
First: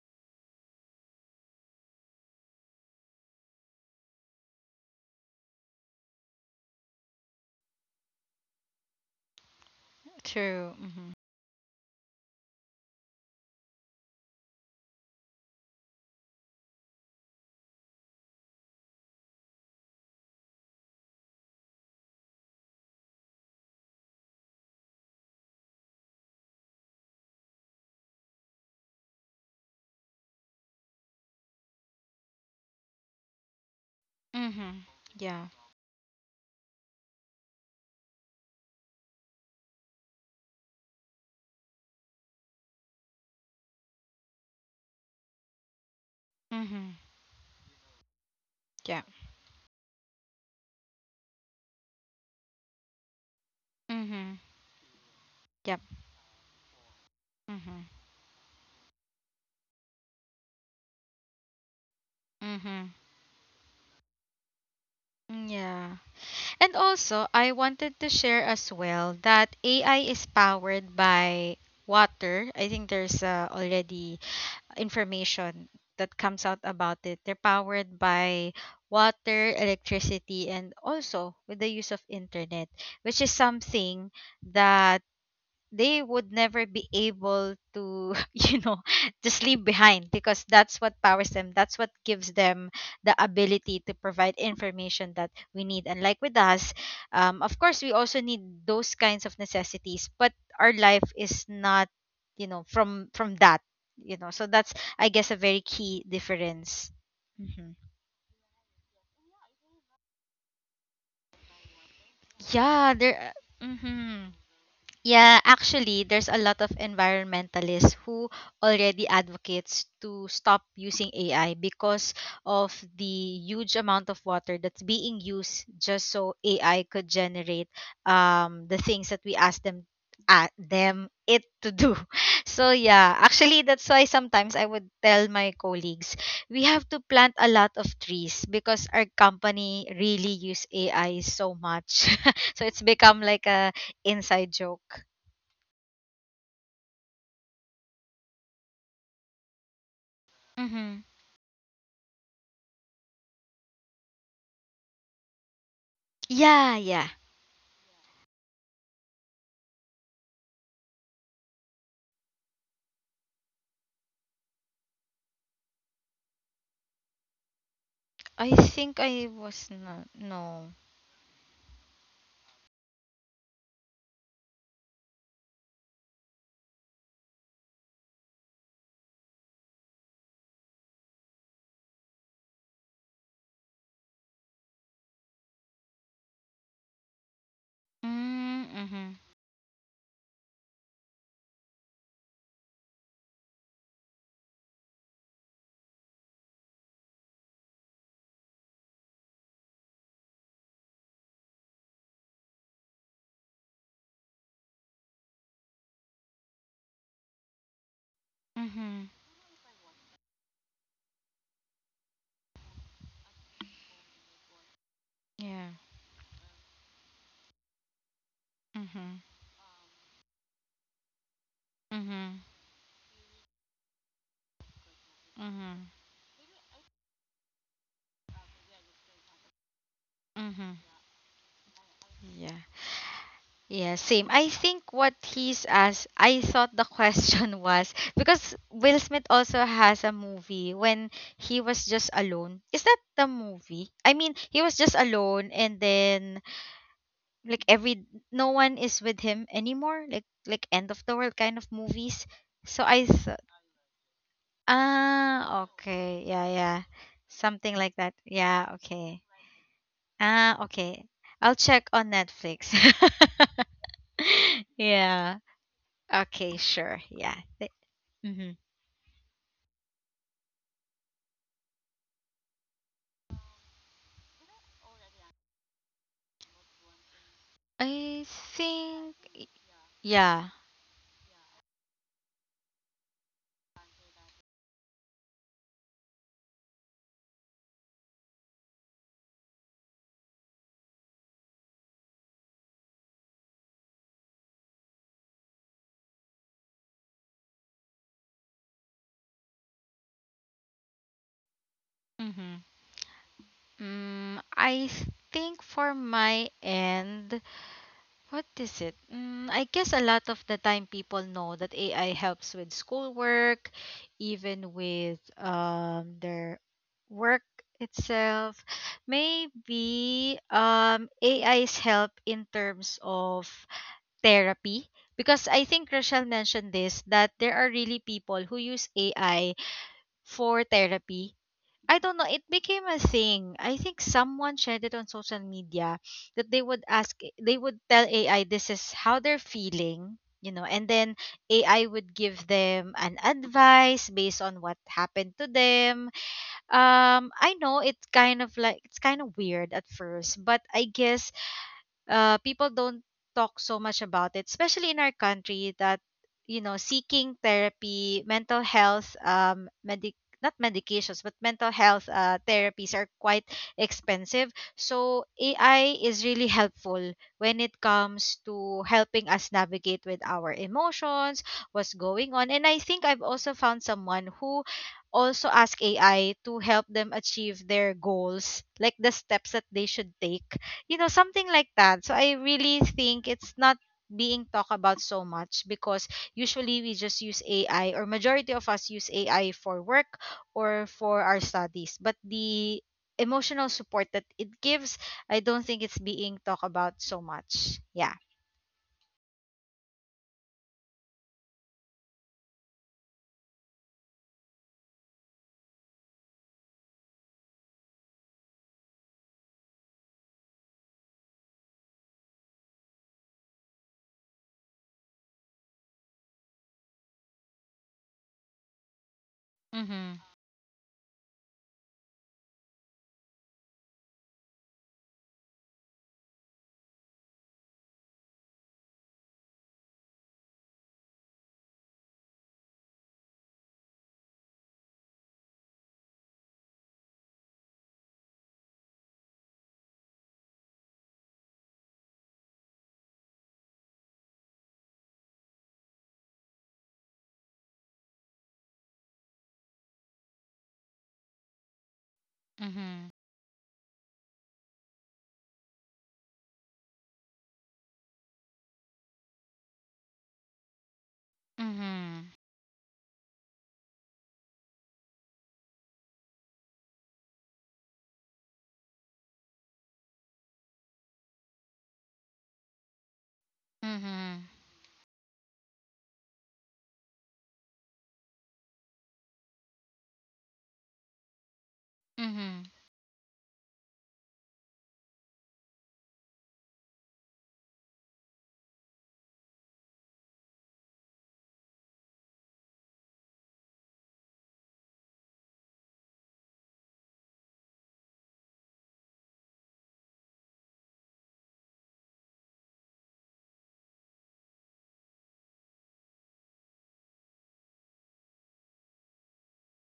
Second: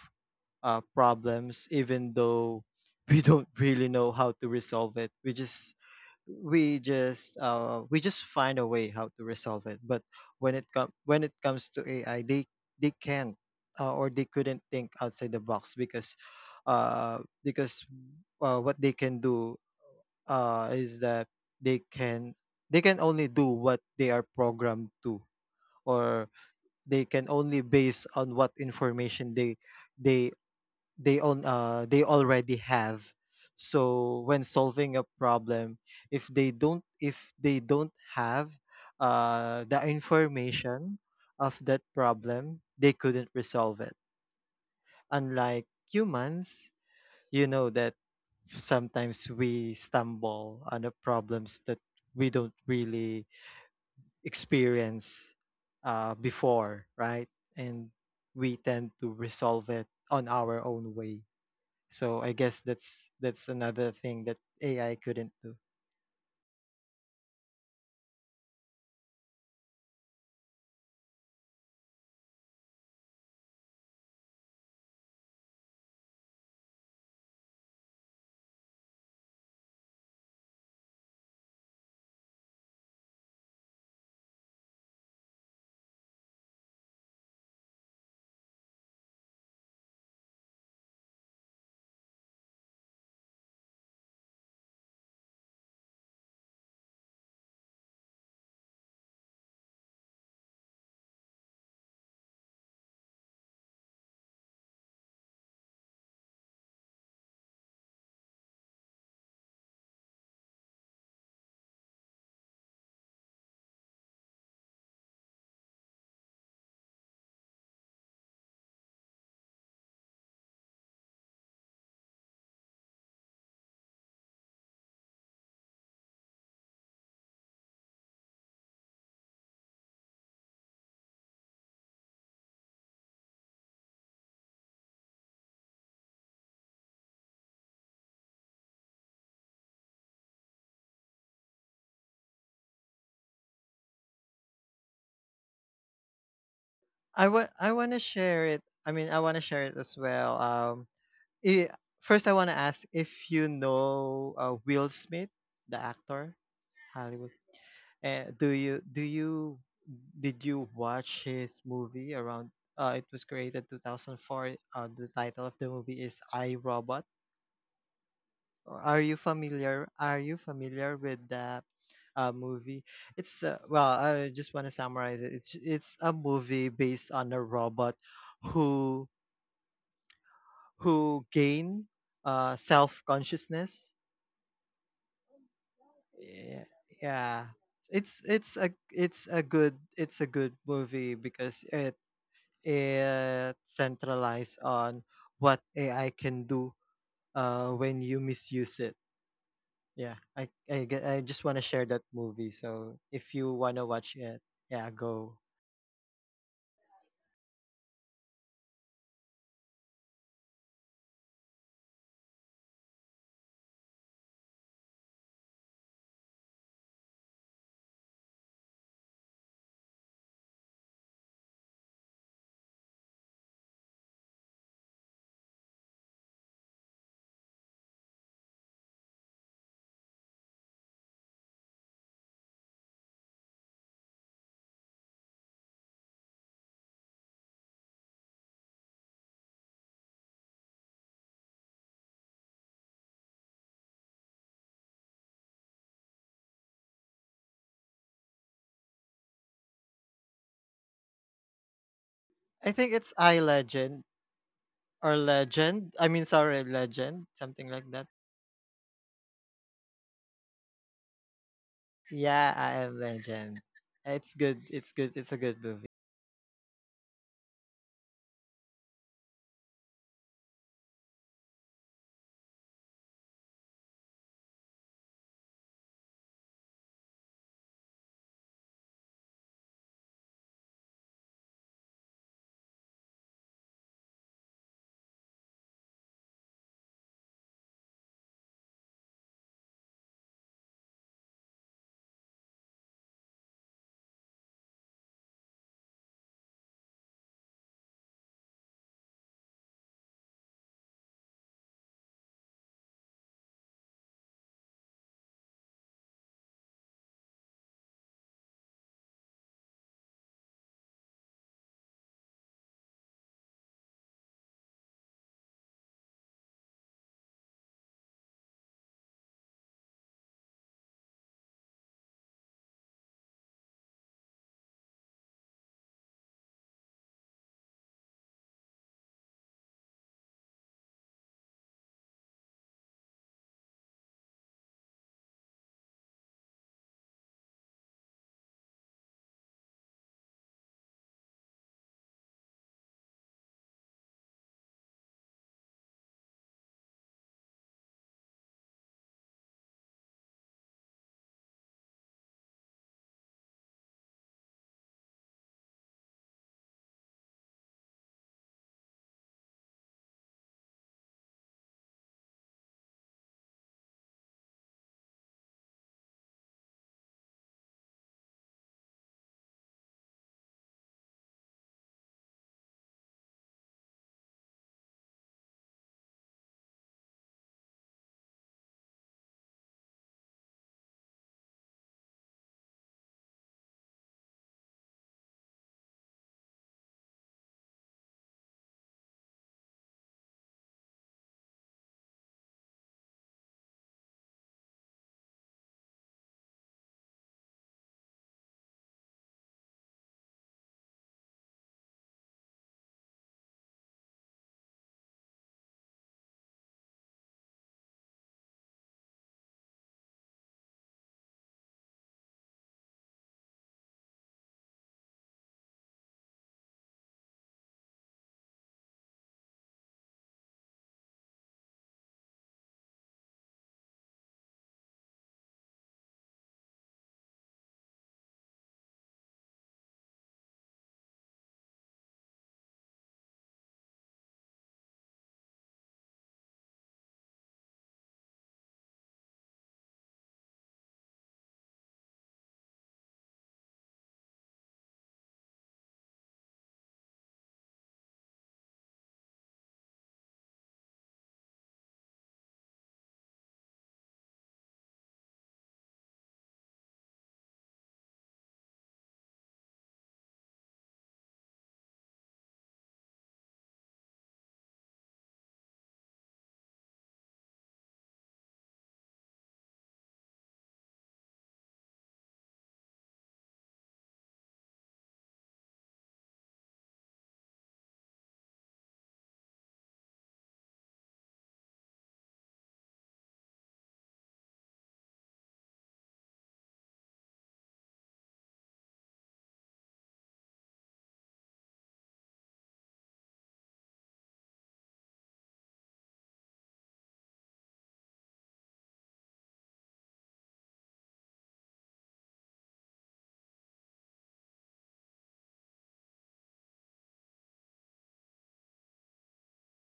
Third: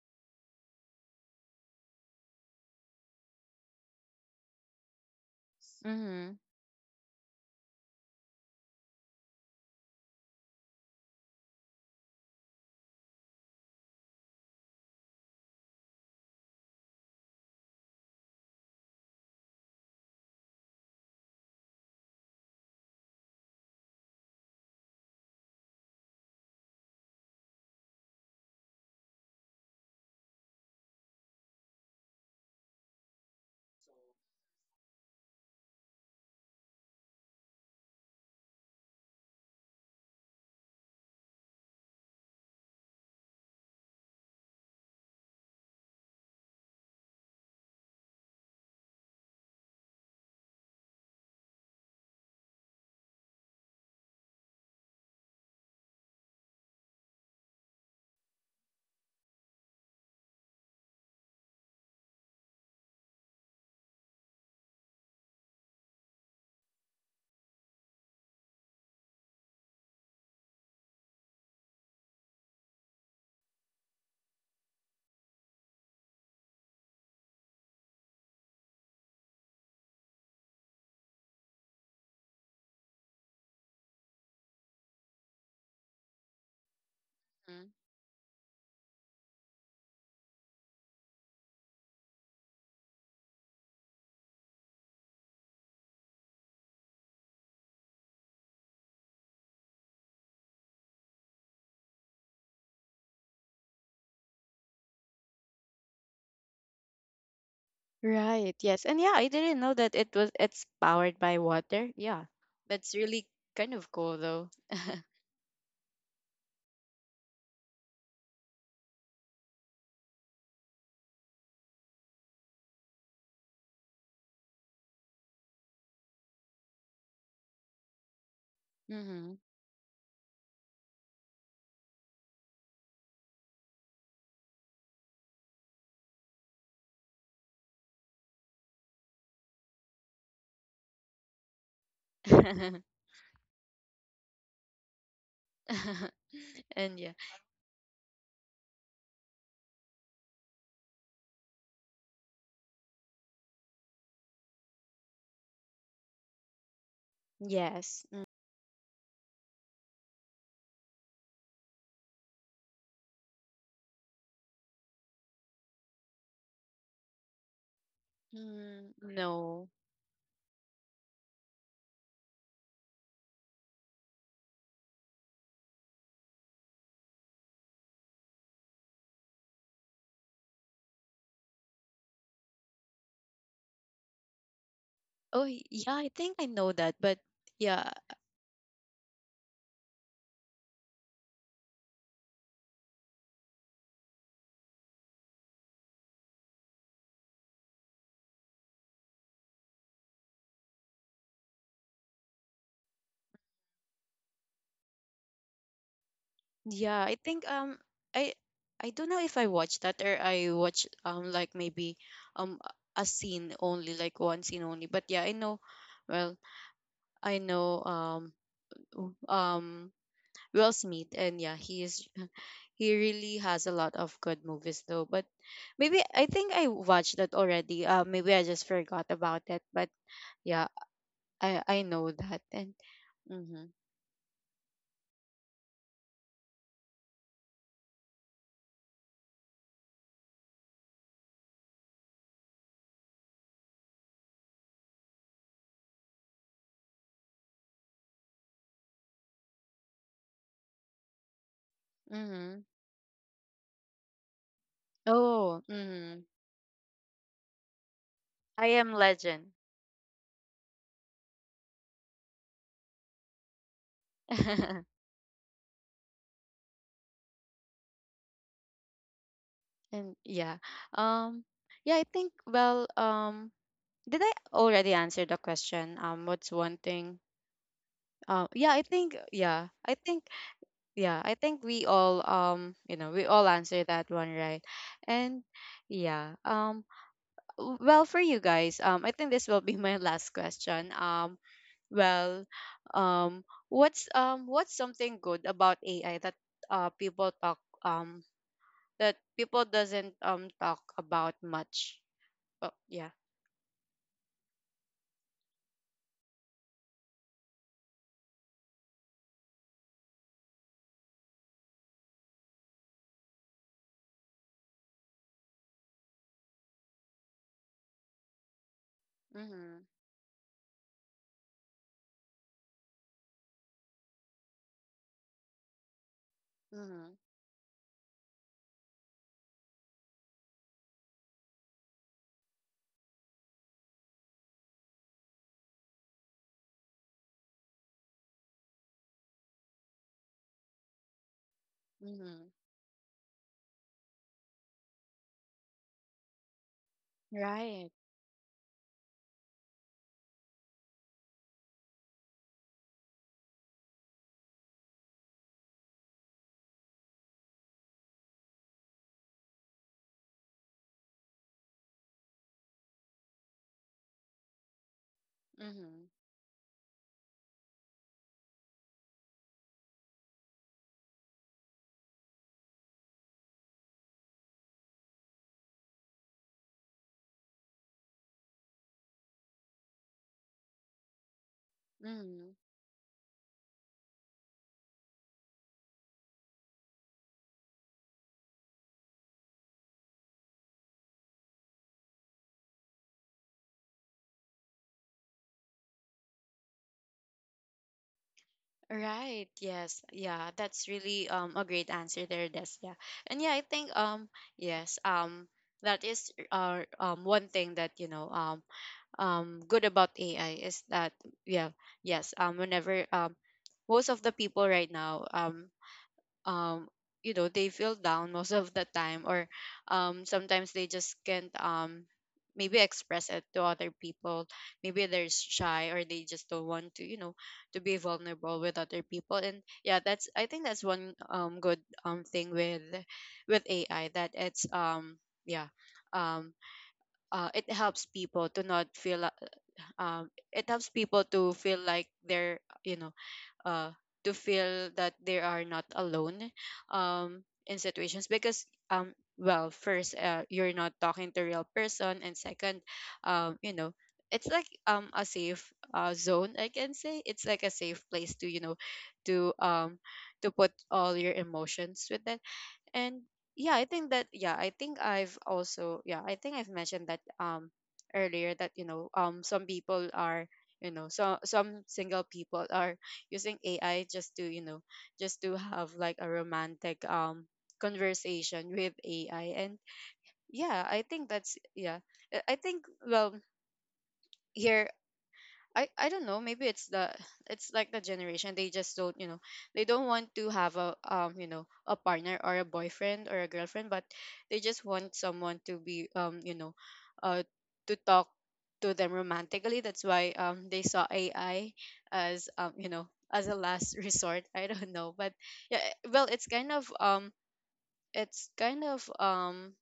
uh, problems even though we don't really know how to resolve it. We just Mm-hmm. we just, uh we just find a way how to resolve it. But when it, True. com- Mm-hmm. when it comes to AI, they they can't, uh, or they couldn't think outside the box, because, uh because uh, what they can do, uh is that they can, they can only do what they are programmed to, or they can only base on what information they they they own, uh they already have. So when Mm-hmm. solving a Yeah. problem, if they don't if they don't have uh the information of that problem, they couldn't resolve it. Unlike humans, Mm-hmm. you know, that Yeah. sometimes we stumble on the problems that we don't really Mm-hmm. experience Yep. uh, before, right? Mm-hmm. And we tend to resolve it on our own way. So I guess Mm-hmm. that's that's another thing that A I couldn't do. Yeah. And also, I wanted to share as well that A I is powered by water. I think there's uh, already information that comes out about it. They're powered by water, electricity, and also with the use of internet, which is something that they would never be able Mm. to you know just leave behind, because that's what powers them, that's what gives them the ability to provide information that we need. And like with us, um, of course we also need those kinds of necessities, but our life is not, you know, from from that, you know. So that's, I guess, a very key difference. Hmm. Right. Yes. And yeah, I didn't know that it was, it's powered by water. Yeah. That's yeah really there kind of cool Mm-hmm. though. Yeah, actually, there's a lot of environmentalists who already advocates to stop using A I because of the huge amount of water that's being used just so A I could generate, um, the things that we mm-hmm. ask them, at them it to do. So yeah, actually that's why sometimes I would tell my colleagues we have to plant a lot of trees because our company really use A I so much. So it's become like a inside joke. and yeah. I want I want to share it. I mean, I want to share it as well. Um, Mm-hmm. i- first, I want to ask if you know, uh, Will Smith, the actor, Yeah, yeah. Hollywood. Yes. Uh, do you do you, did you watch his movie around? Uh, it was created two thousand four. Uh, the title of the movie is I Robot. I Mm, Are think you I was no. familiar? not. Are you No. familiar with the, uh, movie? It's, uh, well, I just want to summarize it. It's it's a movie based on a robot who who gain, uh, self consciousness. Oh, y- yeah, I think I Yeah, know that, but yeah. yeah. It's, it's Mm, a mm-hmm. it's a good, it's a good movie because it it centralized on what A I can do, uh, when you misuse it. Yeah, I I, ge- I just want to share that movie. So if you want to watch it, yeah, go. Yeah, I think um I I don't Mm-hmm. know if I watched that, or I watched um like maybe um a scene only, like one scene only. But yeah, I know, Yeah. well, I know, um Mm-hmm. um Will Smith, and yeah, he is, Mm-hmm. he really has a lot of good movies though. But Mm-hmm. maybe I think I watched that already, uh maybe I just forgot about it, but yeah, Mm-hmm. I I know that, Yeah. and mhm. Yeah, same. I think what he's asked, I thought the question was because Will Smith also has a movie when he was just alone. Is that the movie? I mean, he was just alone, and then like every, no one is with him anymore, like like end of the world kind of movies. Mhm. I So think I it's I thought, Legend, or Oh, ah Legend. I mhm. mean, okay, yeah sorry, yeah, Legend, something something like like that. that, I yeah, am okay, Legend. ah okay, I'll check on Yeah, Netflix. I am Legend. It's good. It's good. It's a Yeah, good movie. okay, sure, yeah. Mm-hmm. and yeah, um yeah I think well um did I already answer the question? Um what's one thing I um Yeah, I think, think yeah, I think, yeah. yeah, I think we all, um you know, we all answer that one, right? And yeah, um w- well, for you guys, um I think this will be my last question. um well um what's um what's something good about AI that uh people talk um that people doesn't um talk about much? Mm-hmm. Oh, yeah. Mm, I think for my end, what is it? Mm, I guess a lot of the time people know that A I helps with schoolwork, even with, um, their work itself. Mhm. Maybe um, A is help in terms of therapy. Because I think Rochelle mentioned this, Mhm. that there are really people who use A I for therapy. I don't know. It became a thing. I think someone shared it on social media that they would ask, they would tell A I this is how they're feeling, you know, and then A I would give Mhm. them an advice based on what happened to them. Um, I know Right. it's kind of like, it's kind of weird at first, but I guess, uh, people don't talk so much about it, especially in our country, that you know, seeking therapy, mental health, um, medic not medications, but mental health uh, therapies are quite expensive, so AI Mhm. is really helpful when it comes to helping us navigate with our emotions, what's going on. And I think I've also found someone who also asked AI to help them achieve their goals, like the steps that they should take, you know, something like that. So I Mhm. really think it's not being talked about so much because usually we just use AI, or majority of us use AI for work or for our studies, but the emotional support that it gives, I don't think it's being talked about so much. Yeah. Right. Yes. Yeah. That's really um a great answer there, Des. Yeah. And yeah, I think um yes um that is uh um one thing that, you know, um um good about A I is that, yeah, yes, um whenever, um most of the people right now, um um you know, they feel down most of the time, or Mhm. um sometimes they just can't, um maybe express it to other people, maybe they're shy, or they just don't want to, you know, to be vulnerable with other people. And yeah, that's, I think that's one um good um thing with with AI, that it's um yeah um uh, it helps people to not feel uh, um it helps people to feel like they're, you know, uh, to feel that they are not alone, um, in situations, because, um, well, first, uh, you're not talking to real person, and second, Mhm. um, you know, it's like um a safe uh, zone, I can say, it's like a safe place to, you know, to um to put all your emotions with. Mhm. And yeah, I think that, yeah, I think I've also, yeah, I think I've mentioned that um earlier that, you know, um some people are, you know, so some single people are using AI just to, Mhm. you know, just to have like a romantic um conversation with AI. And yeah, I think that's, yeah, i I Mhm. think well, here, I, I don't know, maybe it's the, it's like the generation, they just don't, you know, they don't want to have a um you know, a partner, or a boyfriend, or a girlfriend, but they just want someone to be, um you know, uh to talk to them romantically. That's why um they saw A I as, um you know, as a last resort, I don't know. But yeah, eh, well, it's kind of, um it's kind of, um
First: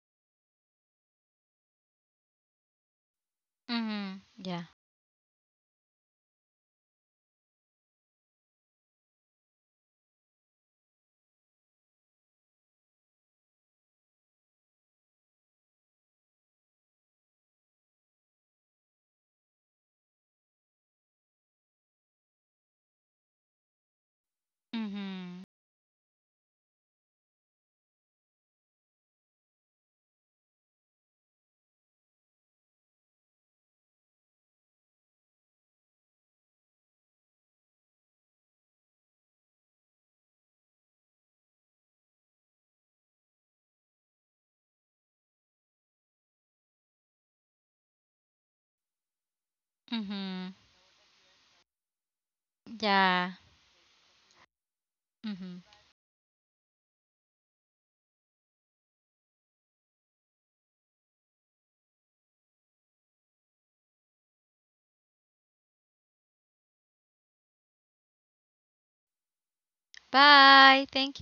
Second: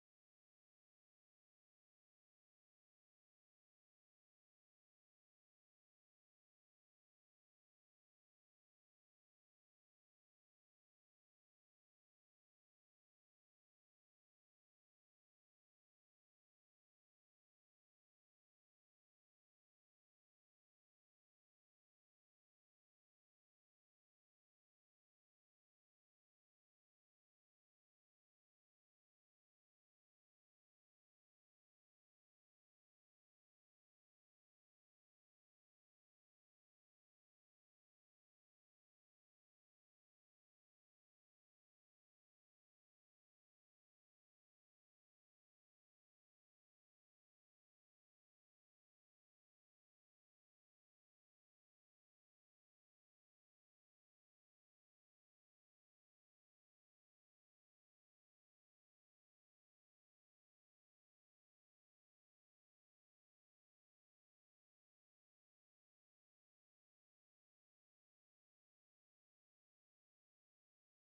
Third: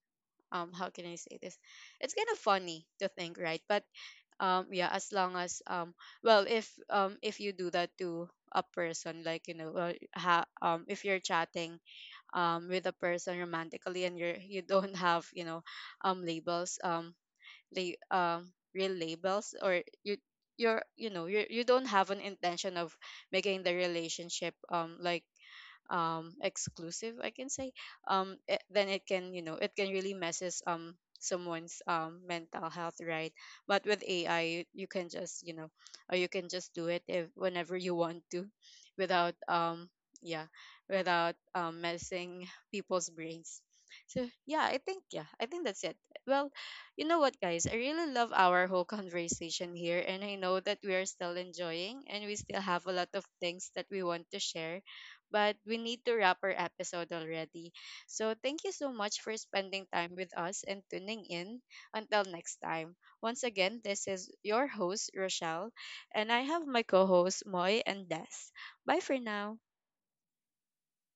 um how can I say this, it's kind of funny to think, right? But Mhm. yeah um yeah, as long as, um well, if um if you do that to a person, like, you know, uh, ha, um if you're chatting um with a person romantically, and you're, you don't have, you know, um labels, um la- um real labels, or you you're you know, you you don't have an intention of making the relationship um like Mhm. um exclusive, I can say, um it, then it can, you know, it can really messes, um someone's um mental health, right? But with AI, you can just, you know, or you can just do it if whenever you want to, without um yeah, without um messing people's brains. So yeah, I think, yeah, I think that's it. Well, you know what, guys, I really love our whole conversation here, and I Mhm. know that we are still enjoying, and we still have a lot of Yeah. things that we want to share, but Mhm. we need to wrap our episode already. So thank you so much for spending time with us and tuning in. Until next time. Once again, this is your host, Rochelle, and I have my co hosts, Moy and Des. Bye for now. Bye. Thank